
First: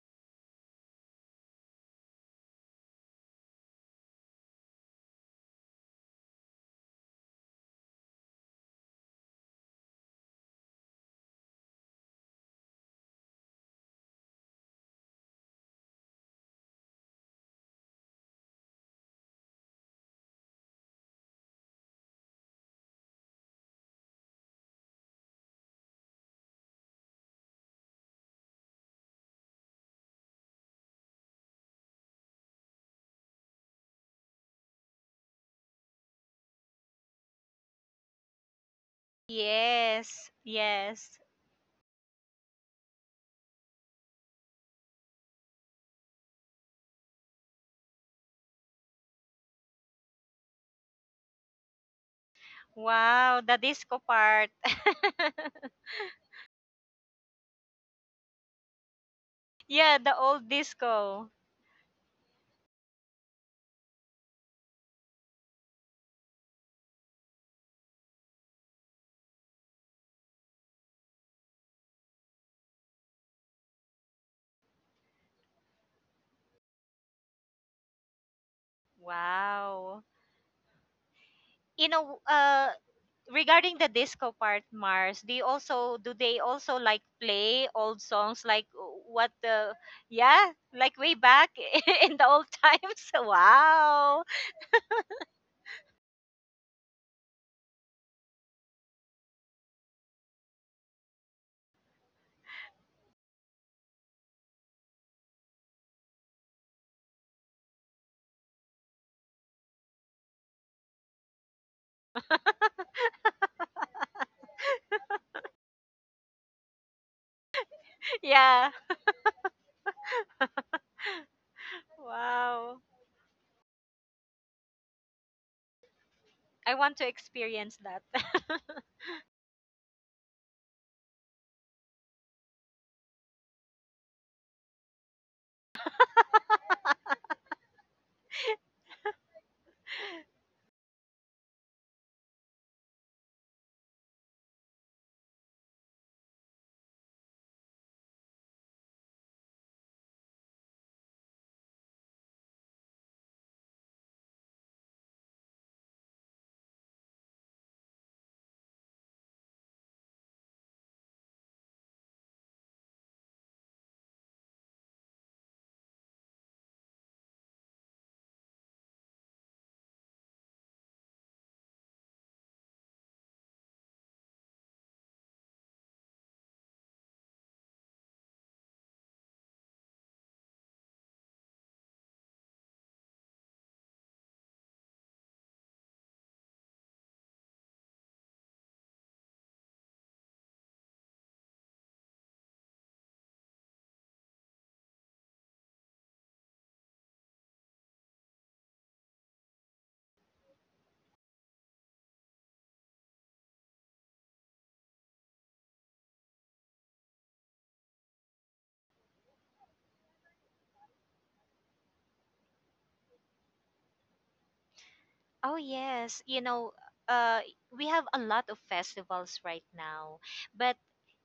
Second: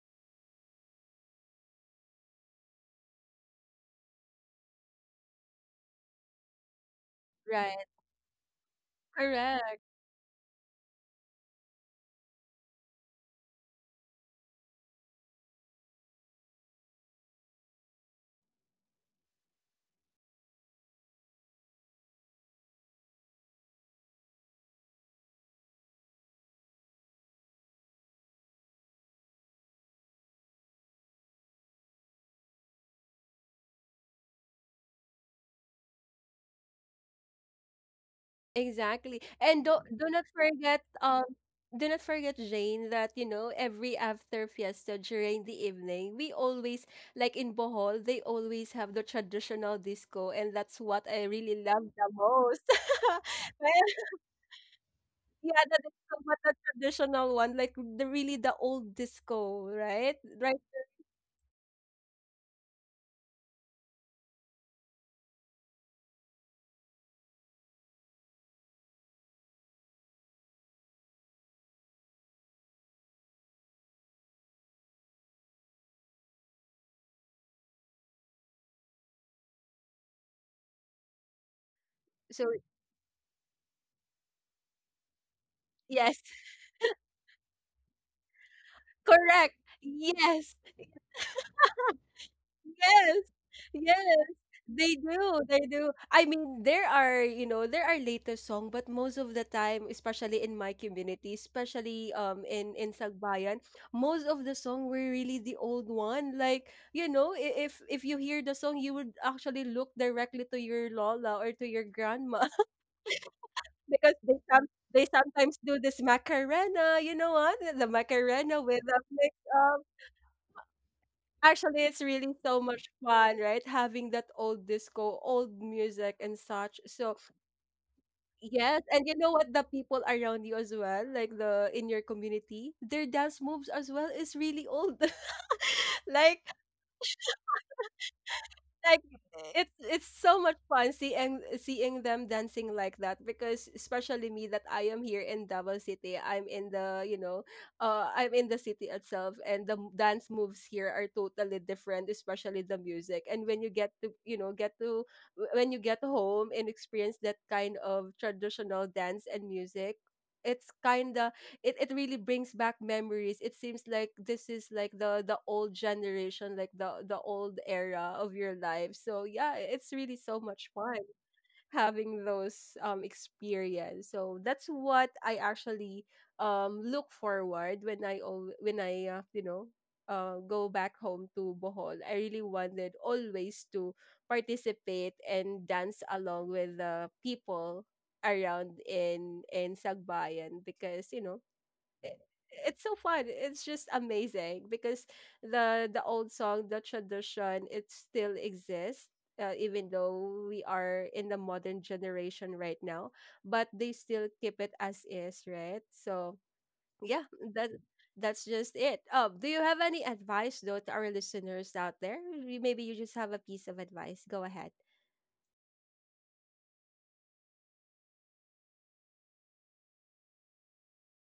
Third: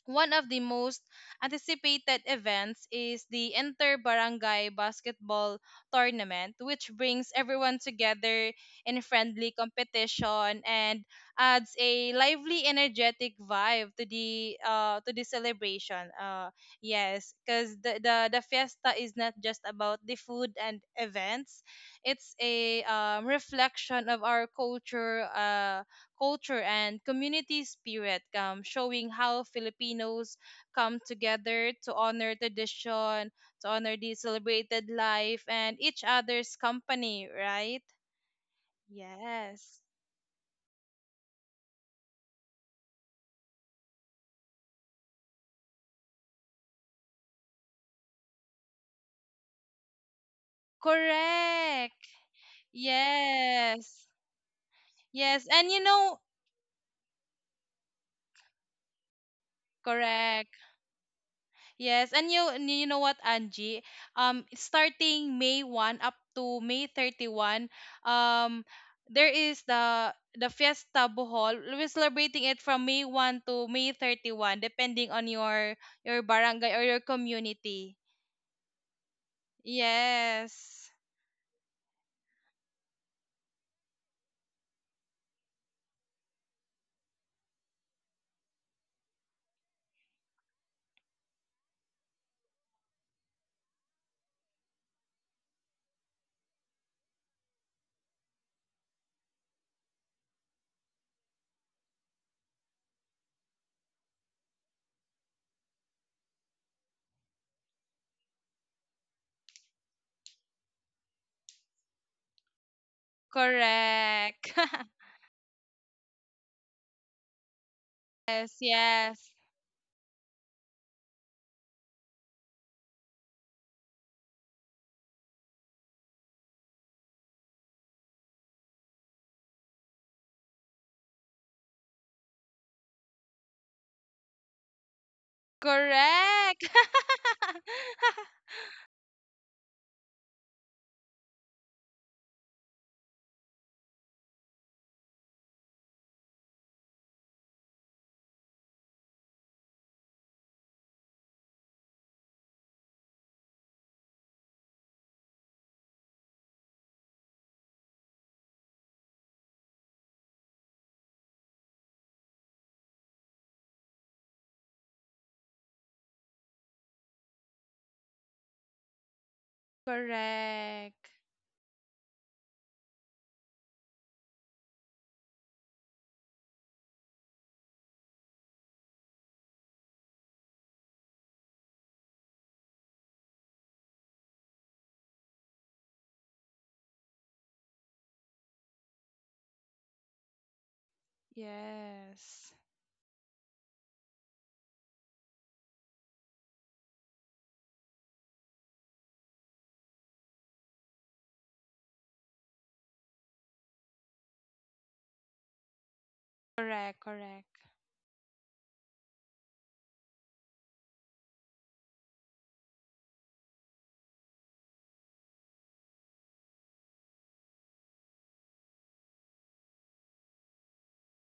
C: one of the most anticipated events is the Inter Barangay Basketball Tournament, which brings everyone
A: right,
C: together in a friendly
A: correct.
C: competition and adds a lively, energetic vibe to the celebration. Yes, because the fiesta is not just about the food and events; it's a reflection of our culture. Culture and community spirit, showing how Filipinos come together to honor tradition, to honor the celebrated life and each other's company, right?
A: Exactly. And
C: Yes.
A: do not
B: Yes,
A: forget,
B: yes.
A: do not forget, Jane, that you know every after fiesta during the evening we always, like in Bohol, they always have the traditional disco, and that's what I really love
C: Correct.
A: the most.
B: Wow, the
A: Well,
B: disco
C: Yes.
B: part.
C: Yes.
A: yeah,
C: And
A: the
C: you
A: disco,
C: know,
A: but the traditional one, like the really the old disco,
B: Yeah, the
A: right?
B: old
C: correct.
A: Right.
B: disco.
C: Yes, and you know what, Angie? Starting May 1 up to May 31, um, there is the Fiesta Bohol. We're celebrating it from May 1 to May 31, depending on your barangay or your community.
B: Wow.
C: Yes,
B: You know,
A: So
B: regarding the disco part, Mars, do you also do
A: yes,
B: they also like play old songs like, what
A: correct.
B: the, yeah,
A: Yes.
B: like way back in the old times?
A: Yes. Yes.
B: Wow.
A: They do. They do. I mean, there are, you know, there are latest song, but most of the time, especially in my community, especially in Sagbayan, most of the song were really the old one. Like, you know, if you hear the song, you would actually look directly to your lola or to your grandma because
C: correct.
A: they sometimes do this macarena. You know what? The
C: yes,
A: macarena
B: Yeah.
A: with a
C: yes,
A: mix. Actually, it's really so
B: Wow.
A: much fun, right? Having that old disco, old music and
B: I
A: such.
B: want to
A: So,
B: experience that.
A: yes, and you know what? The people around you as well, like the in your community, their dance moves as well is really old. like
C: correct.
A: like it's so much fun seeing them dancing like that, because especially me, that I am here in Davao City, I'm in the, you know, I'm in the city itself, and the dance moves here are totally different, especially the music. And when you get to you know get to w- when you get home and experience that kind of traditional dance and music, it's kind of, it really brings back memories. It seems like this is like the old generation, like the old era of your life. So yeah, it's really so much
C: correct.
A: fun having those experience. So that's what I actually look forward when when I, go back home to Bohol. I really wanted always to participate and dance along with the people around in Sagbayan, because you know, i-
C: Yes,
A: it's so fun. It's just amazing because the old song, the tradition, it still exists. Even though we are in the modern generation right now, but they still keep it as is, right? So
C: correct,
A: yeah,
C: correct.
A: that that's just it. Do you have any advice though to our listeners out there? Maybe you just have a piece of advice. Go ahead.
B: Oh yes, you know, uh, we have a lot of festivals right now, but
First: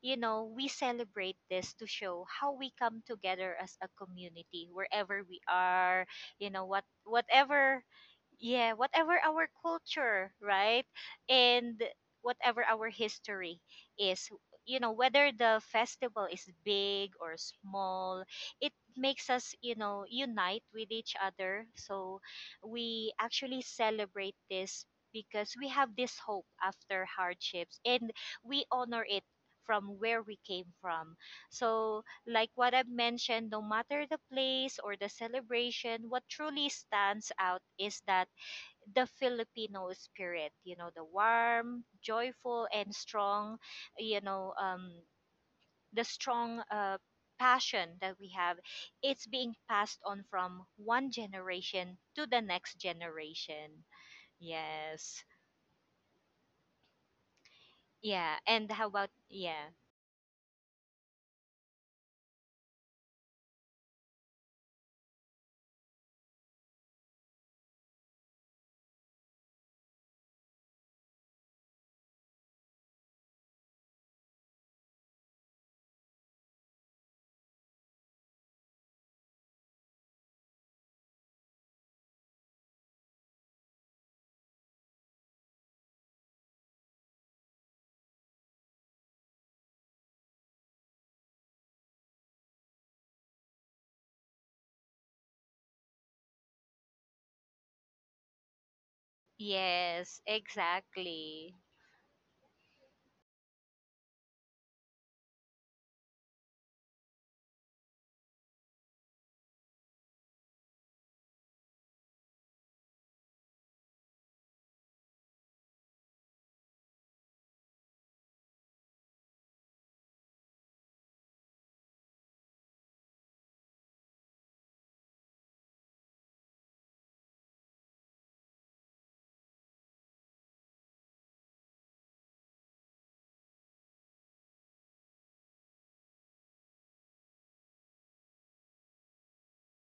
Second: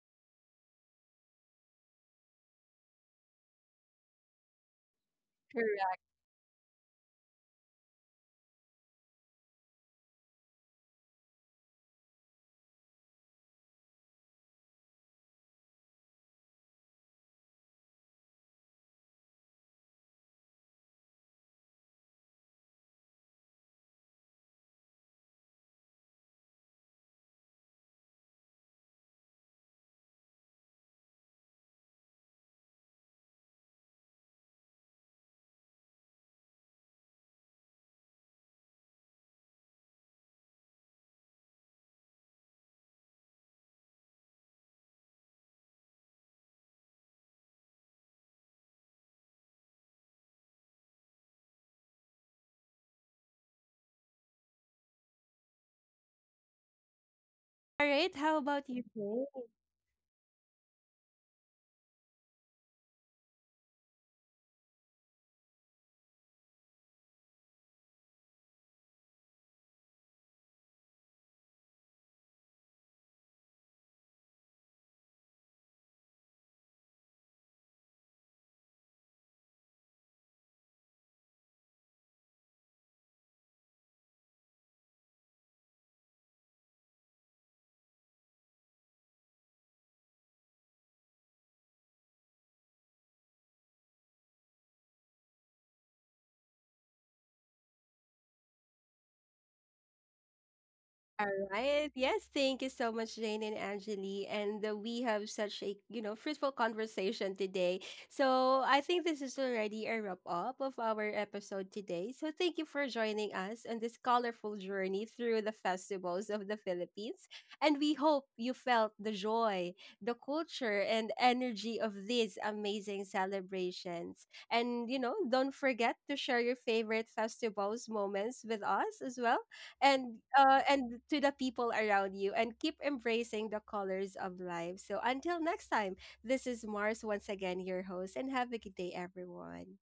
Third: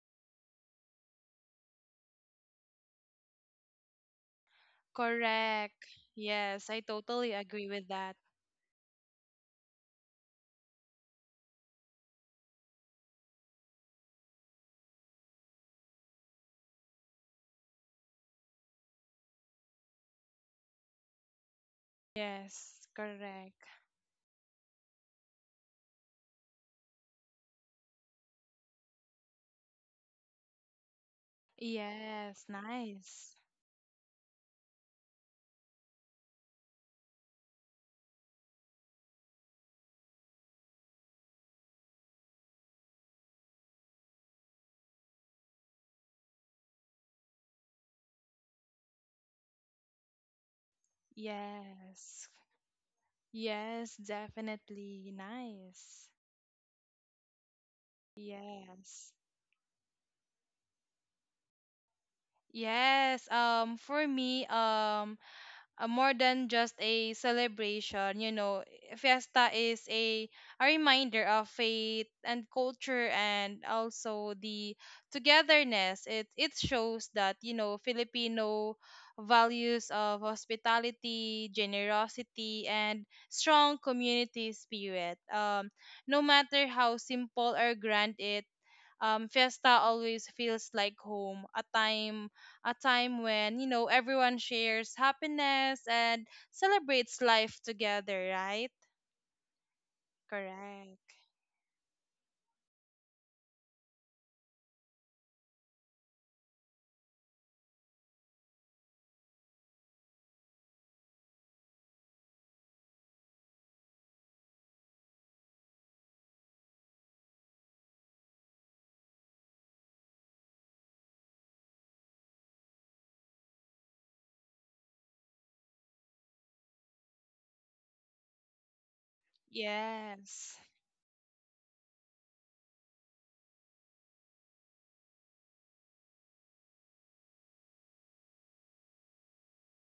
B: you know, we celebrate this to show how we come together as a community wherever we
C: Correct.
A: Correct.
B: are. You know
C: Yes, I
B: what,
C: totally agree
B: whatever,
C: with that.
B: yeah, whatever our culture, right, and whatever our history is. You know, whether the festival is big or small, it makes us, you know, unite with each other. So
C: Yes,
B: we actually
C: correct.
B: celebrate this because we have this hope after hardships, and we honor it from where we came from. So,
C: Yes,
B: like what I've
C: nice.
B: mentioned, no matter the place or the celebration, what truly stands out is that the Filipino spirit, you know, the warm, joyful, and strong, you know, the strong passion that we have, it's being passed on from one generation to
C: Yes.
B: the next generation.
C: Yes, definitely
B: Yes.
C: nice.
A: All right. How
B: Yeah,
A: about
B: and
A: you,
B: how about,
C: Yes.
A: Jay?
B: yeah.
C: Yes, for me, more than just a celebration, fiesta is a reminder of faith and culture and also the togetherness. It shows that Filipino values of hospitality, generosity, and strong community spirit, no matter how simple or grand it Fiesta always feels like home, a time, when everyone shares happiness and celebrates life together, right?
B: Yes,
C: Correct.
A: All
B: exactly.
A: right. Yes, thank you so much, Jane and Angeli. And we have such a, you know, fruitful conversation today. So I think this is already a wrap up of our episode today. So thank you for joining us on this colorful journey through the festivals of the Philippines. And we hope you felt the joy, the culture, and energy of these amazing celebrations. And, you know, don't forget to share your favorite festivals moments with us as well,
C: Yes.
A: and to the people around you, and keep embracing the colors of life. So until next time, this is Mars once again, your host, and have a good day, everyone.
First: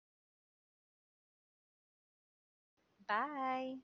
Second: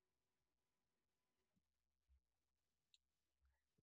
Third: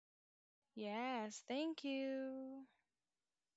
C: Yes. Thank you.
B: Bye.